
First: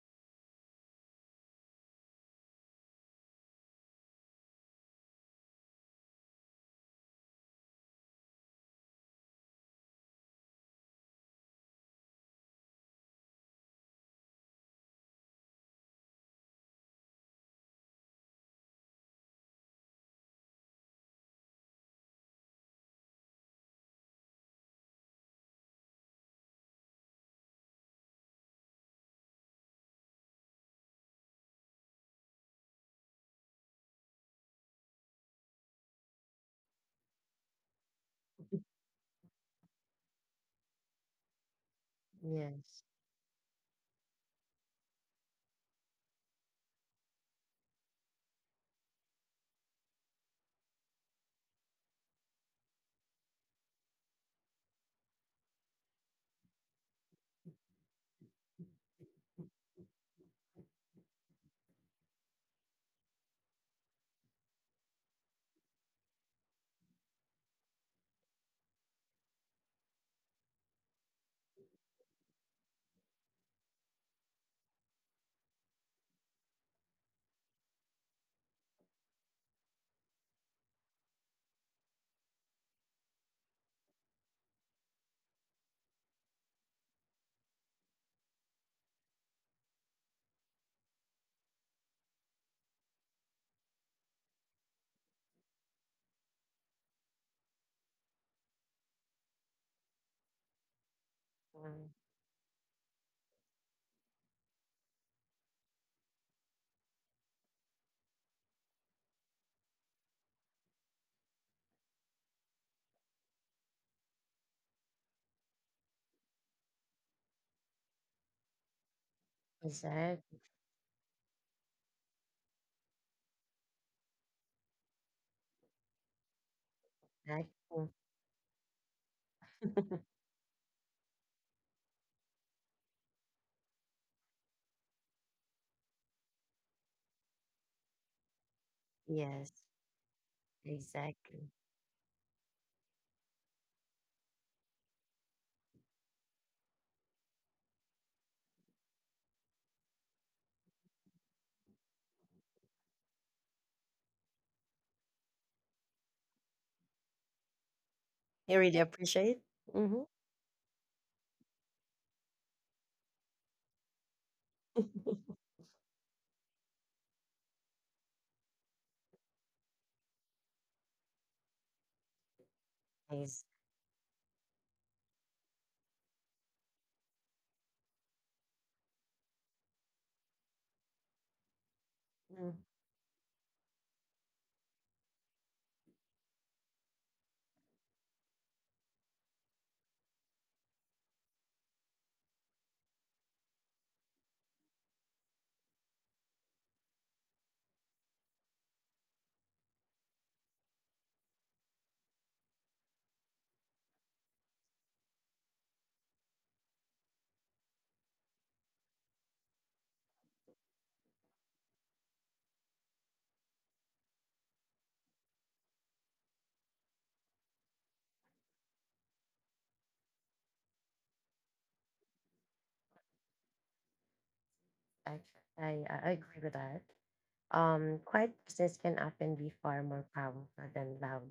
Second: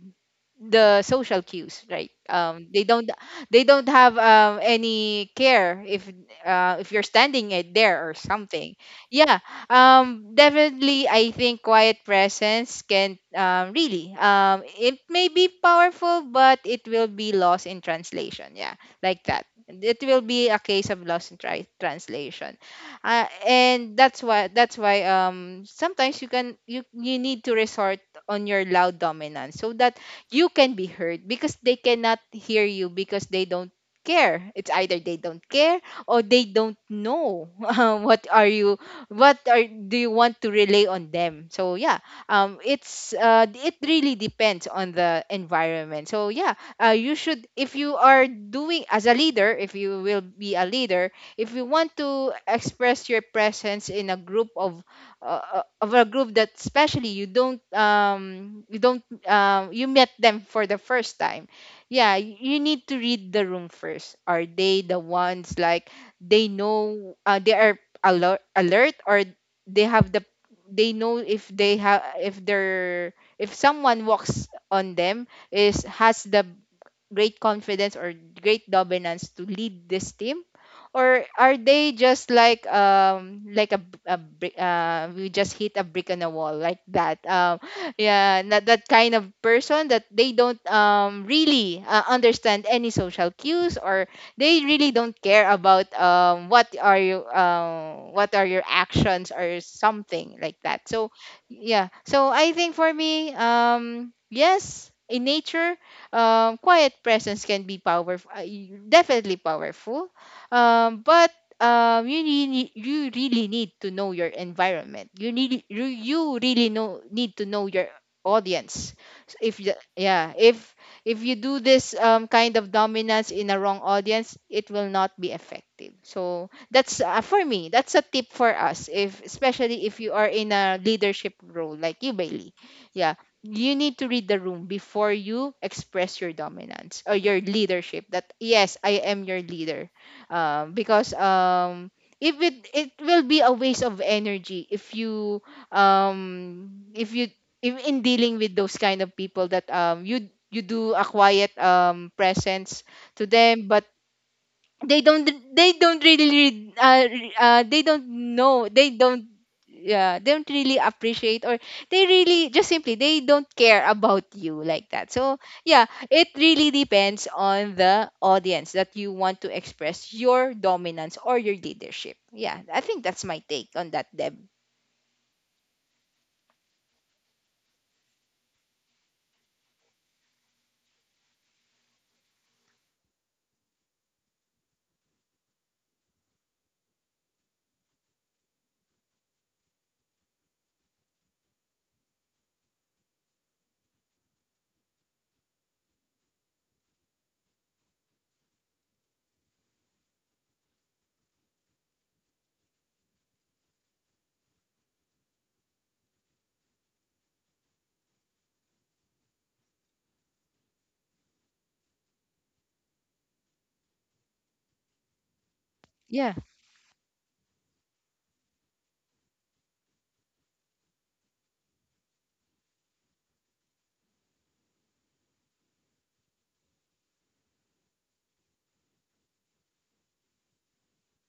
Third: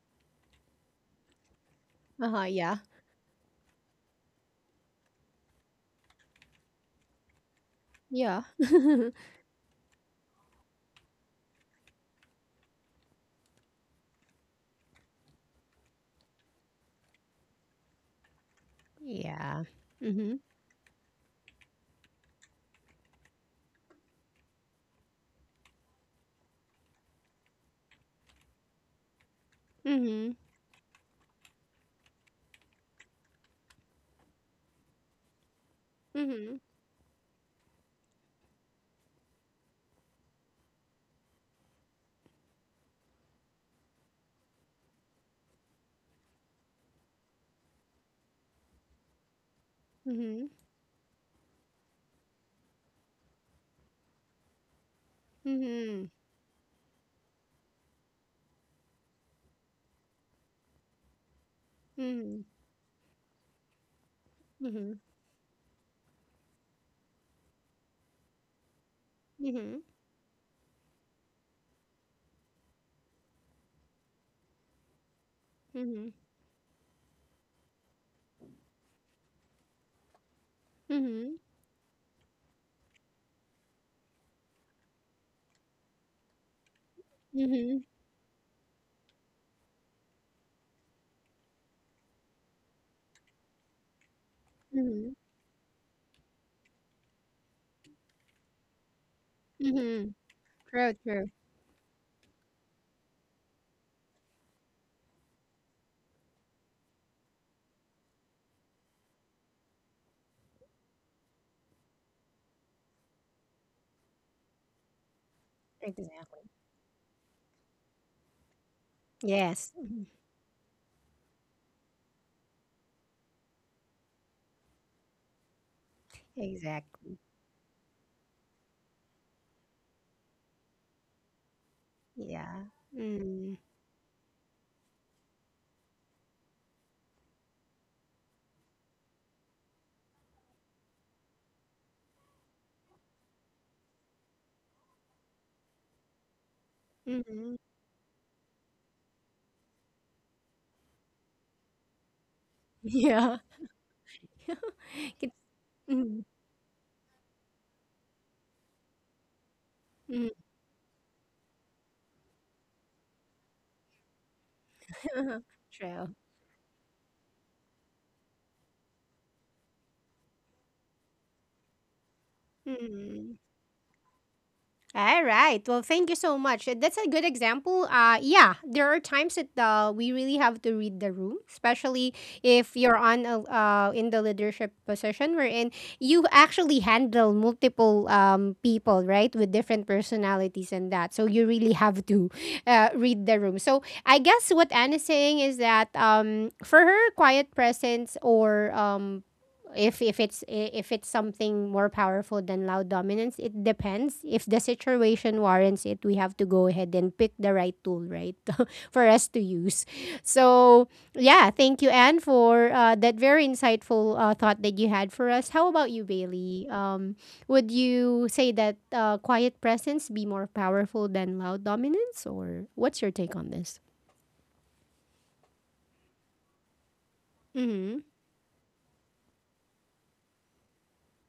Speaker 2: the social cues, right?
Speaker 1: Uh huh. Yeah.
Speaker 2: They don't, they don't have any care if you're standing it there or
Speaker 1: Yeah.
Speaker 2: something. Yeah. Definitely, I think quiet presence can really it may be powerful, but it will be lost in translation. Yeah, like that.
Speaker 1: Yeah.
Speaker 2: It will
Speaker 1: Mhm.
Speaker 2: be a case of lost in translation, and that's why, that's why sometimes you can, you need to resort on your loud dominance so that
Speaker 1: Mhm.
Speaker 2: you can be heard, because they cannot hear you because they don't care. It's either they don't care or they
Speaker 1: Mhm.
Speaker 2: don't know what are you, what are, do you want to relay on them? So yeah,
Speaker 3: Yes.
Speaker 2: it's it really depends on the environment. So yeah, you should, if you are doing as a leader, if you will
Speaker 1: Mhm.
Speaker 2: be a leader, if you want to express your presence in a group of, of a
Speaker 1: Mhm.
Speaker 2: group that, especially you don't, you don't, you met them for the first time, yeah,
Speaker 1: Mhm.
Speaker 2: you need to read the room first. Are they the
Speaker 1: Mhm.
Speaker 2: ones like they know, they are alert, alert, or
Speaker 1: Mhm.
Speaker 2: they have the, they know if they have, if they're, if someone walks on them, is
Speaker 1: Mhm.
Speaker 2: has the great confidence or great dominance to lead this team, or
Speaker 1: Mhm.
Speaker 2: are they just like a, a brick, we just hit a brick on a wall, like that?
Speaker 1: Mhm.
Speaker 2: Yeah, not that kind of person, that they don't really understand any social cues, or they really
Speaker 1: Mhm.
Speaker 2: don't care about what are you, what are your actions, or
Speaker 1: Mhm.
Speaker 2: something like that.
Speaker 1: True.
Speaker 2: So
Speaker 1: True.
Speaker 2: yeah,
Speaker 3: Um,
Speaker 2: so I think for me, yes, in nature, quiet presence can be powerful, definitely powerful. But you really need to know your environment. You need, you
Speaker 1: Exactly.
Speaker 2: really know need to know your audience. So, if
Speaker 1: Yes.
Speaker 2: the, yeah,
Speaker 3: exactly.
Speaker 2: if you do this kind of dominance in a wrong audience, it will not be effective. So that's,
Speaker 1: Exactly.
Speaker 2: for me,
Speaker 3: Exactly.
Speaker 2: that's a tip for us, if, especially if you are in a leadership role like you, Bailey.
Speaker 1: Yeah.
Speaker 2: Yeah,
Speaker 1: Mm.
Speaker 2: you need to read the room before you express your dominance or your leadership, that yes, I am your
Speaker 3: Yes.
Speaker 2: leader, because
Speaker 3: Exactly.
Speaker 2: if it, it will be a waste of energy if you um if you
Speaker 1: Mhm.
Speaker 2: if, in dealing with those kind of people that you, you do a quiet presence to
Speaker 1: Yeah.
Speaker 2: them, but they don't,
Speaker 1: It's
Speaker 2: they don't
Speaker 1: Mhm.
Speaker 2: really read, they don't
Speaker 3: You
Speaker 2: know,
Speaker 3: really
Speaker 2: they don't,
Speaker 3: appreciate. Mm-hmm.
Speaker 2: yeah, they
Speaker 1: Mhm.
Speaker 2: don't really appreciate, or they really just simply they don't care about you, like that. So yeah,
Speaker 1: true.
Speaker 2: it really depends on the audience that you want to express your dominance or your leadership. Yeah, I think that's
Speaker 1: Mhm.
Speaker 2: my
Speaker 3: Nice.
Speaker 2: take on that, Deb.
Speaker 1: All right. Well, thank you so much. That's a good example. Yeah, there are times that we really have to read the room, especially if you're on a, in the leadership position wherein you actually handle multiple people, right, with different personalities and that. So you really have to read the room. So I guess what Anne is saying is that for her, quiet presence or if if it's something more powerful than loud dominance, it depends. If the situation warrants it, we have to go ahead and pick the right tool, right? For us to use. So yeah, thank you, Anne, for that very insightful thought that you had for us. How about you,
Speaker 2: Yeah.
Speaker 1: Bailey? Would you say that quiet presence be more powerful than loud dominance, or what's your take on this?
Speaker 3: I, I agree with that.
Speaker 1: Mm-hmm.
Speaker 3: Quiet business can often be far more powerful than loud,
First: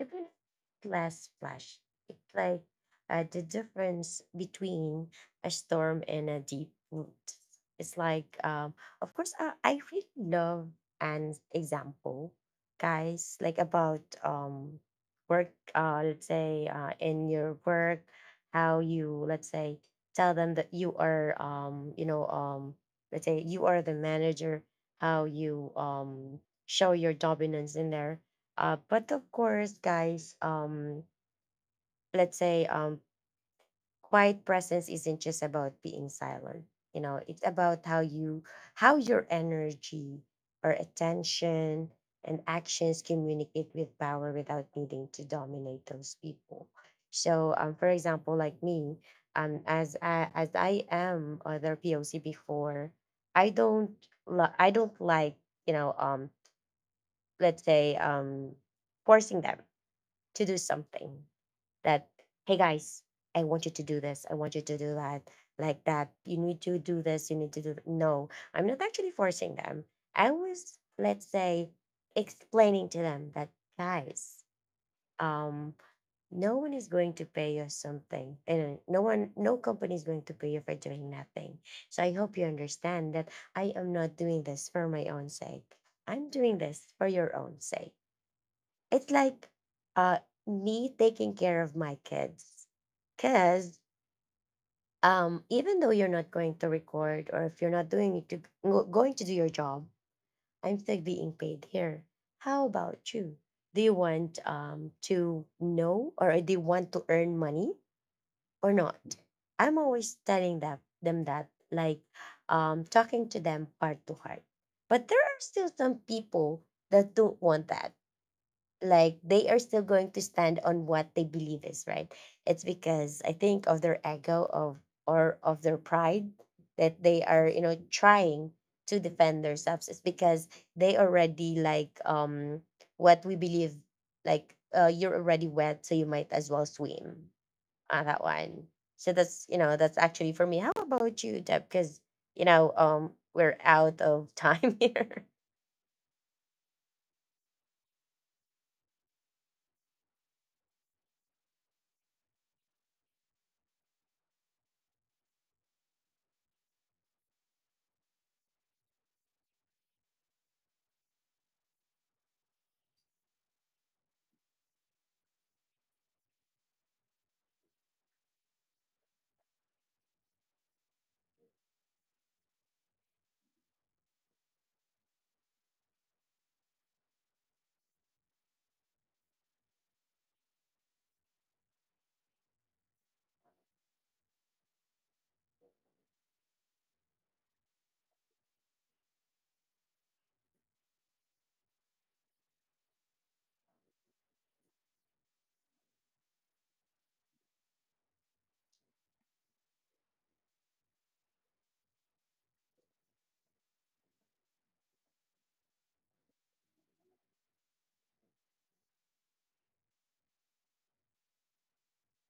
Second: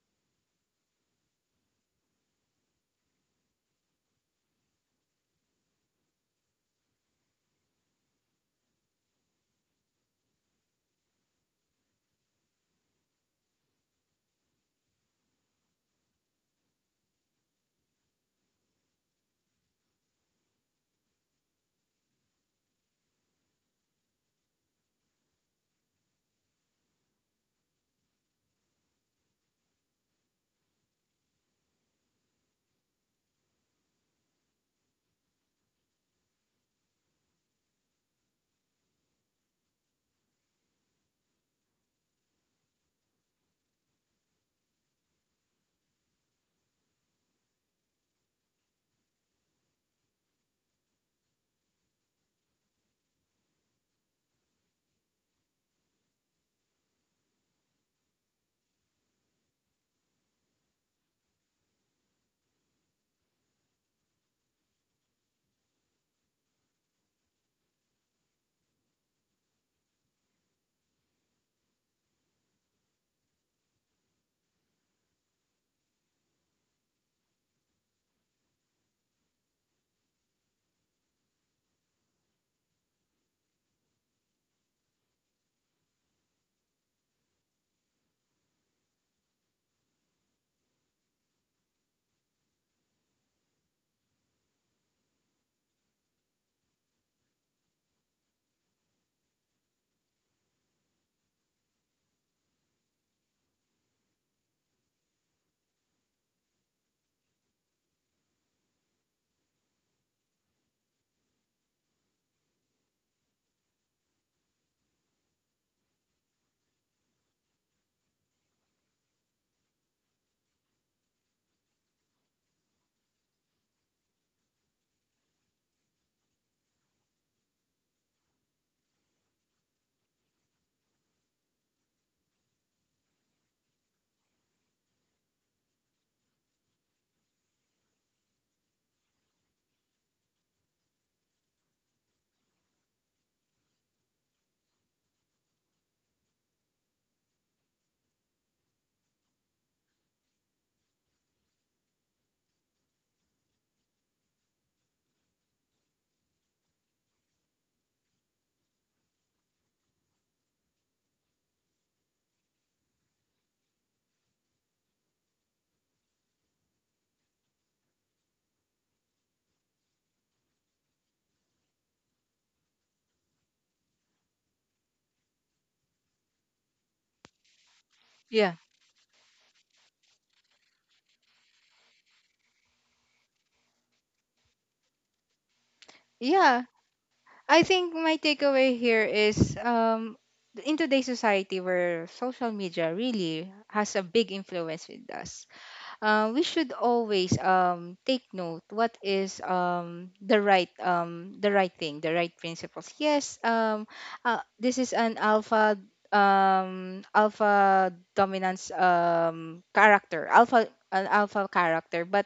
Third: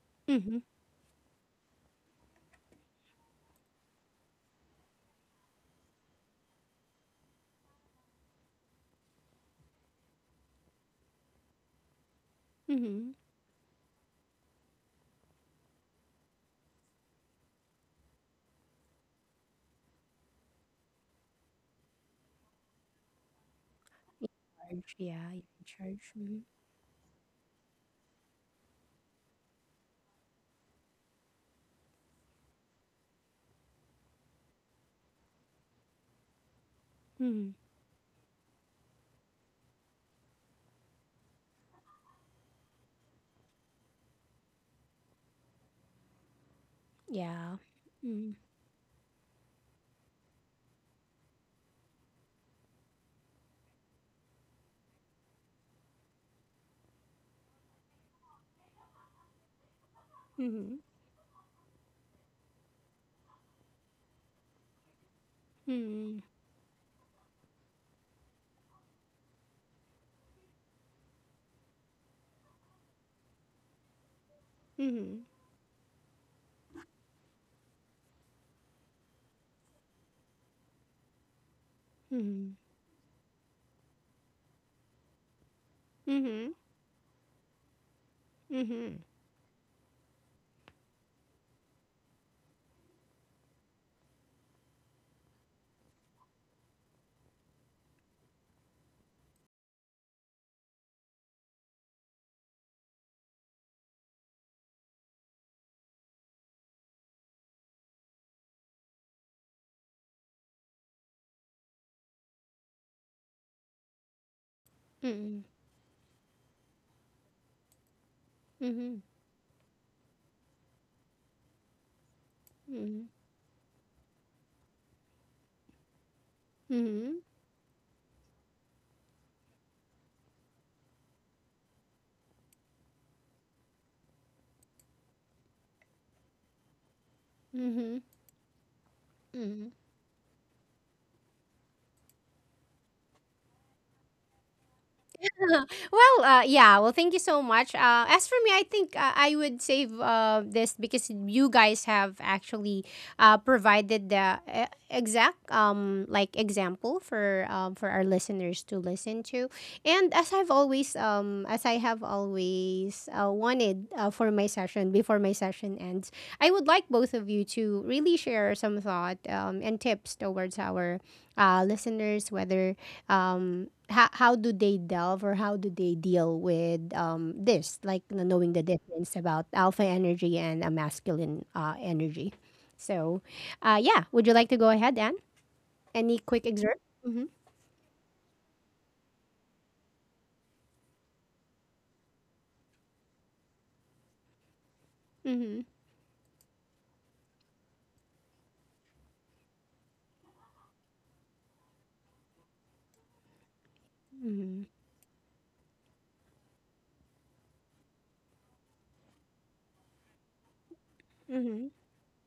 Speaker 3: even
Speaker 1: Mm-hmm.
Speaker 3: less flash. It's like the difference between a storm and a deep root. It's like, of course, I really love an example,
Speaker 1: Mm-hmm.
Speaker 3: guys, like about work, let's say, in your work, how you, let's say, tell them that you are, you know, let's say you are the
Speaker 1: Yeah
Speaker 3: manager,
Speaker 1: in charge.
Speaker 3: how
Speaker 1: Yeah, in
Speaker 3: you
Speaker 1: charge. Mm-hmm.
Speaker 3: show your dominance in there. But of course, guys, let's say, quiet presence isn't just about being silent. You know, it's
Speaker 1: Mm-hmm.
Speaker 3: about how you, how your energy or attention and actions communicate with power without needing to dominate those people. So,
Speaker 1: Yeah.
Speaker 3: for example,
Speaker 1: Mm.
Speaker 3: like me, as I am other POC before, I don't, I don't like, you know, let's say, forcing them to do
Speaker 1: Mhm.
Speaker 3: something, that, hey guys, I want you to do this. I want you to do that, like that.
Speaker 1: Mhm.
Speaker 3: You need to do this. You need to do that. No, I'm not actually forcing them. I was, let's say, explaining to them that, guys, um, no one is going to pay you something. And no one, no company is going to pay you for doing nothing. So I hope you
Speaker 1: Mhm.
Speaker 3: understand that I am not doing this for my own sake. I'm
Speaker 1: Mhm.
Speaker 3: doing this for your own sake.
Speaker 1: Mhm.
Speaker 3: It's like uh me taking care of my kids, because even though you're not going to record, or if you're not doing it to going to do your job, I'm still being paid here. How about you? Do you want to know, or do you want to earn money or not? I'm always telling that them that, like, talking to them heart to heart. But there are
Speaker 1: Mhm.
Speaker 3: still some people that don't want that,
Speaker 1: Mhm.
Speaker 3: like they are still going to stand on what they believe is right. It's
Speaker 1: Mhm. Mhm.
Speaker 3: because I think of their ego of, or of their pride, that they
Speaker 1: Mhm.
Speaker 3: are, you know, trying to defend themselves. It's because they already, like, what we believe, like, you're already wet so you might as well swim on
Speaker 1: Mhm.
Speaker 3: that one. So that's, you
Speaker 1: Mhm.
Speaker 3: know, that's actually for me. How about you, Deb? Because you know, we're out of time. Here.
Speaker 1: Well, yeah. Well, thank you so much. As for me, I think I would save this because you guys have actually provided the exact like example for our listeners to listen to. And as I've always as I have always wanted for my session before my session ends, I would like both of you to really share some thought and tips towards our listeners, whether how do they delve or how do they deal with this, like you knowing
Speaker 2: Yeah.
Speaker 1: the difference about alpha energy and a masculine energy. So yeah, would you like to go ahead, Anne? Any quick
Speaker 2: Yeah,
Speaker 1: excerpt? Mm-hmm.
Speaker 2: I think my takeaway here is, in today's society where social media really has a big influence with us,
Speaker 1: Mm-hmm.
Speaker 2: we should always take note what is the right thing, the right principles. Yes,
Speaker 1: Mm-hmm.
Speaker 2: this is an alpha alpha dominance, character, alpha, an alpha
Speaker 1: Mm-hmm.
Speaker 2: character. But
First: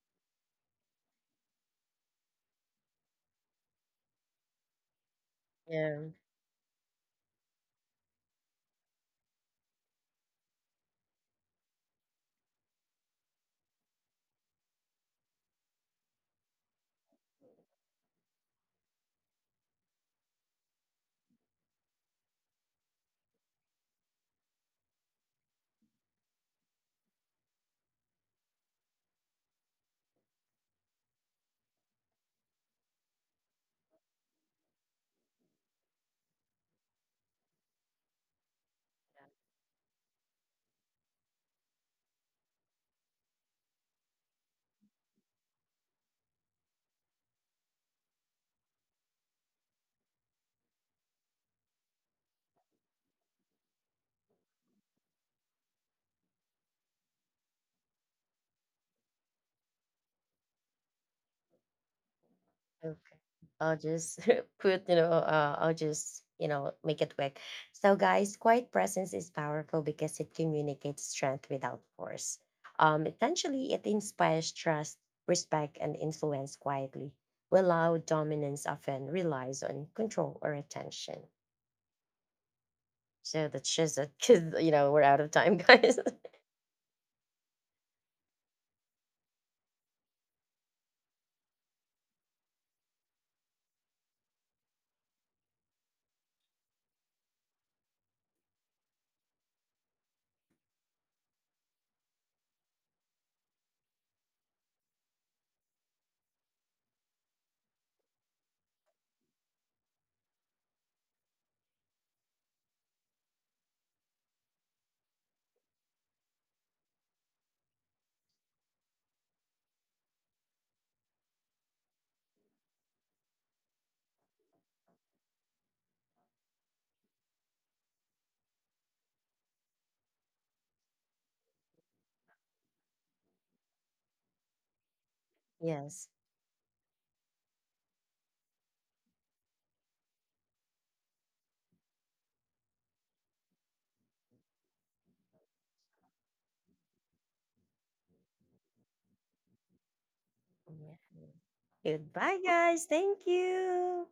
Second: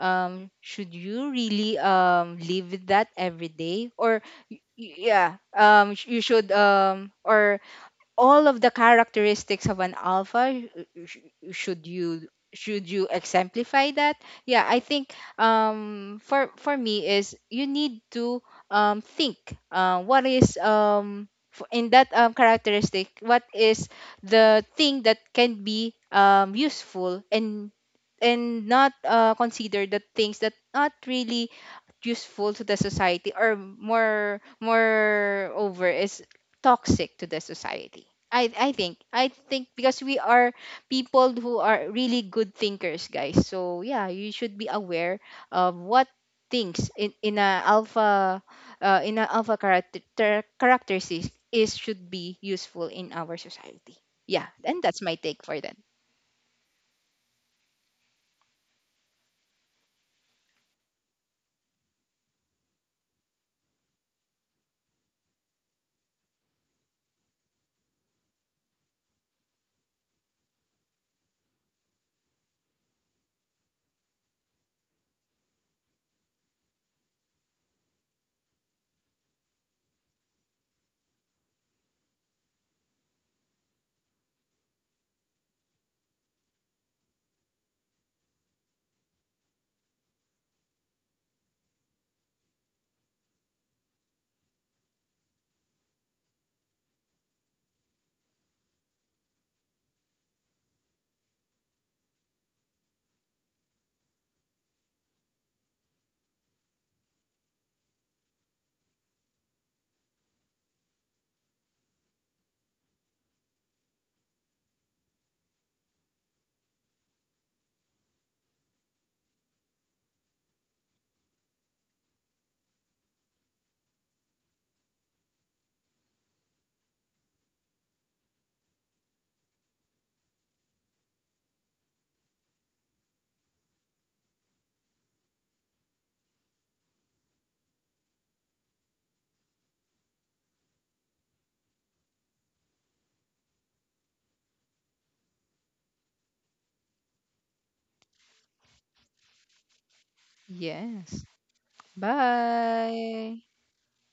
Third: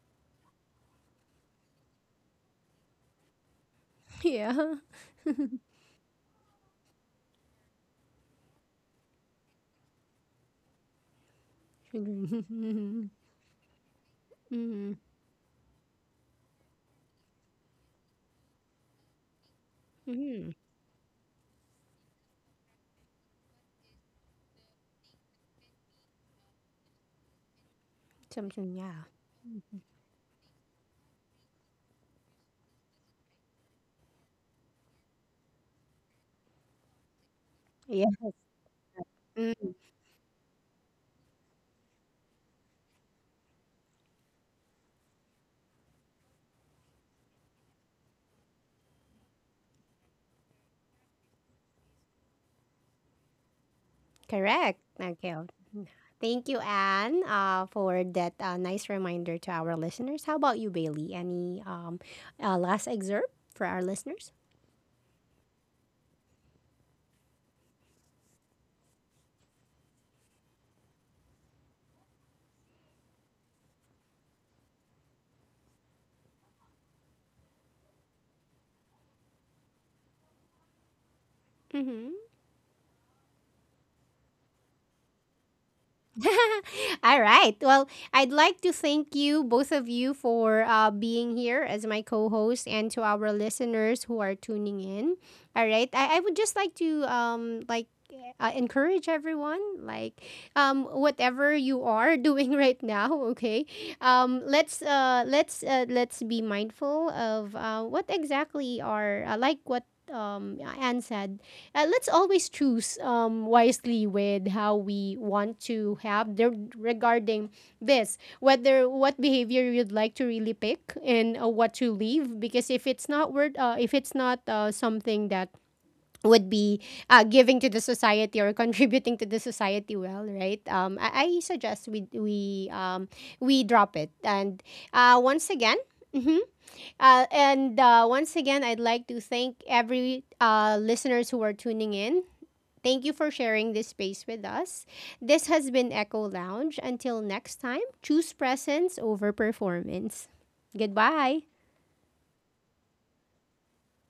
Speaker 2: should you really live with that every day? Or
Speaker 1: Yeah.
Speaker 2: yeah, you should or all of the characteristics of an alpha, sh- sh- should you should you
Speaker 1: Mm-hmm.
Speaker 2: exemplify that? Yeah, I
Speaker 1: Mm-hmm.
Speaker 2: think for me is, you need to think, what
Speaker 1: Mm-hmm.
Speaker 2: is, in that characteristic, what is the thing that can be useful, and
Speaker 1: Something
Speaker 2: not
Speaker 1: yeah.
Speaker 2: consider the things that not really useful to the society, or more, more over is toxic to the
Speaker 1: Yeah.
Speaker 2: society. I think, I think
Speaker 1: Mm-hmm.
Speaker 2: because we are people who are really good thinkers, guys. So yeah, you should be aware of what things in a alpha, in a alpha character characteristics is should be useful in our society. Yeah,
Speaker 1: Correct.
Speaker 2: and that's my
Speaker 1: Okay.
Speaker 2: take
Speaker 1: Oh,
Speaker 2: for that.
Speaker 1: thank you, Anne, for that nice reminder to our listeners. How about you, Bailey? Any last
Speaker 3: Okay.
Speaker 1: excerpt for
Speaker 3: I'll
Speaker 1: our
Speaker 3: just
Speaker 1: listeners?
Speaker 3: put, you know, I'll just, you know, make it quick. So, guys, quiet presence is powerful because it communicates strength without force. Essentially, it inspires trust, respect, and influence quietly, while loud dominance often relies on control or attention.
Speaker 1: Mm-hmm.
Speaker 3: So that's just it, because, you know, we're out of time, guys.
Speaker 1: All right. Well, I'd like to thank you, both of you, for being here as my co host and to our listeners who are tuning in. All right. I would just like to, like, encourage everyone like whatever you are doing right now, okay, let's let's be mindful of what exactly are like what Anne said. Let's always choose wisely with how we want to have the, regarding this, whether what behavior you'd like to really pick and what to leave, because if it's not worth if it's not something that would be giving to the society or contributing to the society well, right? I suggest we drop it. And once again,
Speaker 3: Yes.
Speaker 1: hmm, and once again, I'd like to thank every listeners who are tuning in. Thank you for sharing this space with us. This has been Echo Lounge. Until next time, choose presence over performance.
Speaker 2: Yes.
Speaker 3: Yeah.
Speaker 1: Goodbye.
Speaker 3: Goodbye, guys. Thank
Speaker 2: Bye.
Speaker 3: you.